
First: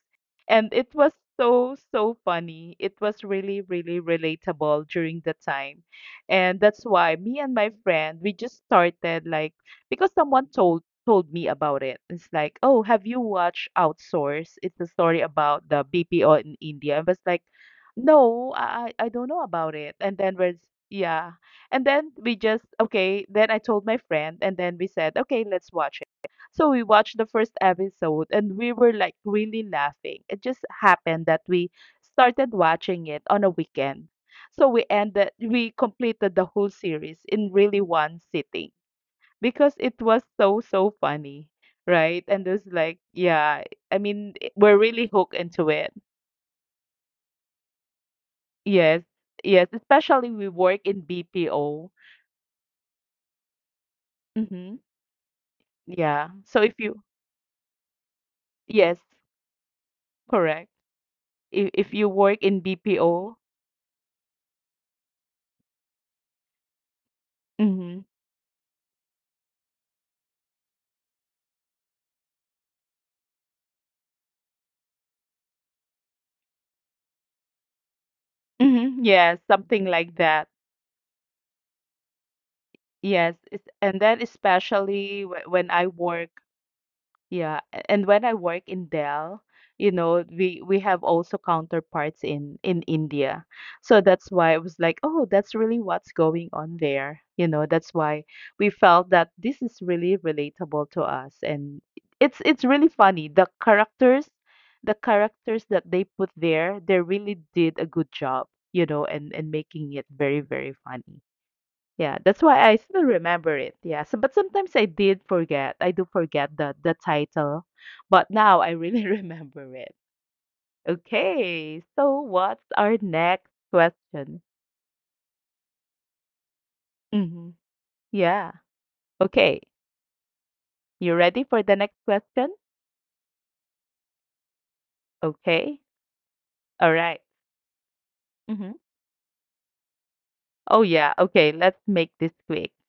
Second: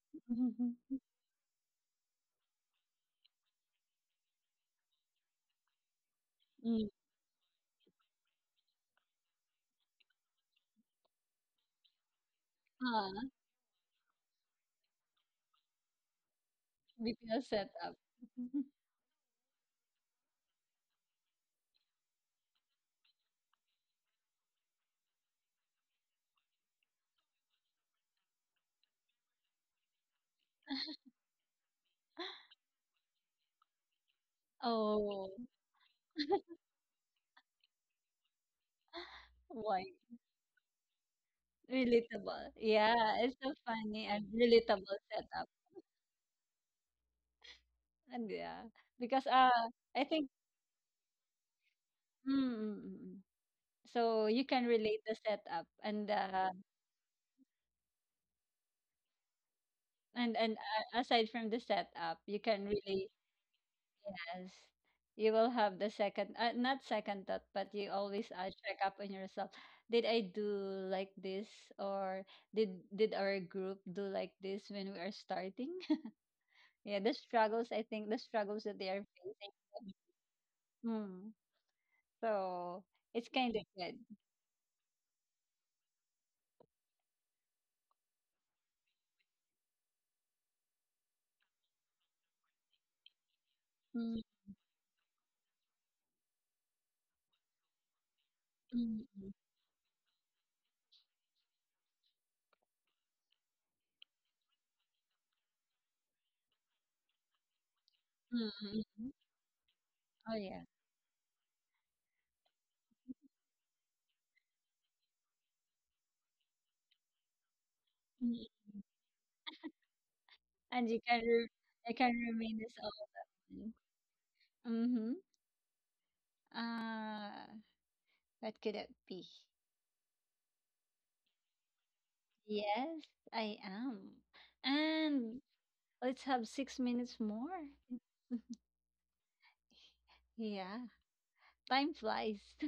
[SPEAKER 1] and it
[SPEAKER 2] Uh, [LAUGHS]
[SPEAKER 1] was so funny, it was really really relatable during the time, and
[SPEAKER 2] mm,
[SPEAKER 1] that's why me and my friend we just started like because someone told me about it, it's like oh have you
[SPEAKER 2] uh,
[SPEAKER 1] watched outsource, it's a story about the bpo in india, I was
[SPEAKER 2] BPL
[SPEAKER 1] like
[SPEAKER 2] setup.
[SPEAKER 1] no
[SPEAKER 2] [LAUGHS]
[SPEAKER 1] I don't know about it, and then we're yeah, and then we just, okay, then I told my friend, and then we said, okay, let's watch it. So we watched the first episode and we were like really laughing. It just happened that we started watching it on a weekend. So we
[SPEAKER 2] Oh,
[SPEAKER 1] ended, we completed the whole series in really one sitting because
[SPEAKER 2] why?
[SPEAKER 1] it was so, so funny, right?
[SPEAKER 2] Relatable.
[SPEAKER 1] And it was
[SPEAKER 2] Yeah,
[SPEAKER 1] like,
[SPEAKER 2] it's so
[SPEAKER 1] yeah,
[SPEAKER 2] funny
[SPEAKER 1] I
[SPEAKER 2] and
[SPEAKER 1] mean, we're
[SPEAKER 2] relatable
[SPEAKER 1] really hooked
[SPEAKER 2] setup.
[SPEAKER 1] into it.
[SPEAKER 2] And yeah,
[SPEAKER 1] Yes,
[SPEAKER 2] because,
[SPEAKER 1] yes,
[SPEAKER 2] I think,
[SPEAKER 1] especially we work in BPO.
[SPEAKER 2] mm, mm, mm, mm, so you can
[SPEAKER 1] Mm-hmm.
[SPEAKER 2] relate the setup and,
[SPEAKER 1] Yeah. So if you, yes,
[SPEAKER 2] and
[SPEAKER 1] correct.
[SPEAKER 2] aside from the
[SPEAKER 1] If
[SPEAKER 2] setup,
[SPEAKER 1] you
[SPEAKER 2] you
[SPEAKER 1] work
[SPEAKER 2] can
[SPEAKER 1] in
[SPEAKER 2] really,
[SPEAKER 1] BPO,
[SPEAKER 2] yes, you will have the second, not second thought, but you
[SPEAKER 1] mm-hmm,
[SPEAKER 2] always, check up on yourself. Did I do like this, or did our group do like this when we are starting? Yeah, the struggles, I think the struggles that they are
[SPEAKER 1] mm-hmm, yes,
[SPEAKER 2] facing.
[SPEAKER 1] something like that.
[SPEAKER 2] Mm. So it's
[SPEAKER 1] Yes,
[SPEAKER 2] kind of
[SPEAKER 1] it's,
[SPEAKER 2] good.
[SPEAKER 1] and then especially when I work. Yeah, and when I work in Dell, you know, we have also counterparts in India. So
[SPEAKER 2] Mm,
[SPEAKER 1] that's why I was like, oh, that's really what's going on there. You know, that's why we
[SPEAKER 2] mm,
[SPEAKER 1] felt
[SPEAKER 2] mm,
[SPEAKER 1] that this is really relatable to us and it's really funny. The characters that they put there, they really did a good
[SPEAKER 2] mm,
[SPEAKER 1] job,
[SPEAKER 2] mm,
[SPEAKER 1] you
[SPEAKER 2] mm.
[SPEAKER 1] know, and making it
[SPEAKER 2] Oh
[SPEAKER 1] very,
[SPEAKER 2] yeah.
[SPEAKER 1] very funny. Yeah, that's why I still remember it. Yeah, so but sometimes I did forget. I do forget the title, but now
[SPEAKER 2] Mm.
[SPEAKER 1] I really [LAUGHS] remember it.
[SPEAKER 2] And you can re,
[SPEAKER 1] Okay,
[SPEAKER 2] you
[SPEAKER 1] so
[SPEAKER 2] can
[SPEAKER 1] what's
[SPEAKER 2] remain this
[SPEAKER 1] our next
[SPEAKER 2] open.
[SPEAKER 1] question?
[SPEAKER 2] Mm-hmm.
[SPEAKER 1] Mm-hmm.
[SPEAKER 2] Uh,
[SPEAKER 1] Yeah.
[SPEAKER 2] what could it be?
[SPEAKER 1] Okay, you ready for the next question?
[SPEAKER 2] Yes, I am. And
[SPEAKER 1] Okay.
[SPEAKER 2] let's have
[SPEAKER 1] All
[SPEAKER 2] six
[SPEAKER 1] right.
[SPEAKER 2] minutes more.
[SPEAKER 1] Mm-hmm. Oh
[SPEAKER 2] Yeah.
[SPEAKER 1] yeah. Okay, let's make
[SPEAKER 2] Time
[SPEAKER 1] this
[SPEAKER 2] flies.
[SPEAKER 1] quick.
[SPEAKER 2] [LAUGHS]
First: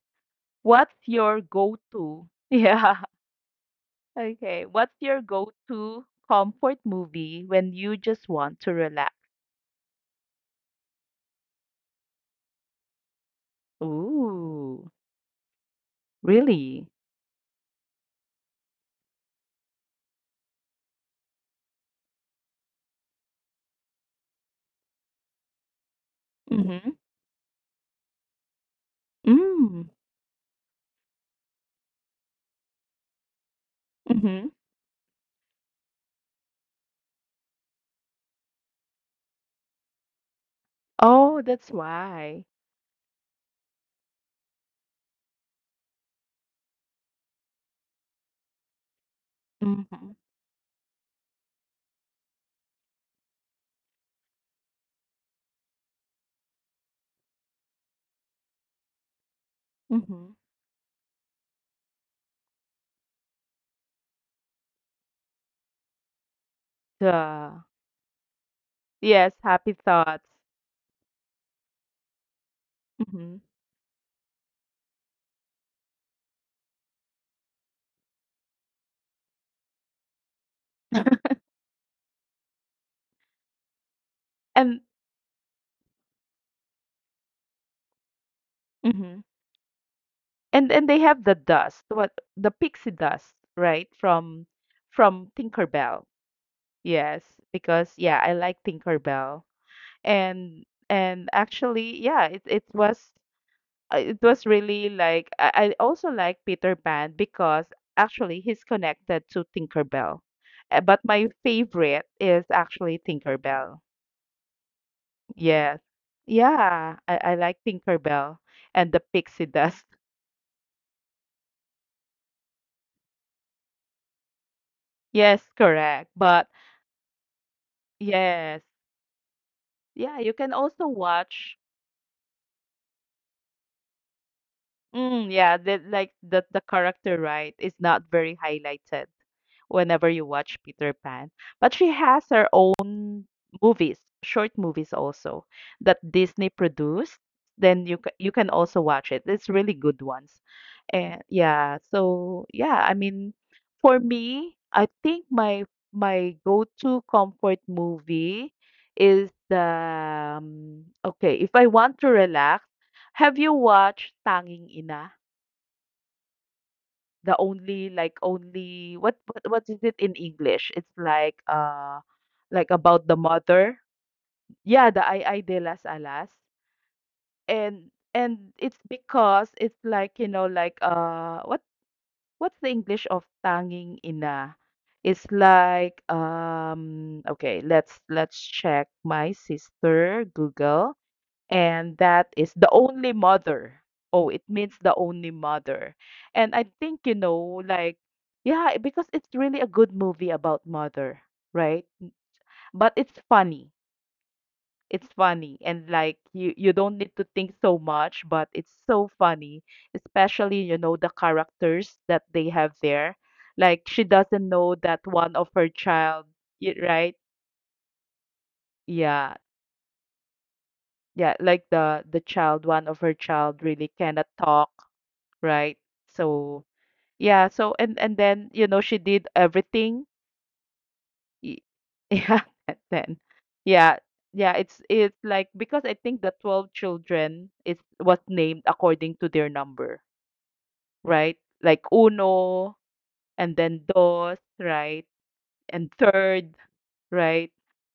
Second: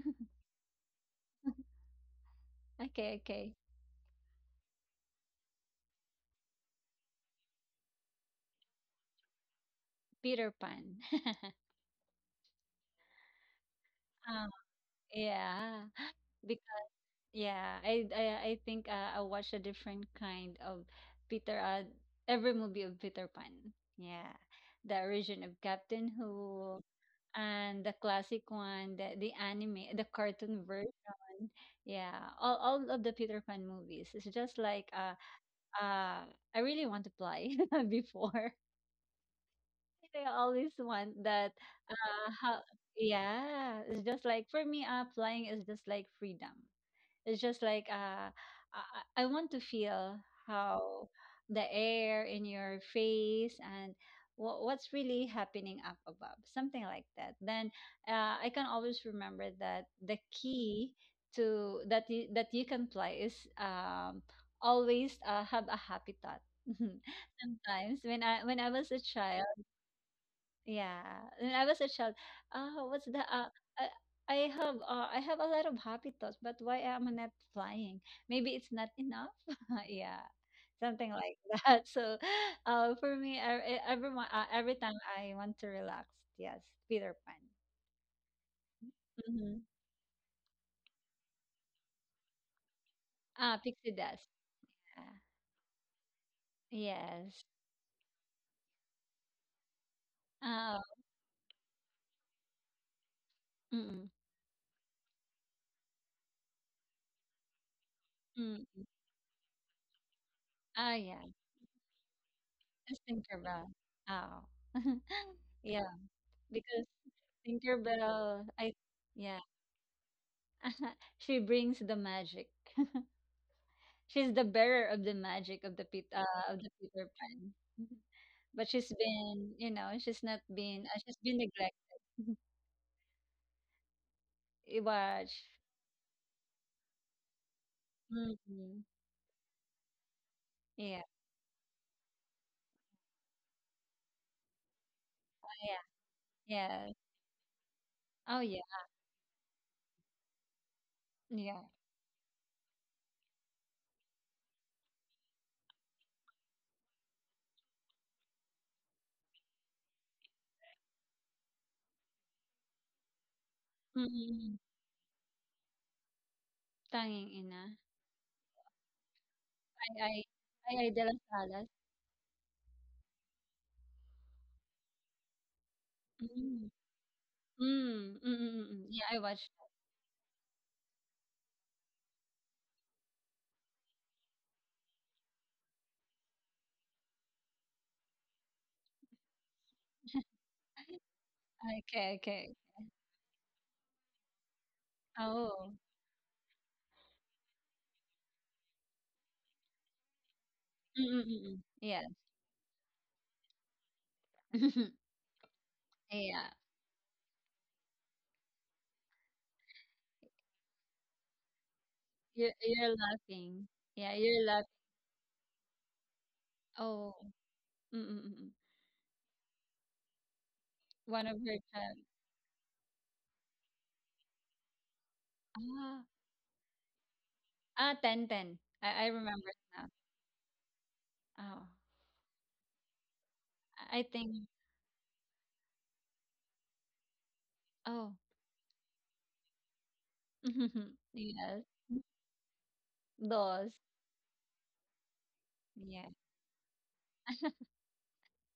[SPEAKER 1] What's your go-to? [LAUGHS] Yeah.
[SPEAKER 2] Okay, okay.
[SPEAKER 1] Okay. What's your go-to comfort movie when you just want to relax?
[SPEAKER 2] Peter Pan. [LAUGHS] Um,
[SPEAKER 1] Ooh.
[SPEAKER 2] yeah.
[SPEAKER 1] Really?
[SPEAKER 2] Yeah, I think, I watched a different kind of Peter every movie of Peter Pan. Yeah. The origin of Captain Who,
[SPEAKER 1] Mhm.
[SPEAKER 2] and the classic one, the anime, the
[SPEAKER 1] Mm.
[SPEAKER 2] cartoon version. Yeah, all of the Peter Pan movies. It's just like,
[SPEAKER 1] Mhm.
[SPEAKER 2] uh I really want to play [LAUGHS] before. I always want that,
[SPEAKER 1] Oh, that's
[SPEAKER 2] how,
[SPEAKER 1] why.
[SPEAKER 2] yeah, it's just like, for me, flying is just like freedom. It's just like, I, I want to feel
[SPEAKER 1] Mhm.
[SPEAKER 2] how the air in your face, and what's really happening up above, something like that. Then, I can always remember that the
[SPEAKER 1] Mhm.
[SPEAKER 2] key to that you can play is, um, always, have a happy thought. [LAUGHS]
[SPEAKER 1] Duh.
[SPEAKER 2] Sometimes when I was a
[SPEAKER 1] Yes,
[SPEAKER 2] child.
[SPEAKER 1] happy thoughts.
[SPEAKER 2] Yeah, when I was a child, what's the,
[SPEAKER 1] Mhm.
[SPEAKER 2] I have, I have a lot of happy thoughts, but why am I not flying? Maybe it's not enough. [LAUGHS] Yeah, something like [LAUGHS] that. So, for me,
[SPEAKER 1] And
[SPEAKER 2] every time I want to relax, yes, Peter Pan.
[SPEAKER 1] Mhm.
[SPEAKER 2] Mm-hmm.
[SPEAKER 1] And they have the dust, what the pixie dust,
[SPEAKER 2] Ah,
[SPEAKER 1] right?
[SPEAKER 2] pixie dust.
[SPEAKER 1] From
[SPEAKER 2] Yeah.
[SPEAKER 1] Tinkerbell. Yes,
[SPEAKER 2] Yes.
[SPEAKER 1] because yeah, I like Tinkerbell.
[SPEAKER 2] Oh.
[SPEAKER 1] And actually, yeah, it
[SPEAKER 2] Mm.
[SPEAKER 1] it was really like I also like Peter Pan because actually
[SPEAKER 2] Mm.
[SPEAKER 1] he's connected to Tinkerbell.
[SPEAKER 2] Ah,
[SPEAKER 1] But
[SPEAKER 2] yeah.
[SPEAKER 1] my favorite is
[SPEAKER 2] Just
[SPEAKER 1] actually
[SPEAKER 2] Tinkerbell.
[SPEAKER 1] Tinkerbell.
[SPEAKER 2] Oh. [LAUGHS] Yeah,
[SPEAKER 1] Yes.
[SPEAKER 2] because
[SPEAKER 1] Yeah, I like
[SPEAKER 2] Tinkerbell.
[SPEAKER 1] Tinkerbell
[SPEAKER 2] I.
[SPEAKER 1] and the
[SPEAKER 2] Yeah.
[SPEAKER 1] pixie dust. [LAUGHS]
[SPEAKER 2] [LAUGHS] She brings the magic. [LAUGHS] She's the bearer of the magic of the
[SPEAKER 1] Yes, correct.
[SPEAKER 2] Peter
[SPEAKER 1] But
[SPEAKER 2] Pan. [LAUGHS] But she's
[SPEAKER 1] yes.
[SPEAKER 2] been, you know, she's not been,
[SPEAKER 1] Yeah, you
[SPEAKER 2] she's
[SPEAKER 1] can
[SPEAKER 2] been
[SPEAKER 1] also
[SPEAKER 2] neglected.
[SPEAKER 1] watch
[SPEAKER 2] [LAUGHS] You watch.
[SPEAKER 1] mm, yeah, the, like the character right is not
[SPEAKER 2] Mm-hmm.
[SPEAKER 1] very highlighted whenever you
[SPEAKER 2] Yeah,
[SPEAKER 1] watch Peter Pan. But she has her own movies, short movies
[SPEAKER 2] yeah,
[SPEAKER 1] also that
[SPEAKER 2] yeah.
[SPEAKER 1] Disney produced.
[SPEAKER 2] Oh,
[SPEAKER 1] Then
[SPEAKER 2] yeah,
[SPEAKER 1] you can also watch it. It's really good ones.
[SPEAKER 2] yeah.
[SPEAKER 1] And yeah, so yeah, I mean, for me, I think my go-to comfort movie is the okay, if I want to relax, have you
[SPEAKER 2] Mm-hmm.
[SPEAKER 1] watched Tanging Ina?
[SPEAKER 2] Tanging ina.
[SPEAKER 1] The only like only
[SPEAKER 2] I, I,
[SPEAKER 1] what is it in
[SPEAKER 2] I de las
[SPEAKER 1] English? It's
[SPEAKER 2] alas.
[SPEAKER 1] like about the mother. Yeah, the Ay Ay de las
[SPEAKER 2] Mm.
[SPEAKER 1] Alas.
[SPEAKER 2] Mm, mm, mm, mm, mm. Yeah,
[SPEAKER 1] And
[SPEAKER 2] I
[SPEAKER 1] it's
[SPEAKER 2] watched
[SPEAKER 1] because it's like, you know, like what what's the English of tanging ina? It's like okay, let's check my sister Google
[SPEAKER 2] that. Okay,
[SPEAKER 1] and
[SPEAKER 2] okay.
[SPEAKER 1] that is The Only Mother. Oh, it means The
[SPEAKER 2] Oh.
[SPEAKER 1] Only Mother. And I think, you know, like, yeah, because it's really a good movie
[SPEAKER 2] Mm, mm,
[SPEAKER 1] about
[SPEAKER 2] mm, mm.
[SPEAKER 1] mother,
[SPEAKER 2] Yeah.
[SPEAKER 1] right? But it's funny.
[SPEAKER 2] [LAUGHS]
[SPEAKER 1] It's funny. And
[SPEAKER 2] Yeah.
[SPEAKER 1] like you don't need to think so much, but it's so funny, especially, you know, the characters that
[SPEAKER 2] You're
[SPEAKER 1] they have
[SPEAKER 2] laughing.
[SPEAKER 1] there.
[SPEAKER 2] Yeah, you're
[SPEAKER 1] Like she
[SPEAKER 2] laughing.
[SPEAKER 1] doesn't know that one of her child,
[SPEAKER 2] Oh,
[SPEAKER 1] right?
[SPEAKER 2] mm, mm, mm, mm.
[SPEAKER 1] Yeah.
[SPEAKER 2] One of her
[SPEAKER 1] Yeah,
[SPEAKER 2] child.
[SPEAKER 1] like the child, one of her child really cannot talk,
[SPEAKER 2] Ah,
[SPEAKER 1] right. So
[SPEAKER 2] ah,
[SPEAKER 1] yeah,
[SPEAKER 2] 10
[SPEAKER 1] so
[SPEAKER 2] 10.
[SPEAKER 1] and
[SPEAKER 2] I
[SPEAKER 1] then you know
[SPEAKER 2] remember it
[SPEAKER 1] she did
[SPEAKER 2] now.
[SPEAKER 1] everything.
[SPEAKER 2] Oh,
[SPEAKER 1] Y- [LAUGHS] Yeah, and then
[SPEAKER 2] I think,
[SPEAKER 1] yeah, yeah, it's like because I think the 12 children
[SPEAKER 2] oh,
[SPEAKER 1] is was named according to their number,
[SPEAKER 2] [LAUGHS] yes,
[SPEAKER 1] right? Like uno
[SPEAKER 2] those.
[SPEAKER 1] and then dos, right?
[SPEAKER 2] Yeah,
[SPEAKER 1] And third, right?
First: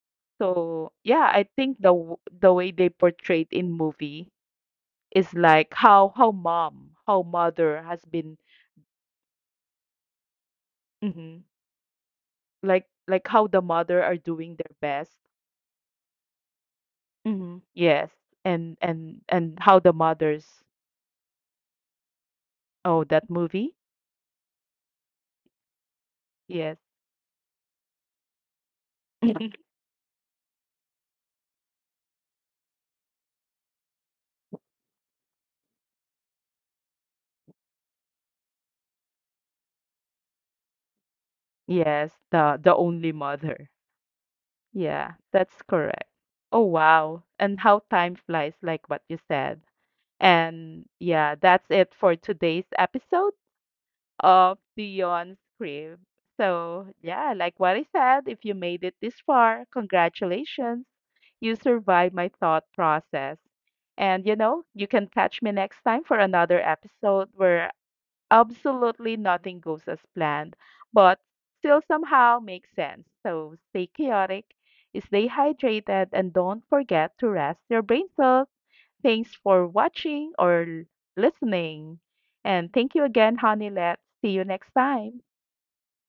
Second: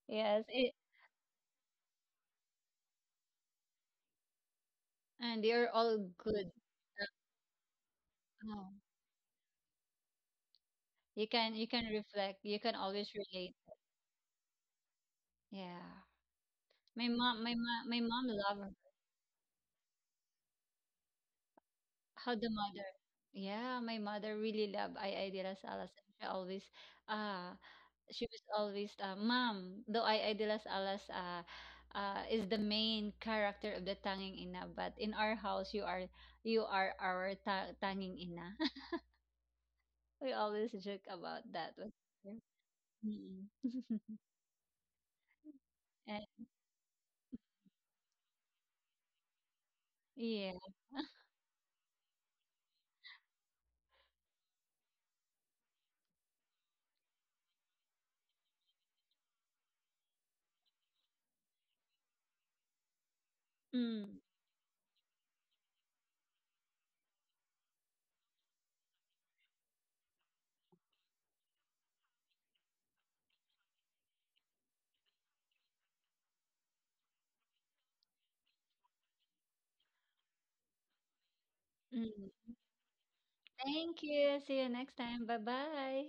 [SPEAKER 2] yes. It,
[SPEAKER 1] So yeah, I think the way they portrayed in movie is
[SPEAKER 2] and they're
[SPEAKER 1] like
[SPEAKER 2] all
[SPEAKER 1] how
[SPEAKER 2] good.
[SPEAKER 1] how mother has been
[SPEAKER 2] Oh,
[SPEAKER 1] mm-hmm,
[SPEAKER 2] you can reflect. You can
[SPEAKER 1] like
[SPEAKER 2] always
[SPEAKER 1] how
[SPEAKER 2] relate.
[SPEAKER 1] the mother are doing their best.
[SPEAKER 2] Yeah.
[SPEAKER 1] Mm-hmm.
[SPEAKER 2] My
[SPEAKER 1] Yes.
[SPEAKER 2] mom loved her.
[SPEAKER 1] And how the mothers
[SPEAKER 2] How the mother.
[SPEAKER 1] oh that movie?
[SPEAKER 2] Yeah, my mother really loved I Idea Salas. And she always,
[SPEAKER 1] Yes.
[SPEAKER 2] uh, she was always,
[SPEAKER 1] [LAUGHS]
[SPEAKER 2] mom though I de las alas, is the main character of the tanging ina, but in our house, you are our tanging ina. [LAUGHS] We always joke about that with
[SPEAKER 1] Yes,
[SPEAKER 2] her.
[SPEAKER 1] the only
[SPEAKER 2] Mm.
[SPEAKER 1] mother.
[SPEAKER 2] [LAUGHS]
[SPEAKER 1] Yeah, that's correct.
[SPEAKER 2] Eh,
[SPEAKER 1] Oh wow. And how time flies like what you said.
[SPEAKER 2] yeah,
[SPEAKER 1] And yeah, that's it for today's episode of Dion's crib. So, yeah, like what I said, if you made it this far, congratulations. You survived my thought process.
[SPEAKER 2] mm,
[SPEAKER 1] And, you know, you can catch me next time for another episode where absolutely nothing goes as planned, but still somehow makes sense. So, stay chaotic, stay hydrated, and don't forget to rest your brain cells. Thanks for watching or listening.
[SPEAKER 2] mm.
[SPEAKER 1] And thank you again, Honey. Honeylette.
[SPEAKER 2] Thank
[SPEAKER 1] See
[SPEAKER 2] you,
[SPEAKER 1] you
[SPEAKER 2] see you
[SPEAKER 1] next
[SPEAKER 2] next
[SPEAKER 1] time.
[SPEAKER 2] time, bye bye.